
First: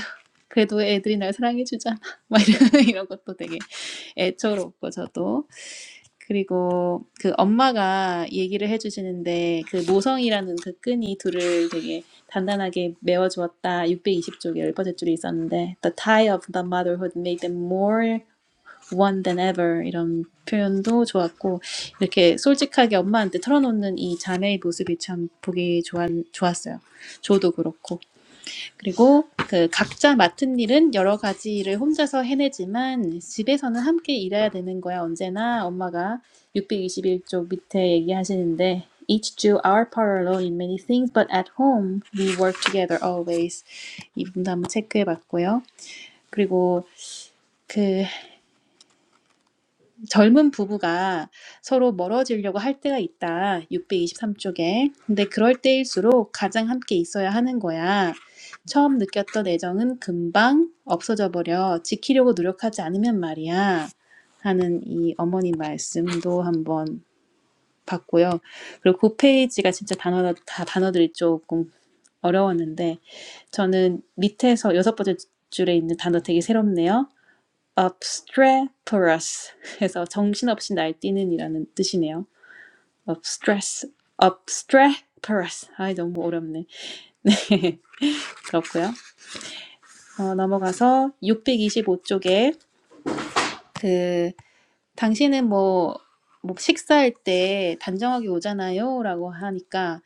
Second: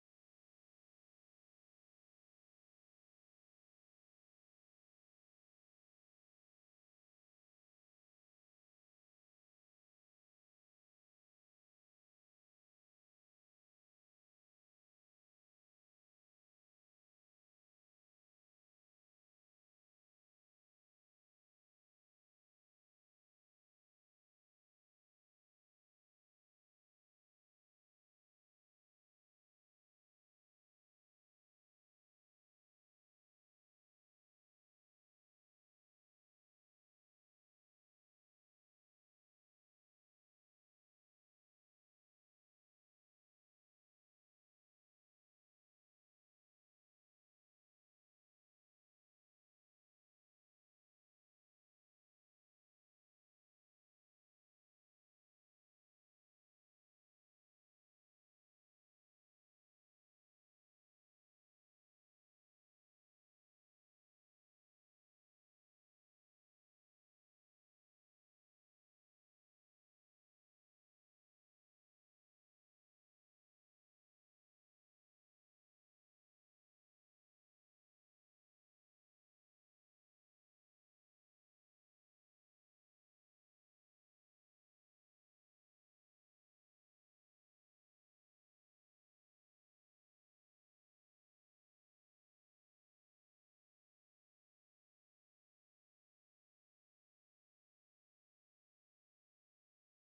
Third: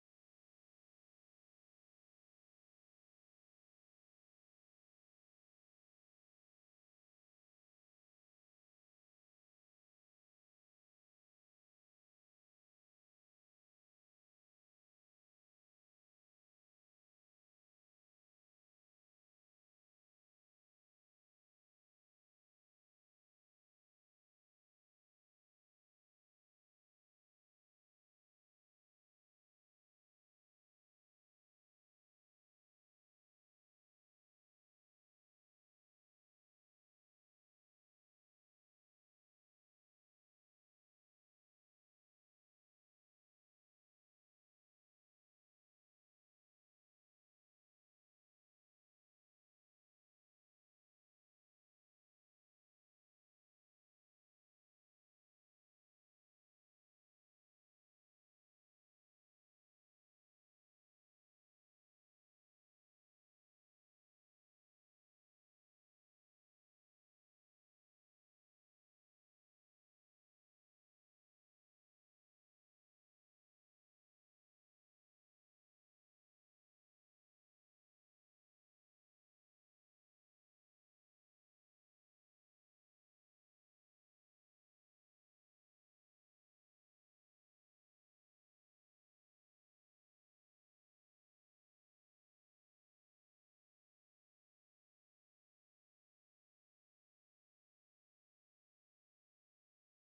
B: 그래도 애들이 날 사랑해주잖아. 막 이런, 이런 것도 되게 애처롭고 저도 그리고 그 엄마가 얘기를 해주시는데 그 모성이라는 그 끈이 둘을 되게 단단하게 메워주었다. 620쪽에 열0번째 줄이 있었는데 The tie of the motherhood made them more one than ever 이런 표현도 좋았고 이렇게 솔직하게 엄마한테 털어놓는 이 자매의 모습이 참 보기 좋았, 좋았어요. 저도 그렇고 그리고 그 각자 맡은 일은 여러 가지를 혼자서 해내지만 집에서는 함께 일해야 되는 거야. 언제나 엄마가 6 2 1쪽 밑에 얘기하시는데 Each do our part alone in many things, but at home we work together always. 이 부분도 한번 체크해 봤고요. 그리고 그 젊은 부부가 서로 멀어지려고 할 때가 있다. 623쪽에. 근데 그럴 때일수록 가장 함께 있어야 하는 거야. 처음 느꼈던 애정은 금방 없어져 버려. 지키려고 노력하지 않으면 말이야. 하는 이 어머니 말씀도 한번 봤고요. 그리고 그 페이지가 진짜 단어, 다 단어들이 조금 어려웠는데, 저는 밑에서 여섯 번째 줄에 있는 단어 되게 새롭네요. obstreperous 해서 정신없이 날뛰는 이라는 뜻이네요. obstress, obstreperous. 아이, 너무 어렵네. 네, 그렇고요. 어, 넘어가서 625쪽에 그 당신은 뭐, 뭐 식사할 때 단정하게 오잖아요 라고 하니까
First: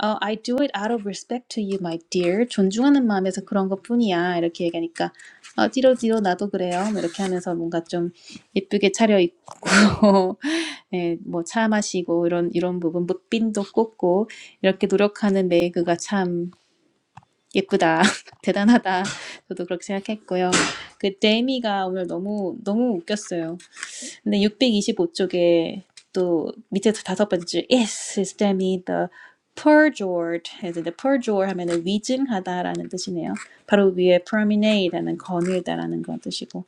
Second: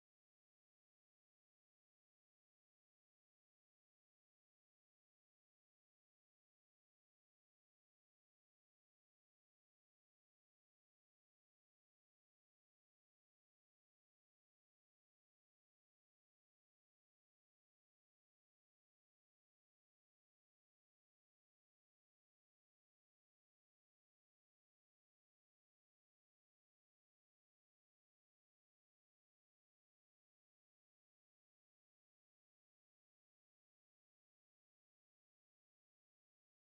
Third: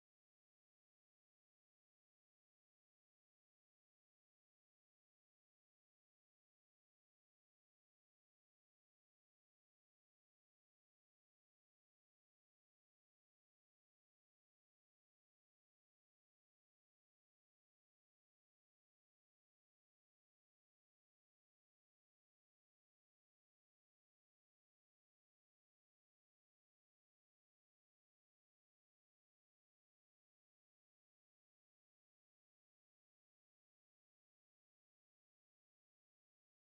B: 어, I do it out of respect to you, my dear. 존중하는 마음에서 그런 것뿐이야. 이렇게 얘기하니까 어, 찌로찌로 나도 그래요. 뭐 이렇게 하면서 뭔가 좀 예쁘게 차려입고 예, 뭐차 마시고 이런 이런 부분 무빈도 꽂고 이렇게 노력하는 메이그가 참 예쁘다. 대단하다. 저도 그렇게 생각했고요. 그 데미가 오늘 너무 너무 웃겼어요. 근데 625쪽에 또 밑에서 다섯 번째 줄 yes is demi the perjured 해서 h e perjure 하면은 위증하다라는 뜻이네요. 바로 위에 promenade라는 거닐다라는 그런 뜻이고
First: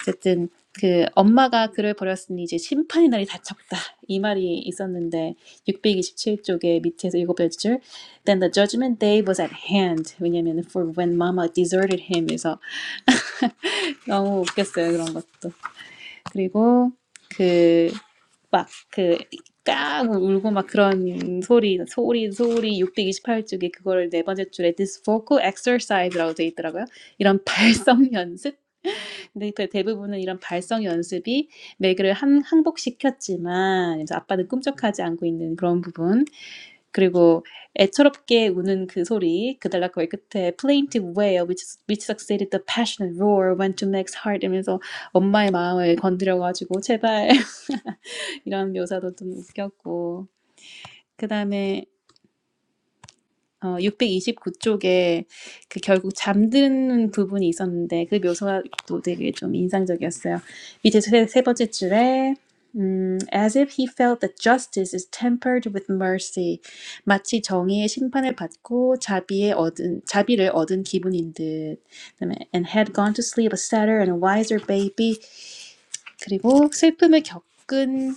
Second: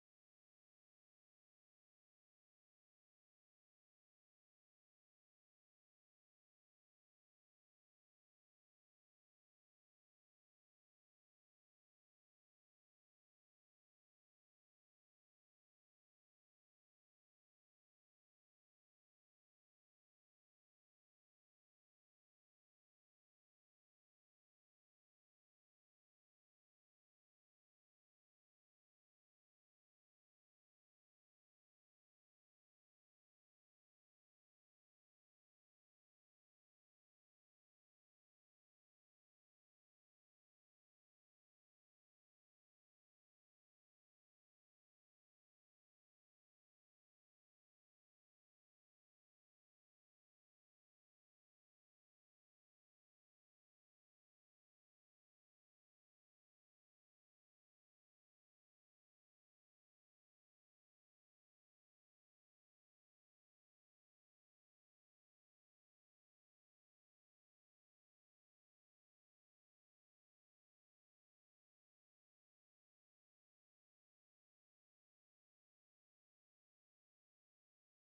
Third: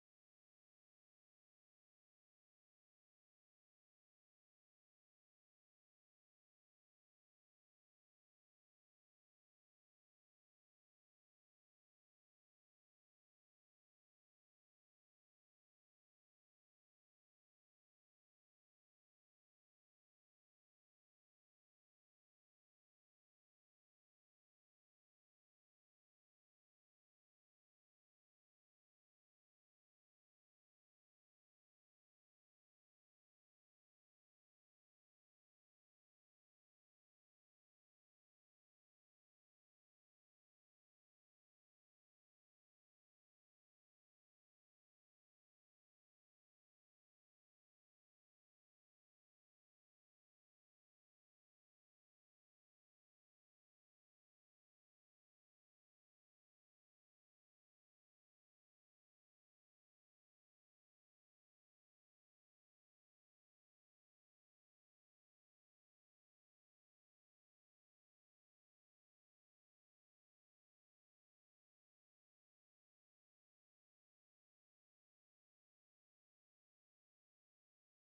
B: 어쨌든 그 엄마가 그를 버렸으니 이제 심판의 날이 닥쳤다 이 말이 있었는데 627쪽에 밑에서 일곱 번째 줄 then the judgment day was at hand 왜냐면 for when mama deserted him 래서 너무 웃겼어요 그런 것도 그리고 그 막 그 까고 울고 막 그런 소리 소리 소리 628쪽에 그거를 네 번째 줄에 this vocal exercise라고 돼 있더라고요. 이런 발성 연습. 근데 그 대부분은 이런 발성 연습이 맥을 한 항복시켰지만 이제 아빠는 꿈쩍하지 않고 있는 그런 부분. 그리고 애처롭게 우는 그 소리 그달락 거의 끝에 plaintive wail which, which succeeded the passionate roar went to Meg's heart 이러면서 엄마의 마음을 건드려가지고 제발 이런 묘사도 좀 웃겼고 그 다음에 어 629쪽에 그 결국 잠드는 부분이 있었는데 그 묘사도 되게 좀 인상적이었어요. 밑에 세, 세 번째 줄에 음, as if he felt that justice is tempered with mercy. 마치 정의의 심판을 받고 자비에 얻은 자비를 얻은 기분인 듯. 그다음에 and had gone to sleep a sadder and a wiser baby. 그리고 슬픔을 겪은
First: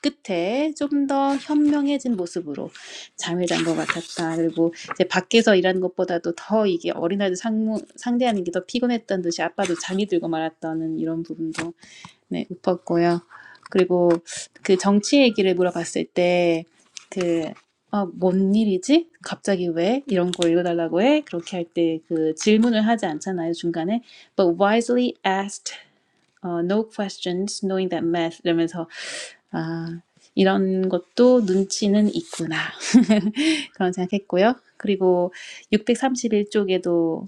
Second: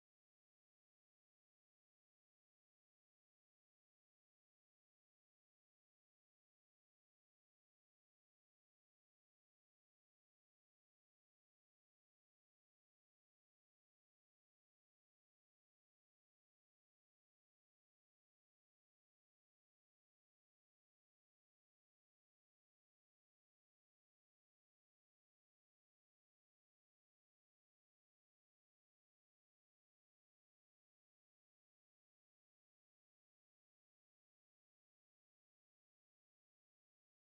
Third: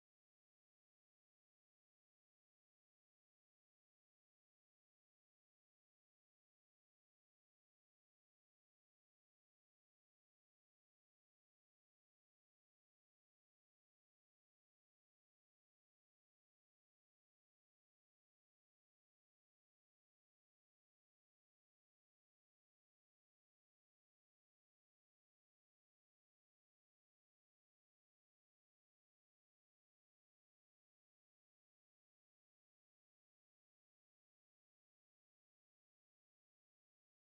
B: 끝에 좀 더 현명해진 모습으로 잠을 잔 것 같았다. 그리고 이제 밖에서 일하는 것보다도 더 이게 어린아이들 상무, 상대하는 게 더 피곤했던 듯이 아빠도 잠이 들고 말았다는 이런 부분도 네, 읊었고요. 그리고 그 정치 얘기를 물어봤을 때, 그, 아, 뭔 일이지? 갑자기 왜? 이런 거 읽어달라고 해? 그렇게 할 때 그 질문을 하지 않잖아요, 중간에. But wisely asked, uh, no questions, knowing that math 이러면서 아, 이런 것도 눈치는 있구나. 그런 생각했고요. 그리고 631쪽에도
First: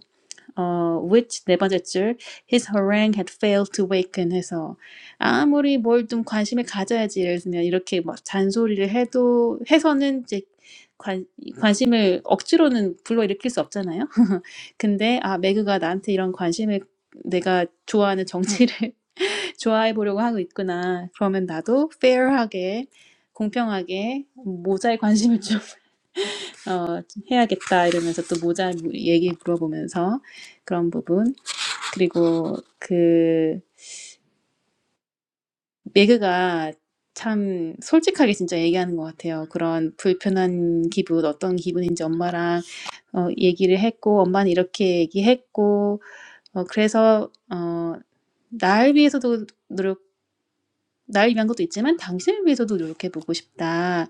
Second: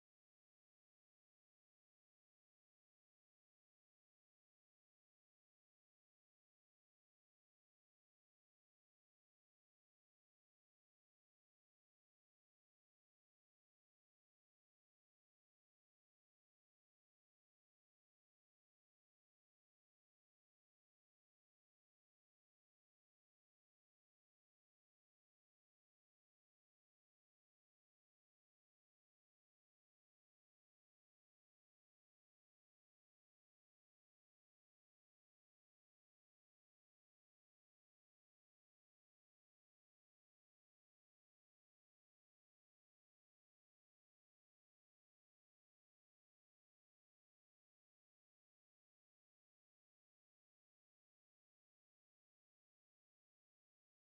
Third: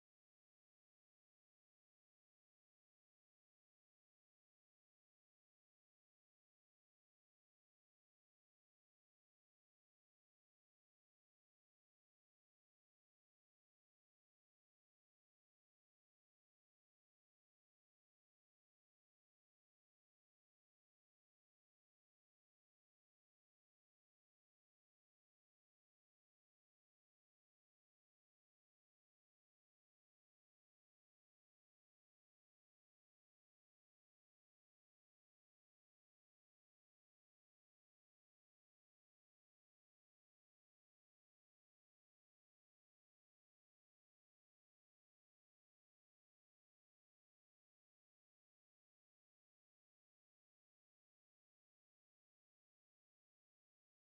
B: 어, which 네 번째 줄 his harangue had failed to waken 해서 아무리 뭘 좀 관심을 가져야지 예를 들면 이렇게 막 잔소리를 해도 해서는 이제 관, 관심을 억지로는 불러일으킬 수 없잖아요. 근데 아 매그가 나한테 이런 관심을 내가 좋아하는 정치를 좋아해 보려고 하고 있구나. 그러면 나도 페어하게 공평하게 모자에 관심을 좀 어, 해야겠다 이러면서 또 모자 얘기 물어보면서 그런 부분 그리고 그 매그가 참 솔직하게 진짜 얘기하는 것 같아요. 그런 불편한 기분 어떤 기분인지 엄마랑 어, 얘기를 했고 엄마는 이렇게 얘기했고 어, 그래서 어, 나를 위해서도 나를 위한 것도 있지만 당신을 위해서도 노력해보고 싶다.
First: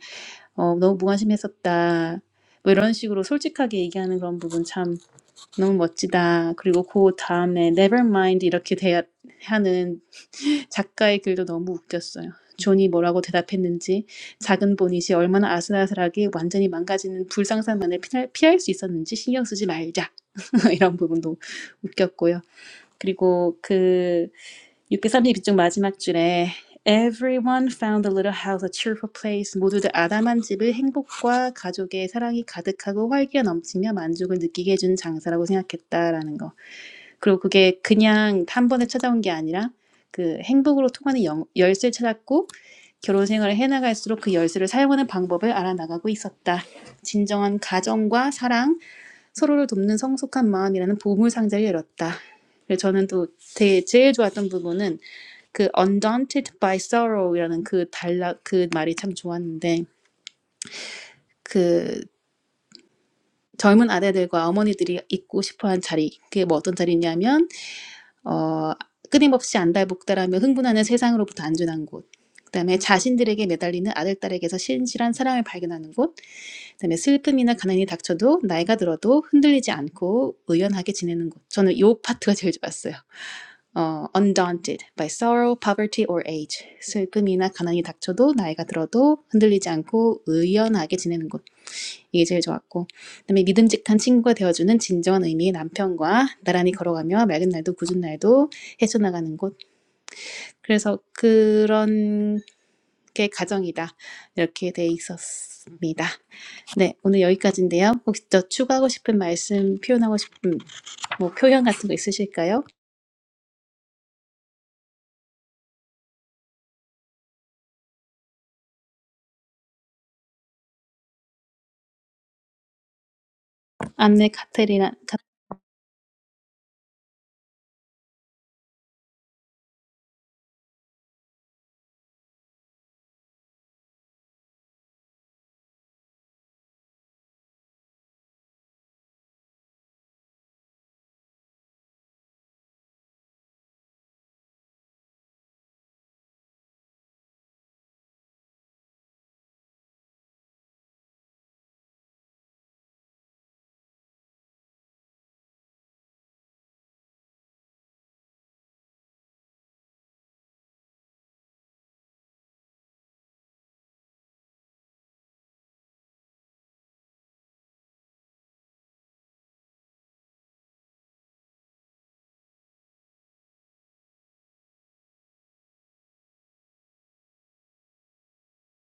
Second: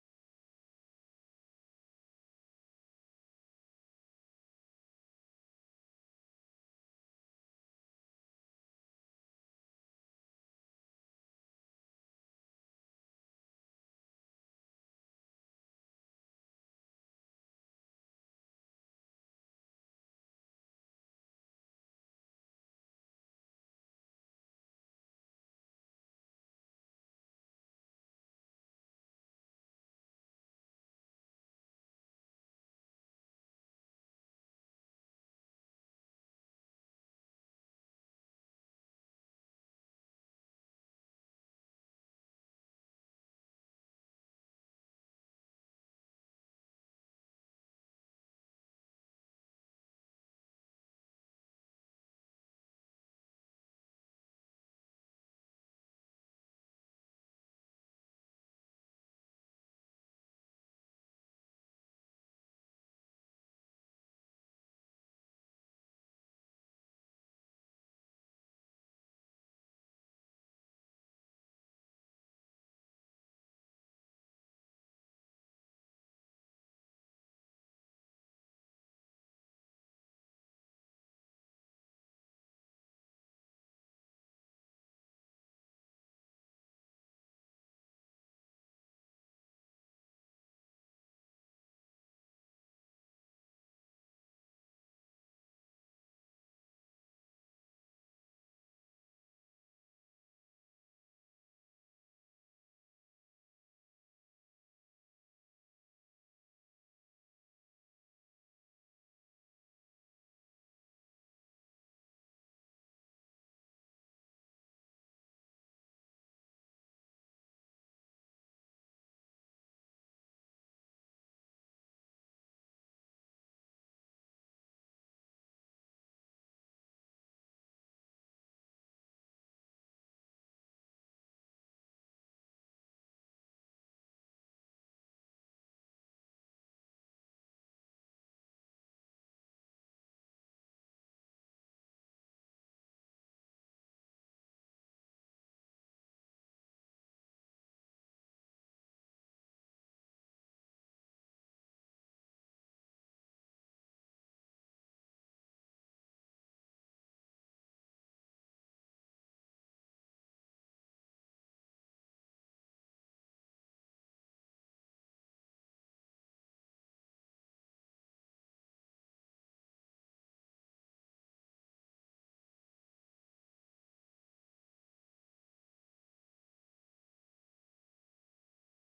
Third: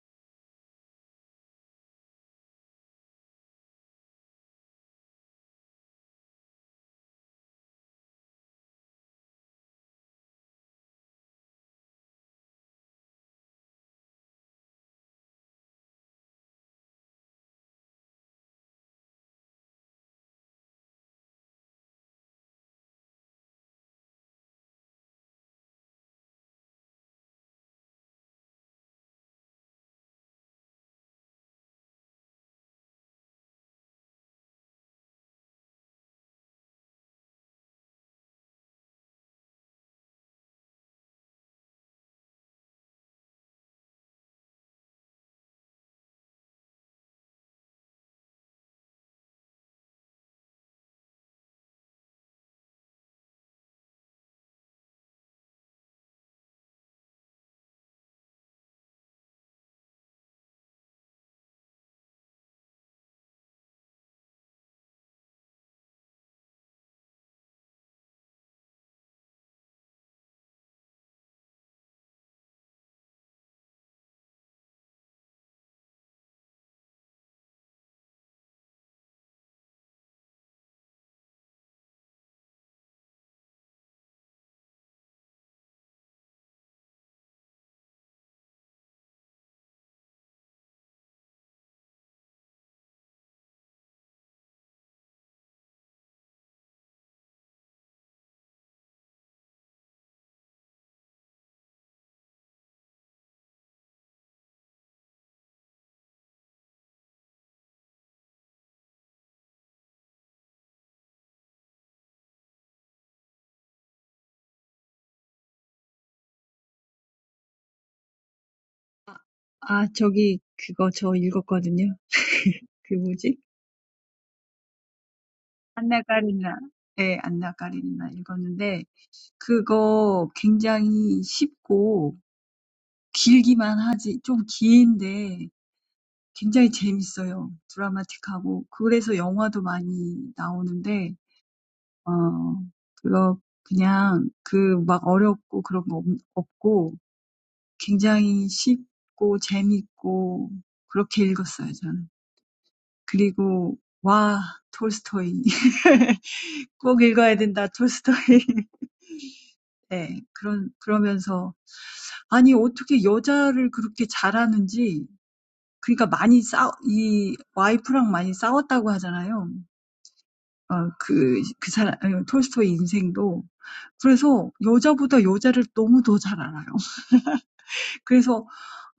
B: 어, 너무 무관심했었다. 뭐 이런 식으로 솔직하게 얘기하는 그런 부분 참 너무 멋지다. 그리고 그 다음에 never mind 이렇게 대하는 작가의 글도 너무 웃겼어요. 존이 뭐라고 대답했는지 작은 보닛이 얼마나 아슬아슬하게 완전히 망가지는 불상사만을 피할, 피할 수 있었는지 신경 쓰지 말자 이런 부분도 웃겼고요. 그리고 그 632쪽 마지막 줄에 Everyone found the little house a cheerful place. 모두들 아담한 집을 행복과 가족의 사랑이 가득하고 활기가 넘치며 만족을 느끼게 해준 장사라고 생각했다라는 거. 그리고 그게 그냥 한 번에 찾아온 게 아니라 그 행복으로 통하는 영, 열쇠를 찾았고 결혼 생활을 해나갈수록 그 열쇠를 사용하는 방법을 알아나가고 있었다. 진정한 가정과 사랑, 서로를 돕는 성숙한 마음이라는 보물 상자를 열었다. 그래서 저는 또 제, 제일 좋았던 부분은 그 undaunted by sorrow이라는 그 달라 그 말이 참 좋았는데 그 젊은 아내들과 어머니들이 있고 싶어한 자리 그게 뭐 어떤 자리냐면 어, 끊임없이 안달복달하며 흥분하는 세상으로부터 안전한 곳. 그다음에 자신들에게 매달리는 아들 딸에게서 신실한 사랑을 발견하는 곳. 그다음에 슬픔이나 가난이 닥쳐도 나이가 들어도 흔들리지 않고 의연하게 지내는 곳. 저는 이 파트가 제일 좋았어요. 어, undaunted by sorrow, poverty or age. 슬픔이나 가난이 닥쳐도 나이가 들어도 흔들리지 않고 의연하게 지내는 곳. 이게 제일 좋았고 그다음에 믿음직한 친구가 되어주는 진정한 의미의 남편과 나란히 걸어가며 맑은 날도 굳은 날도 헤쳐나가는 곳 그래서 그런 게 가정이다 이렇게 돼 있었습니다. 네 오늘 여기까지인데요. 혹시 더 추가하고 싶은 말씀 표현하고 싶은 뭐 표현 같은 거 있으실까요?
A: 아, 아, 저기 그거 저 읽었거든요. 그 뭐지?
B: 안내 카테리나 카-
A: 안나 까리나. 네, 안나 까리나 읽었는데 그거 굉장히 쉽고 길기만 하지 좀 긴데 굉장히 재밌어요. 드라마틱하고. 그래서 영화도 많이 나오는데 어 그거 그냥 그막 어렵고 그런 거 없고 굉장히 쉽고 재밌고 그렇게 읽었어요, 저는. 그리고 와, 톨스토이. 꼭 읽어야 된다, 톨스토이. 네, 그런, 그러면서, 아니, 어떻게 여자를 그렇게 잘하는지, 그러니까 많이 싸, 이 와이프랑 많이 싸웠다고 하잖아요. 어그그 사람 톨스토이 인생도 그래서 여자보다 여자를 너무 더잘 알아요. 그래서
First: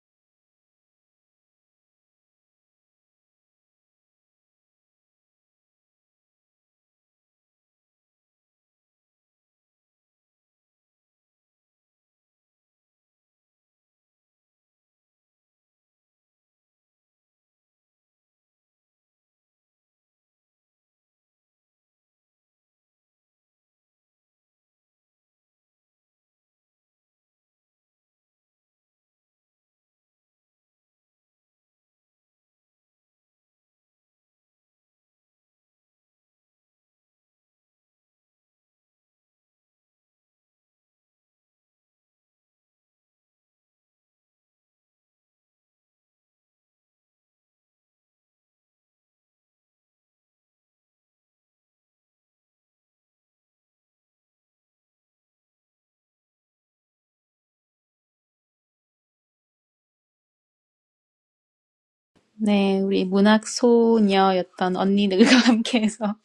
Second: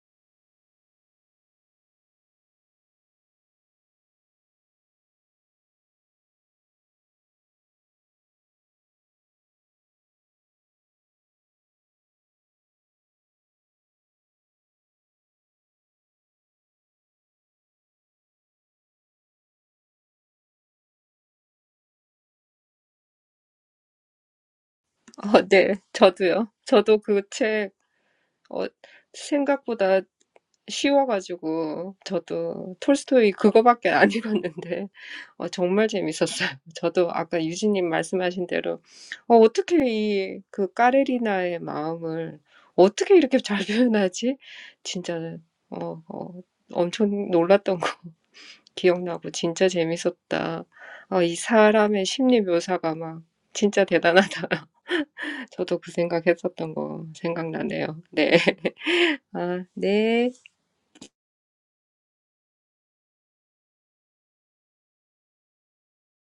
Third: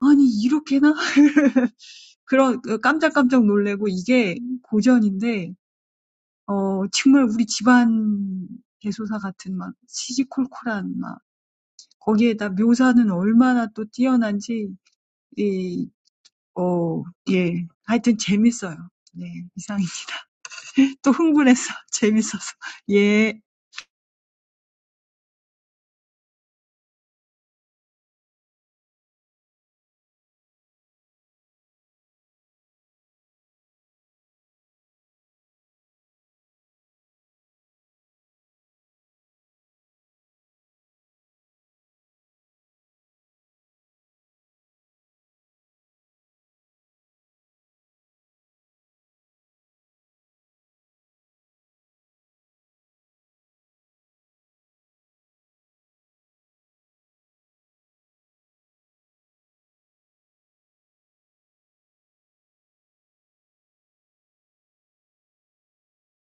A: '아니 이렇게나?' 그런 깜짝깜짝 놀래고 이게 고전인데 어 정말 우리 집안 대소사 같은 막 시시콜콜한 막 거기에다 묘사는 얼마나 또 뛰어난지 이 어 예. 하여튼 재밌어요. 네. 이상입니다. 또 흥분해서 재밌어서. 예.
C: 어, 네. 저도요. 저도 그 책, 어, 생각보다 쉬워가지고 저도 톨스토이 그거밖에 안 읽었는데 어, 정말 재밌었어요. 저도 아까 유진님 말씀하신 대로 어, 어떻게 이그 까레리나의 마음을 어떻게 이렇게 잘 표현하지? 진짜 어, 어, 엄청 놀랐던 거 기억나고 진짜 재밌었다. 어, 이 사람의 심리 묘사가 막 진짜 대단하다. 저도 그 생각했었던 거 생각나네요. 네. 아, 네.
B: 네 우리 문학 소녀였던 언니 들과 함께해서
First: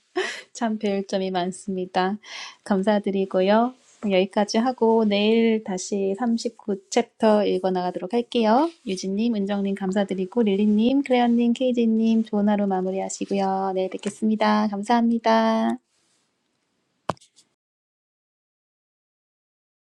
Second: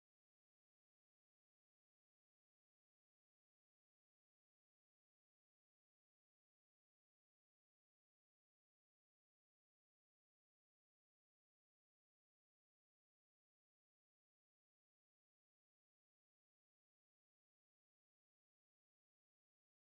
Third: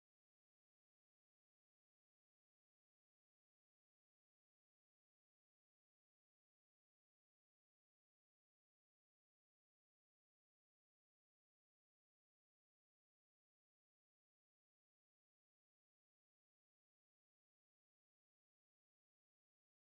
B: 참 배울 점이 많습니다. 감사드리고요. 여기까지 하고 내일 다시 39챕터 읽어나가도록 할게요. 유진님, 은정님 감사드리고 릴리님, 클레어님, 케이지님 좋은 하루 마무리하시고요. 내일 뵙겠습니다. 감사합니다.